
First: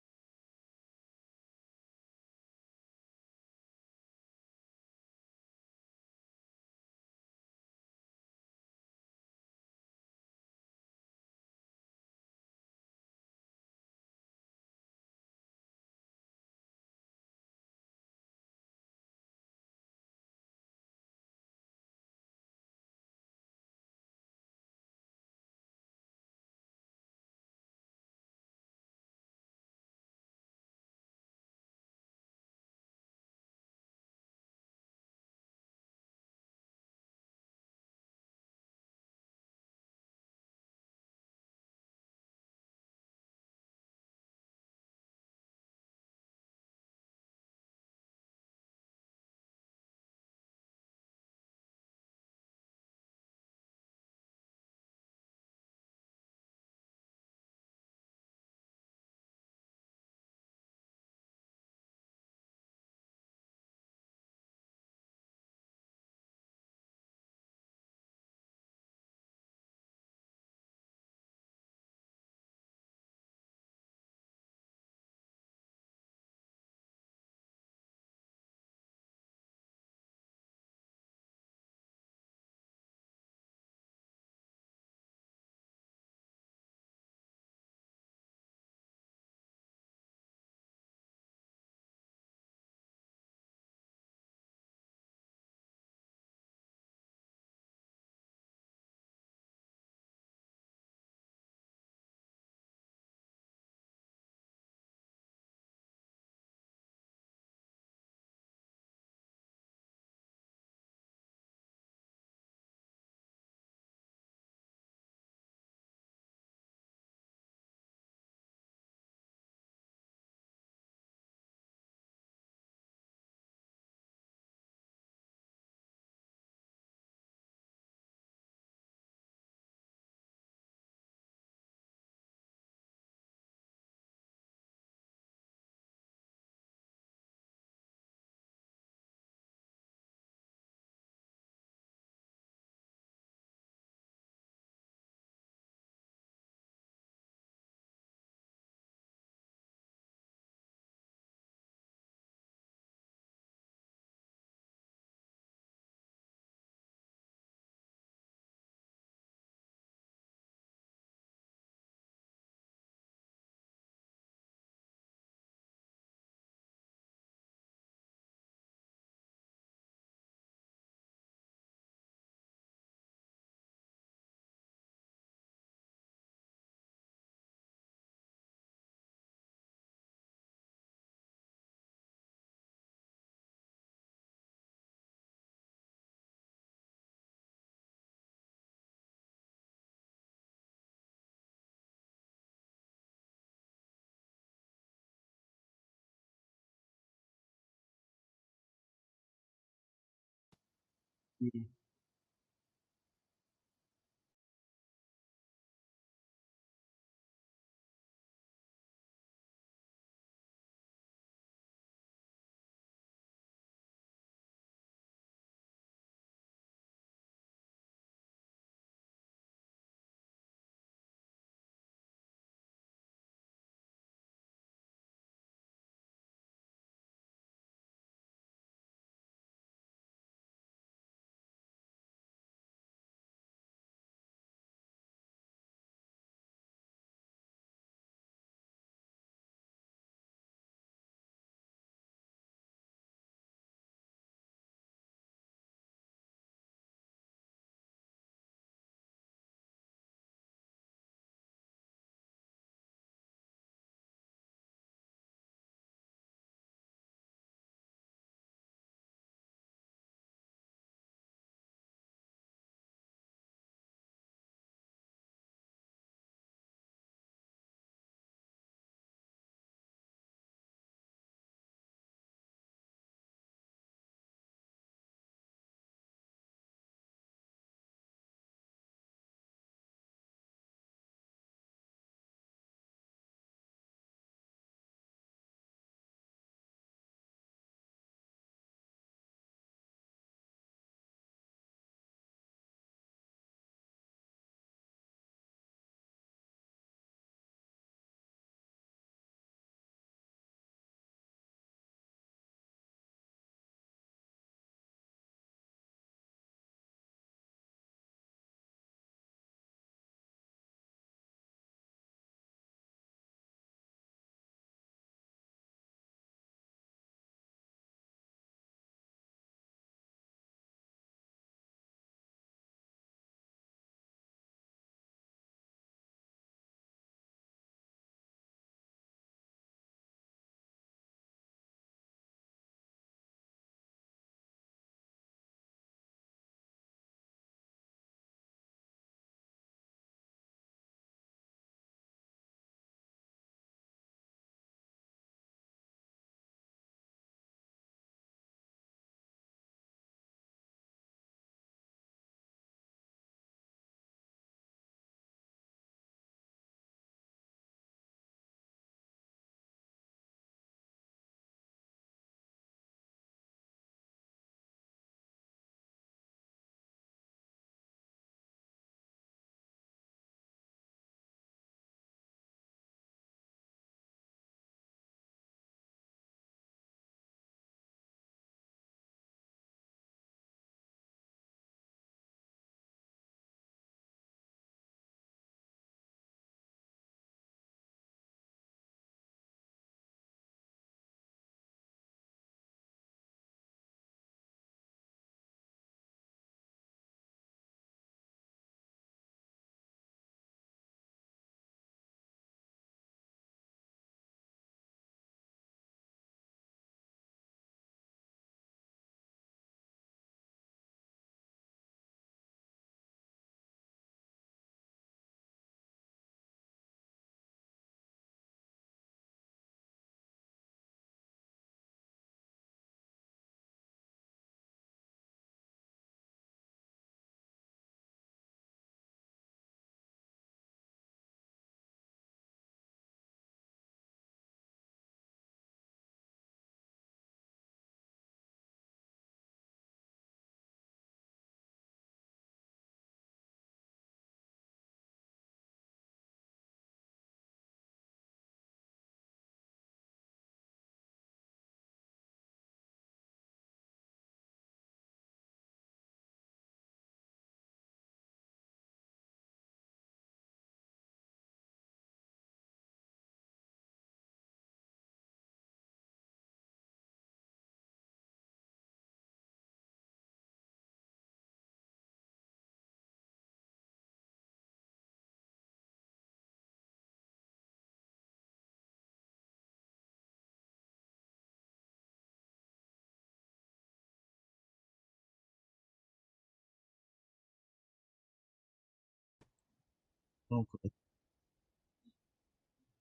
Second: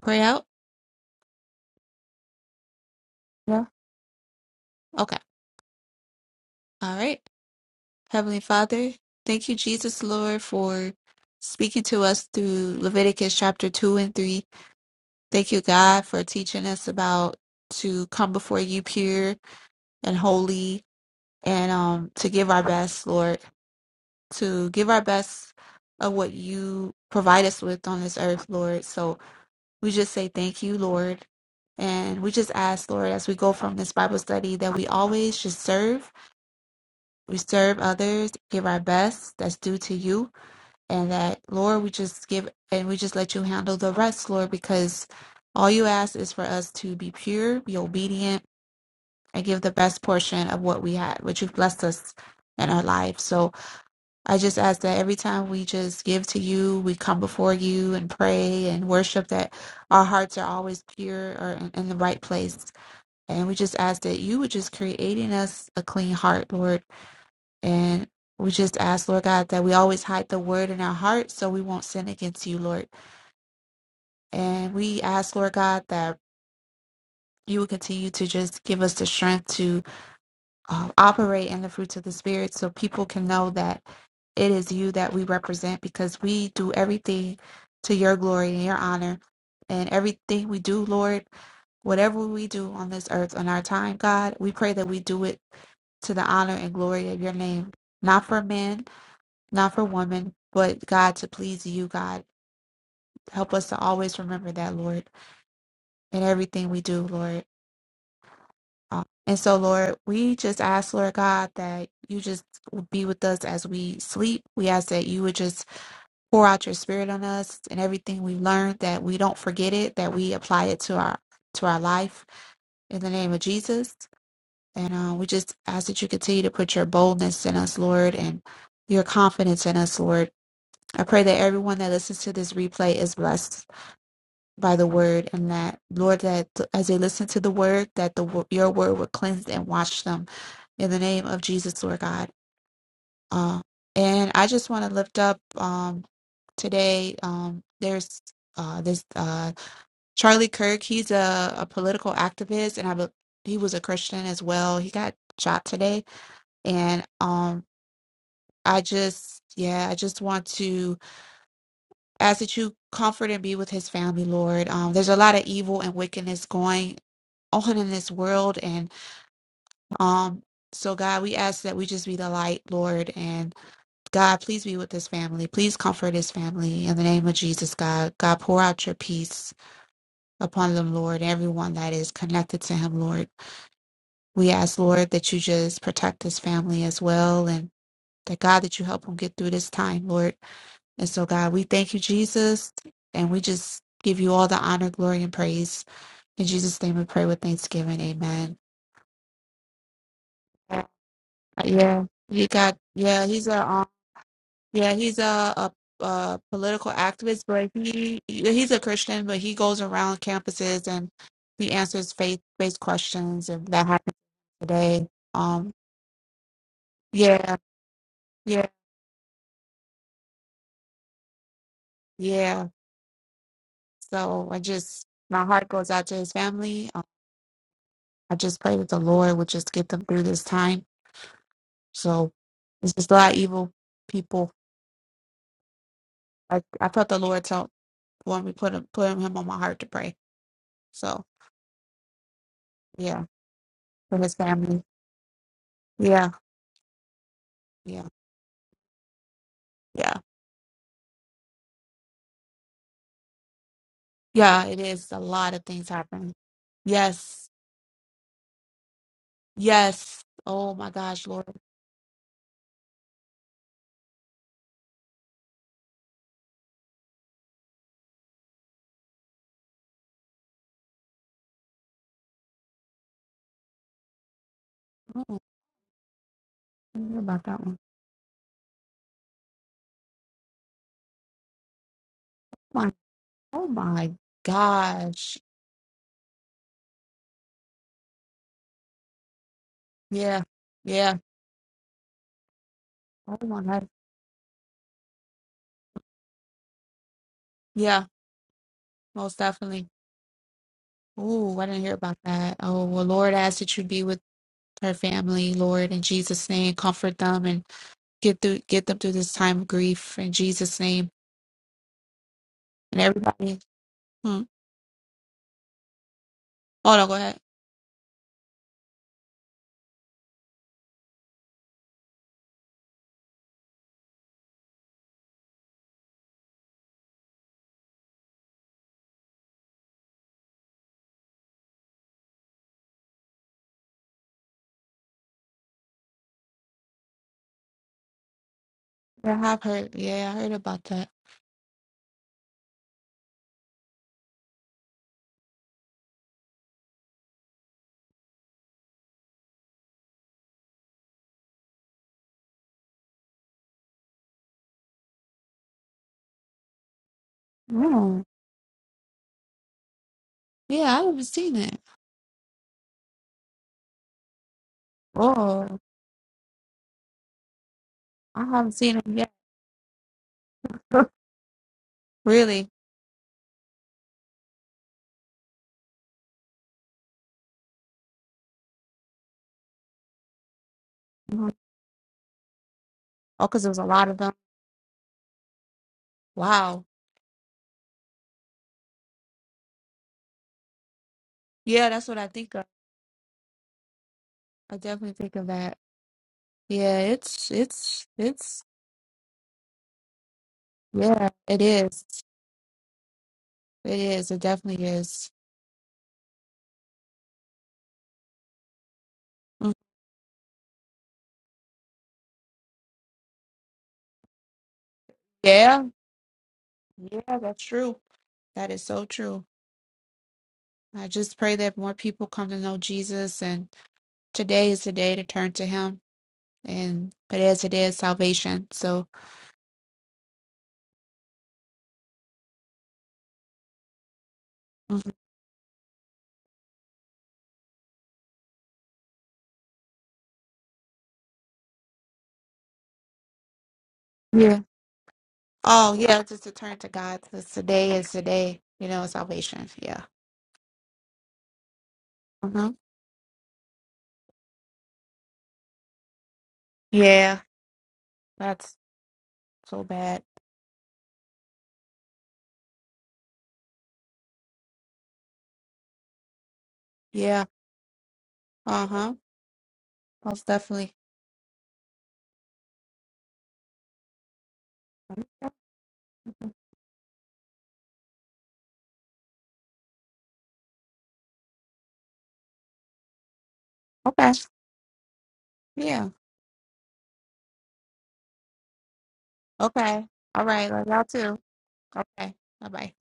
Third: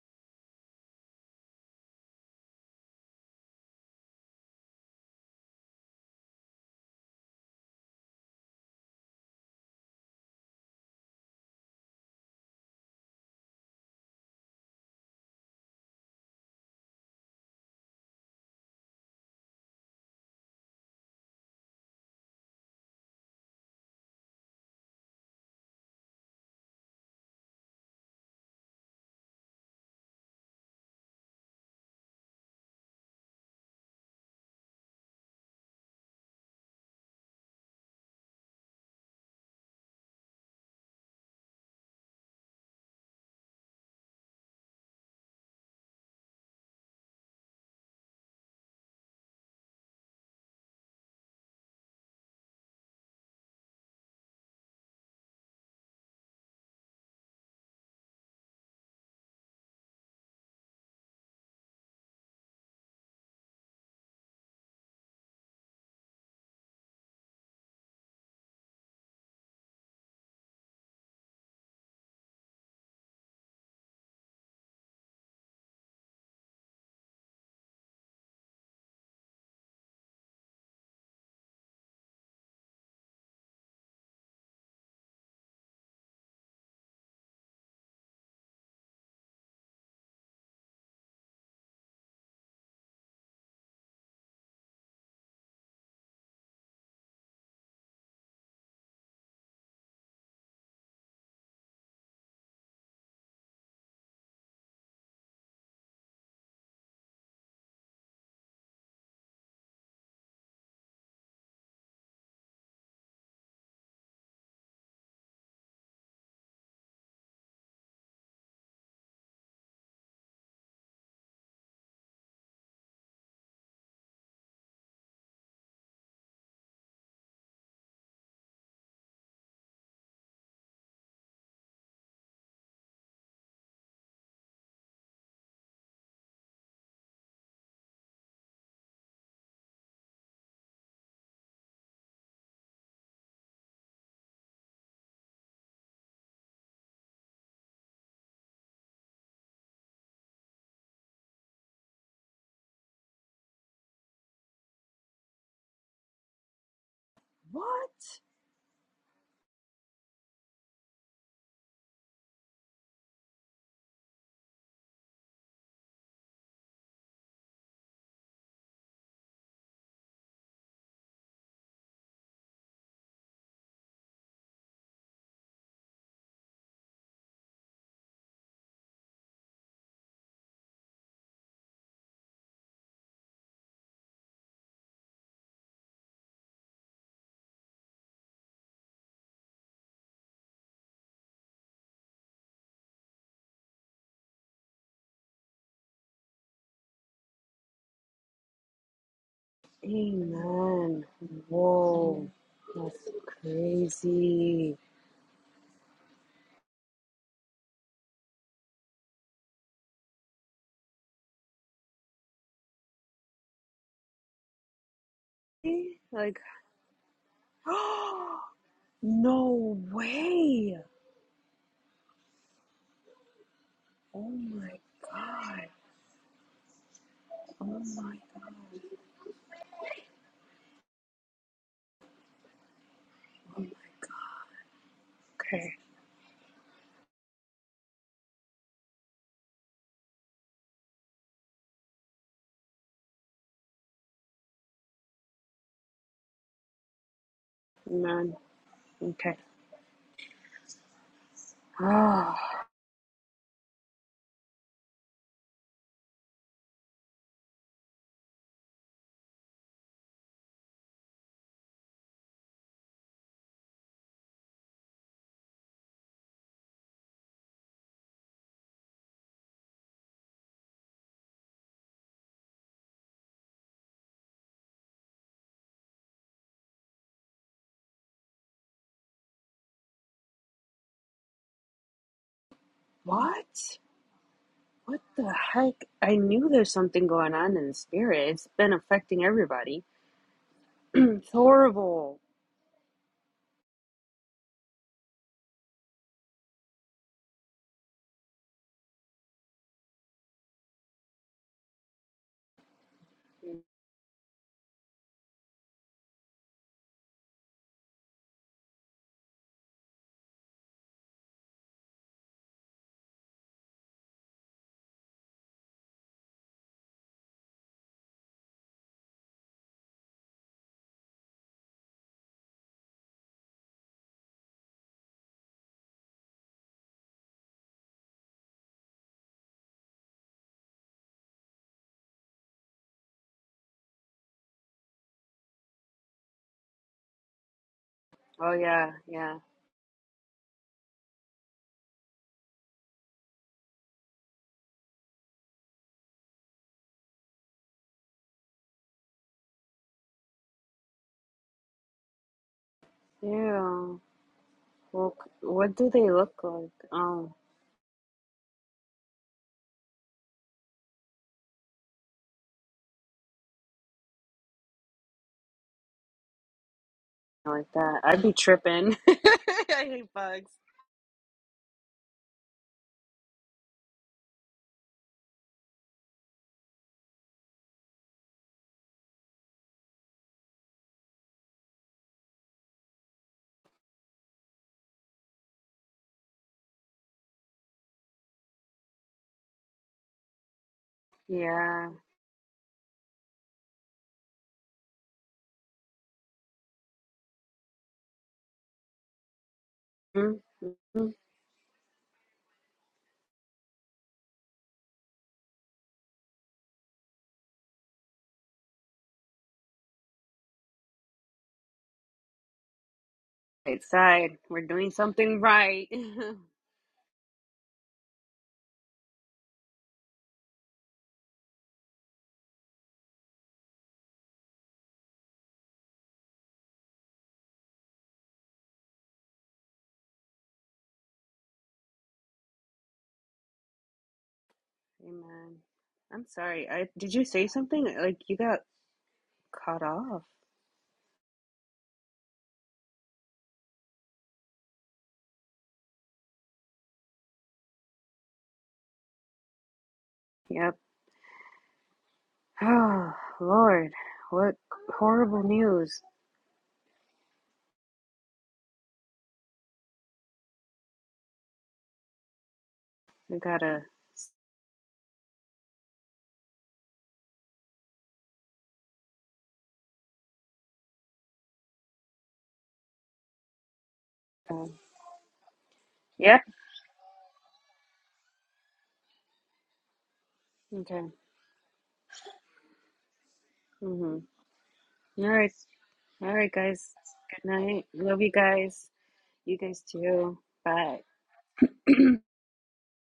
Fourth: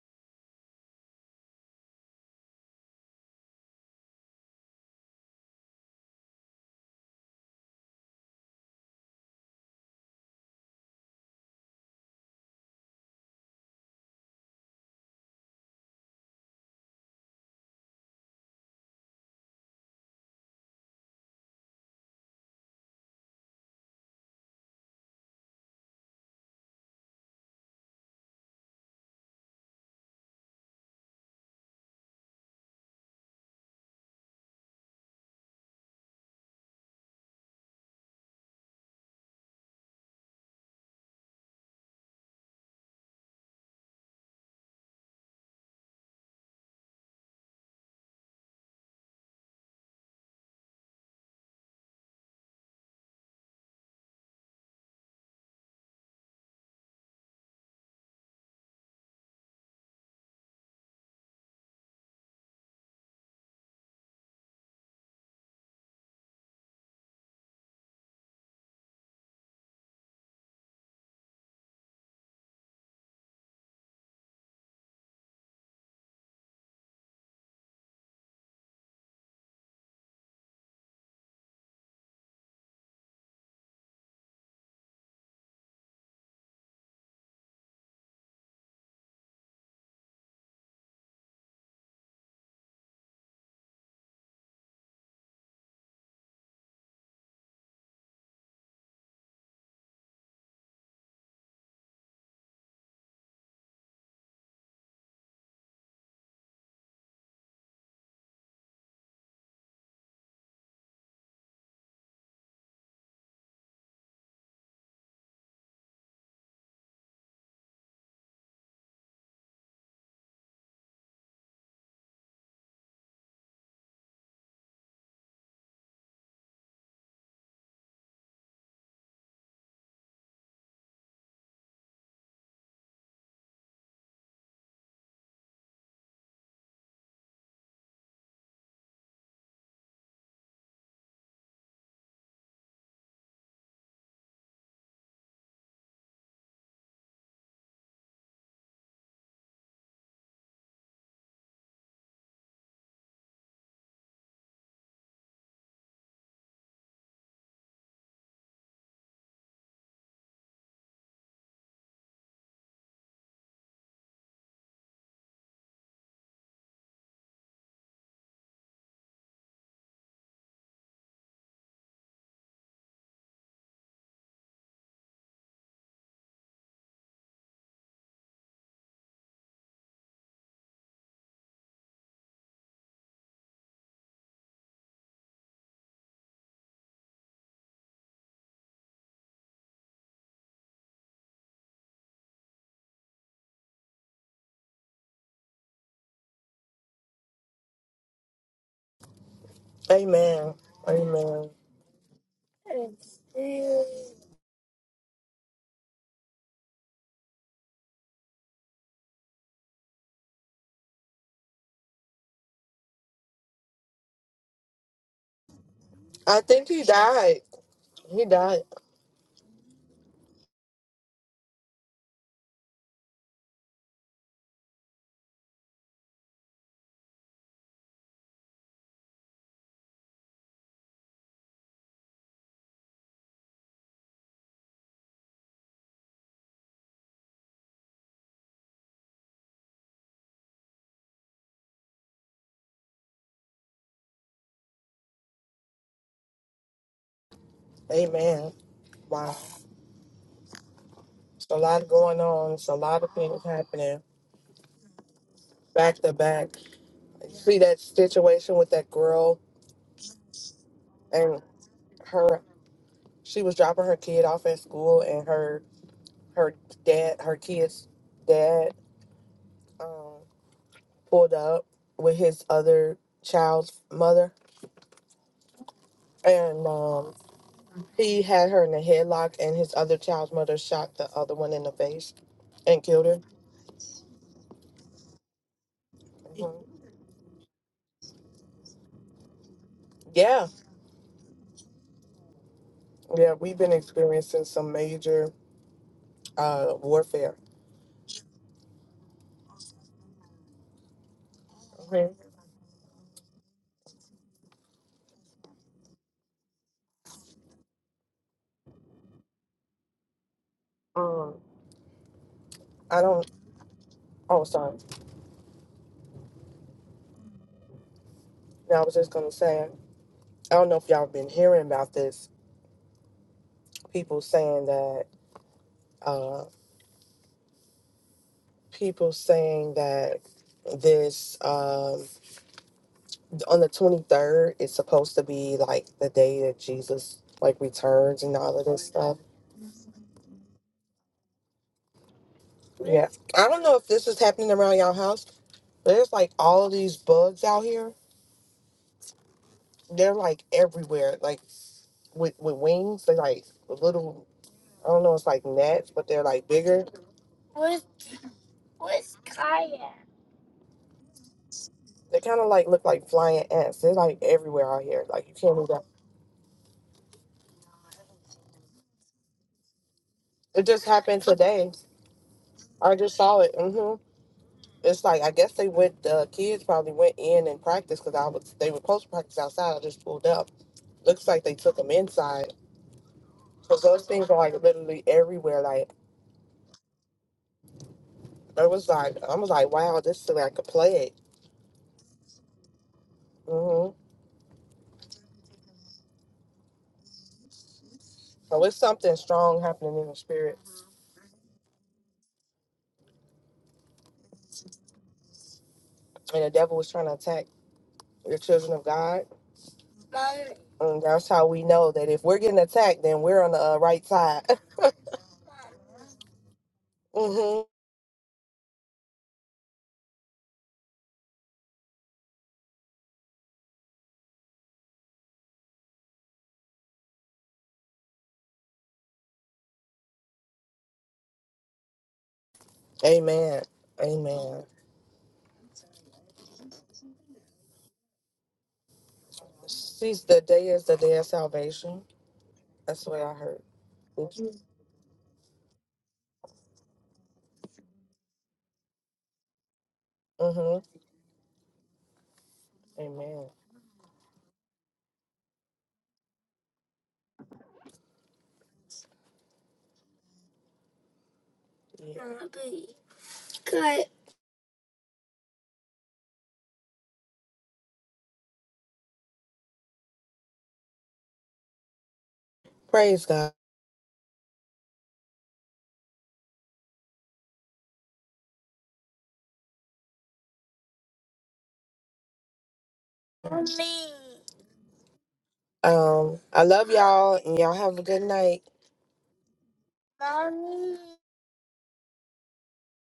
pray out? Yeah. Okay. All right. Heavenly Father, thank you, Jesus Lord, for speaking to us through Leviticus chapter two and three. Thank you, God, for teaching us about to come before you pure and holy, and um to give our best, Lord. to give our best of what you provide us with on this earth, Lord. So we just say thank you, Lord. And we just ask, Lord, as we go from this Bible study, that we always just serve. We serve others, give our best that's due to you. And that, Lord, we just give and we just let you handle the rest, Lord, because all you ask is for us to be pure, be obedient, and give the best portion of what we had, what you've blessed us in our life. So I just ask that every time we just give to you, we come before you and pray and worship, that our hearts are always pure or in, in the right place. And we just ask that you would just create in us a clean heart, Lord. And we just ask, Lord God, that we always hide the word in our heart so we won't sin against you, Lord. And we ask, Lord God, that you would continue to just give us the strength to. um, operate in the fruits of the spirit so people can know that it is you that we represent because we do everything to your glory and your honor and everything we do lord whatever we do on this earth on our time god we pray that we do it to the honor and glory of your name not for men not for women but god to please you god help us to always remember that lord in everything we do lord Um, And so, Lord, we just ask, Lord God, that you just would be with us as we sleep. We ask that you would just pour out your spirit on us and everything we've learned, that we don't forget it, that we apply it to our to our life in the name of Jesus. And uh, we just ask that you continue to put your boldness in us, Lord, and your confidence in us, Lord. I pray that everyone that listens to this replay is blessed by the word, and that Lord, that as they listen to the word, that the wo- your word will cleanse and wash them in the name of Jesus, Lord God. Um, and I just want to lift up um, today. Um, there's uh, this uh, Charlie Kirk. He's a, a political activist, and I be- he was a Christian as well. He got shot today, and um, What? I just yeah, I just want to ask that you comfort and be with his family, Lord. Um, there's a lot of evil and wickedness going on in this world, and um, so God, we ask that we just be the light, Lord, and God, please be with this family. Please comfort this family in the name of Jesus, God. God, pour out your peace upon them, Lord. Everyone that is connected to him, Lord. We ask, Lord, that you just protect this family as well and that God, that you help them get through this time, Lord. And so, God, we thank you, Jesus, and we just give you all the honor, glory, and praise. In Jesus' name we pray with thanksgiving. Amen. Amen. Uh, Amen. Amen. Mhm. Yeah. Whoa. He got That's yeah, he's a um, crazy. Yeah, he's a, a a political activist, but he yeah, he's a Christian, but he goes around campuses and he answers faith based questions and that happens today. Um Like I think he died. yeah, He died. yeah, No way. yeah. Oh So I my just my heart god. goes out to his family. Um, Oh my I god. just pray that the Lord would just get them through this time. So it's just a lot of Oh my- evil people. Okay. I I felt the Lord told want me put him put him on my heart to pray. So yeah, for his family. Yeah, yeah, Man. Amen. Wow. Okay. yeah. It's a lot going Ah. on. It's a lot of things happening Yeah, it is. A lot of things back to happen. back. You Yes. See that situation with that girl Yes. Oh my gosh, and Lord. her. She was dropping her kid off at school, and her her dad, her kid's dad, um, pulled up with his other child's mother, Oh, and I didn't um, hear about that one. he had her in a headlock, and his other child's mother shot the other one in the face and My- killed her. what? Oh my What the gosh. heck? I knew Mhm. there's something going on in the spirit. It's been affecting everybody. Yeah. Yeah, Yeah. It's horrible. yeah, Oh we've my been God. experiencing some major uh, warfare. Yeah, most definitely. Ooh, I didn't hear Mhm. about that. Oh, well, Lord, I ask that you be with her family, Lord, in Jesus' name. Comfort them and get through get them through this time of grief in Jesus' name. Um, And I don't. everybody. Hmm. Oh, sorry. Oh no, go ahead. Now I was just gonna say. I don't know if y'all been hearing about this. People saying that. Uh, people saying that this um on the twenty third is supposed to be like the day that Jesus like returns and Oh all of this yeah, stuff. yeah. Yeah, I've heard. Yeah, I heard about that. Yeah. I don't know if this is happening around y'all house, but there's like all of these bugs out here. They're like everywhere. Like with with wings. they like Yeah. little. I don't know. Well, It's c- like what do gnats, but they they're look like like? bigger Oh, Mm. Yeah, I haven't seen it. They kind of like look like flying ants. They're like everywhere out here. Like you can't move Oh, even. like that. I'd be I haven't tripping. seen I them yet. hate bugs. It just happened today. Really? I just saw it. hmm It's like I guess they went. The kids probably went in and practiced because I was. They were supposed to practice outside. I just pulled up. Looks like Mhm. they took them inside Oh, because there was because a those lot of things them. are like literally everywhere. Like Wow. it was like, I was like, wow, this is like a plague. Yeah, Yeah. that's what I think of. hmm I definitely think of that. Yeah, it's it's So it's it's something strong happening in the mm spirit, mm. mm. yeah, it is. It is. It definitely is. and the devil was trying to attack the children of God. Mm. And that's how we know that if we're getting attacked, then we're on the uh, Right right side. side. We're doing something Yeah. right. Yeah, hmm that's true. That is so true. I just pray that more people come to know Jesus and today is the day to turn to him and today is the day of salvation. So Amen. Amen. Amen. I'm sorry. I did you say something? Like you got cut She's off. the day is the day of salvation. That's what I heard. Mhm. Oh yeah, just to turn to God. Cause today is the day, you know, of salvation. Yeah. Yep. Mm-hmm. hmm Oh Amen. Lord, what horrible news. Yeah, that's so bad. Yeah. We gotta. Yeah. Uh huh. Most definitely. Praise God. Um, yep. Mm-hmm. Okay. Mhm. Okay. All right. Yeah. All Um, right, I love guys. y'all Good and y'all night. have a Love good you night. guys. You guys Okay. too. All right. Love Bye. y'all too. Okay. Bye bye.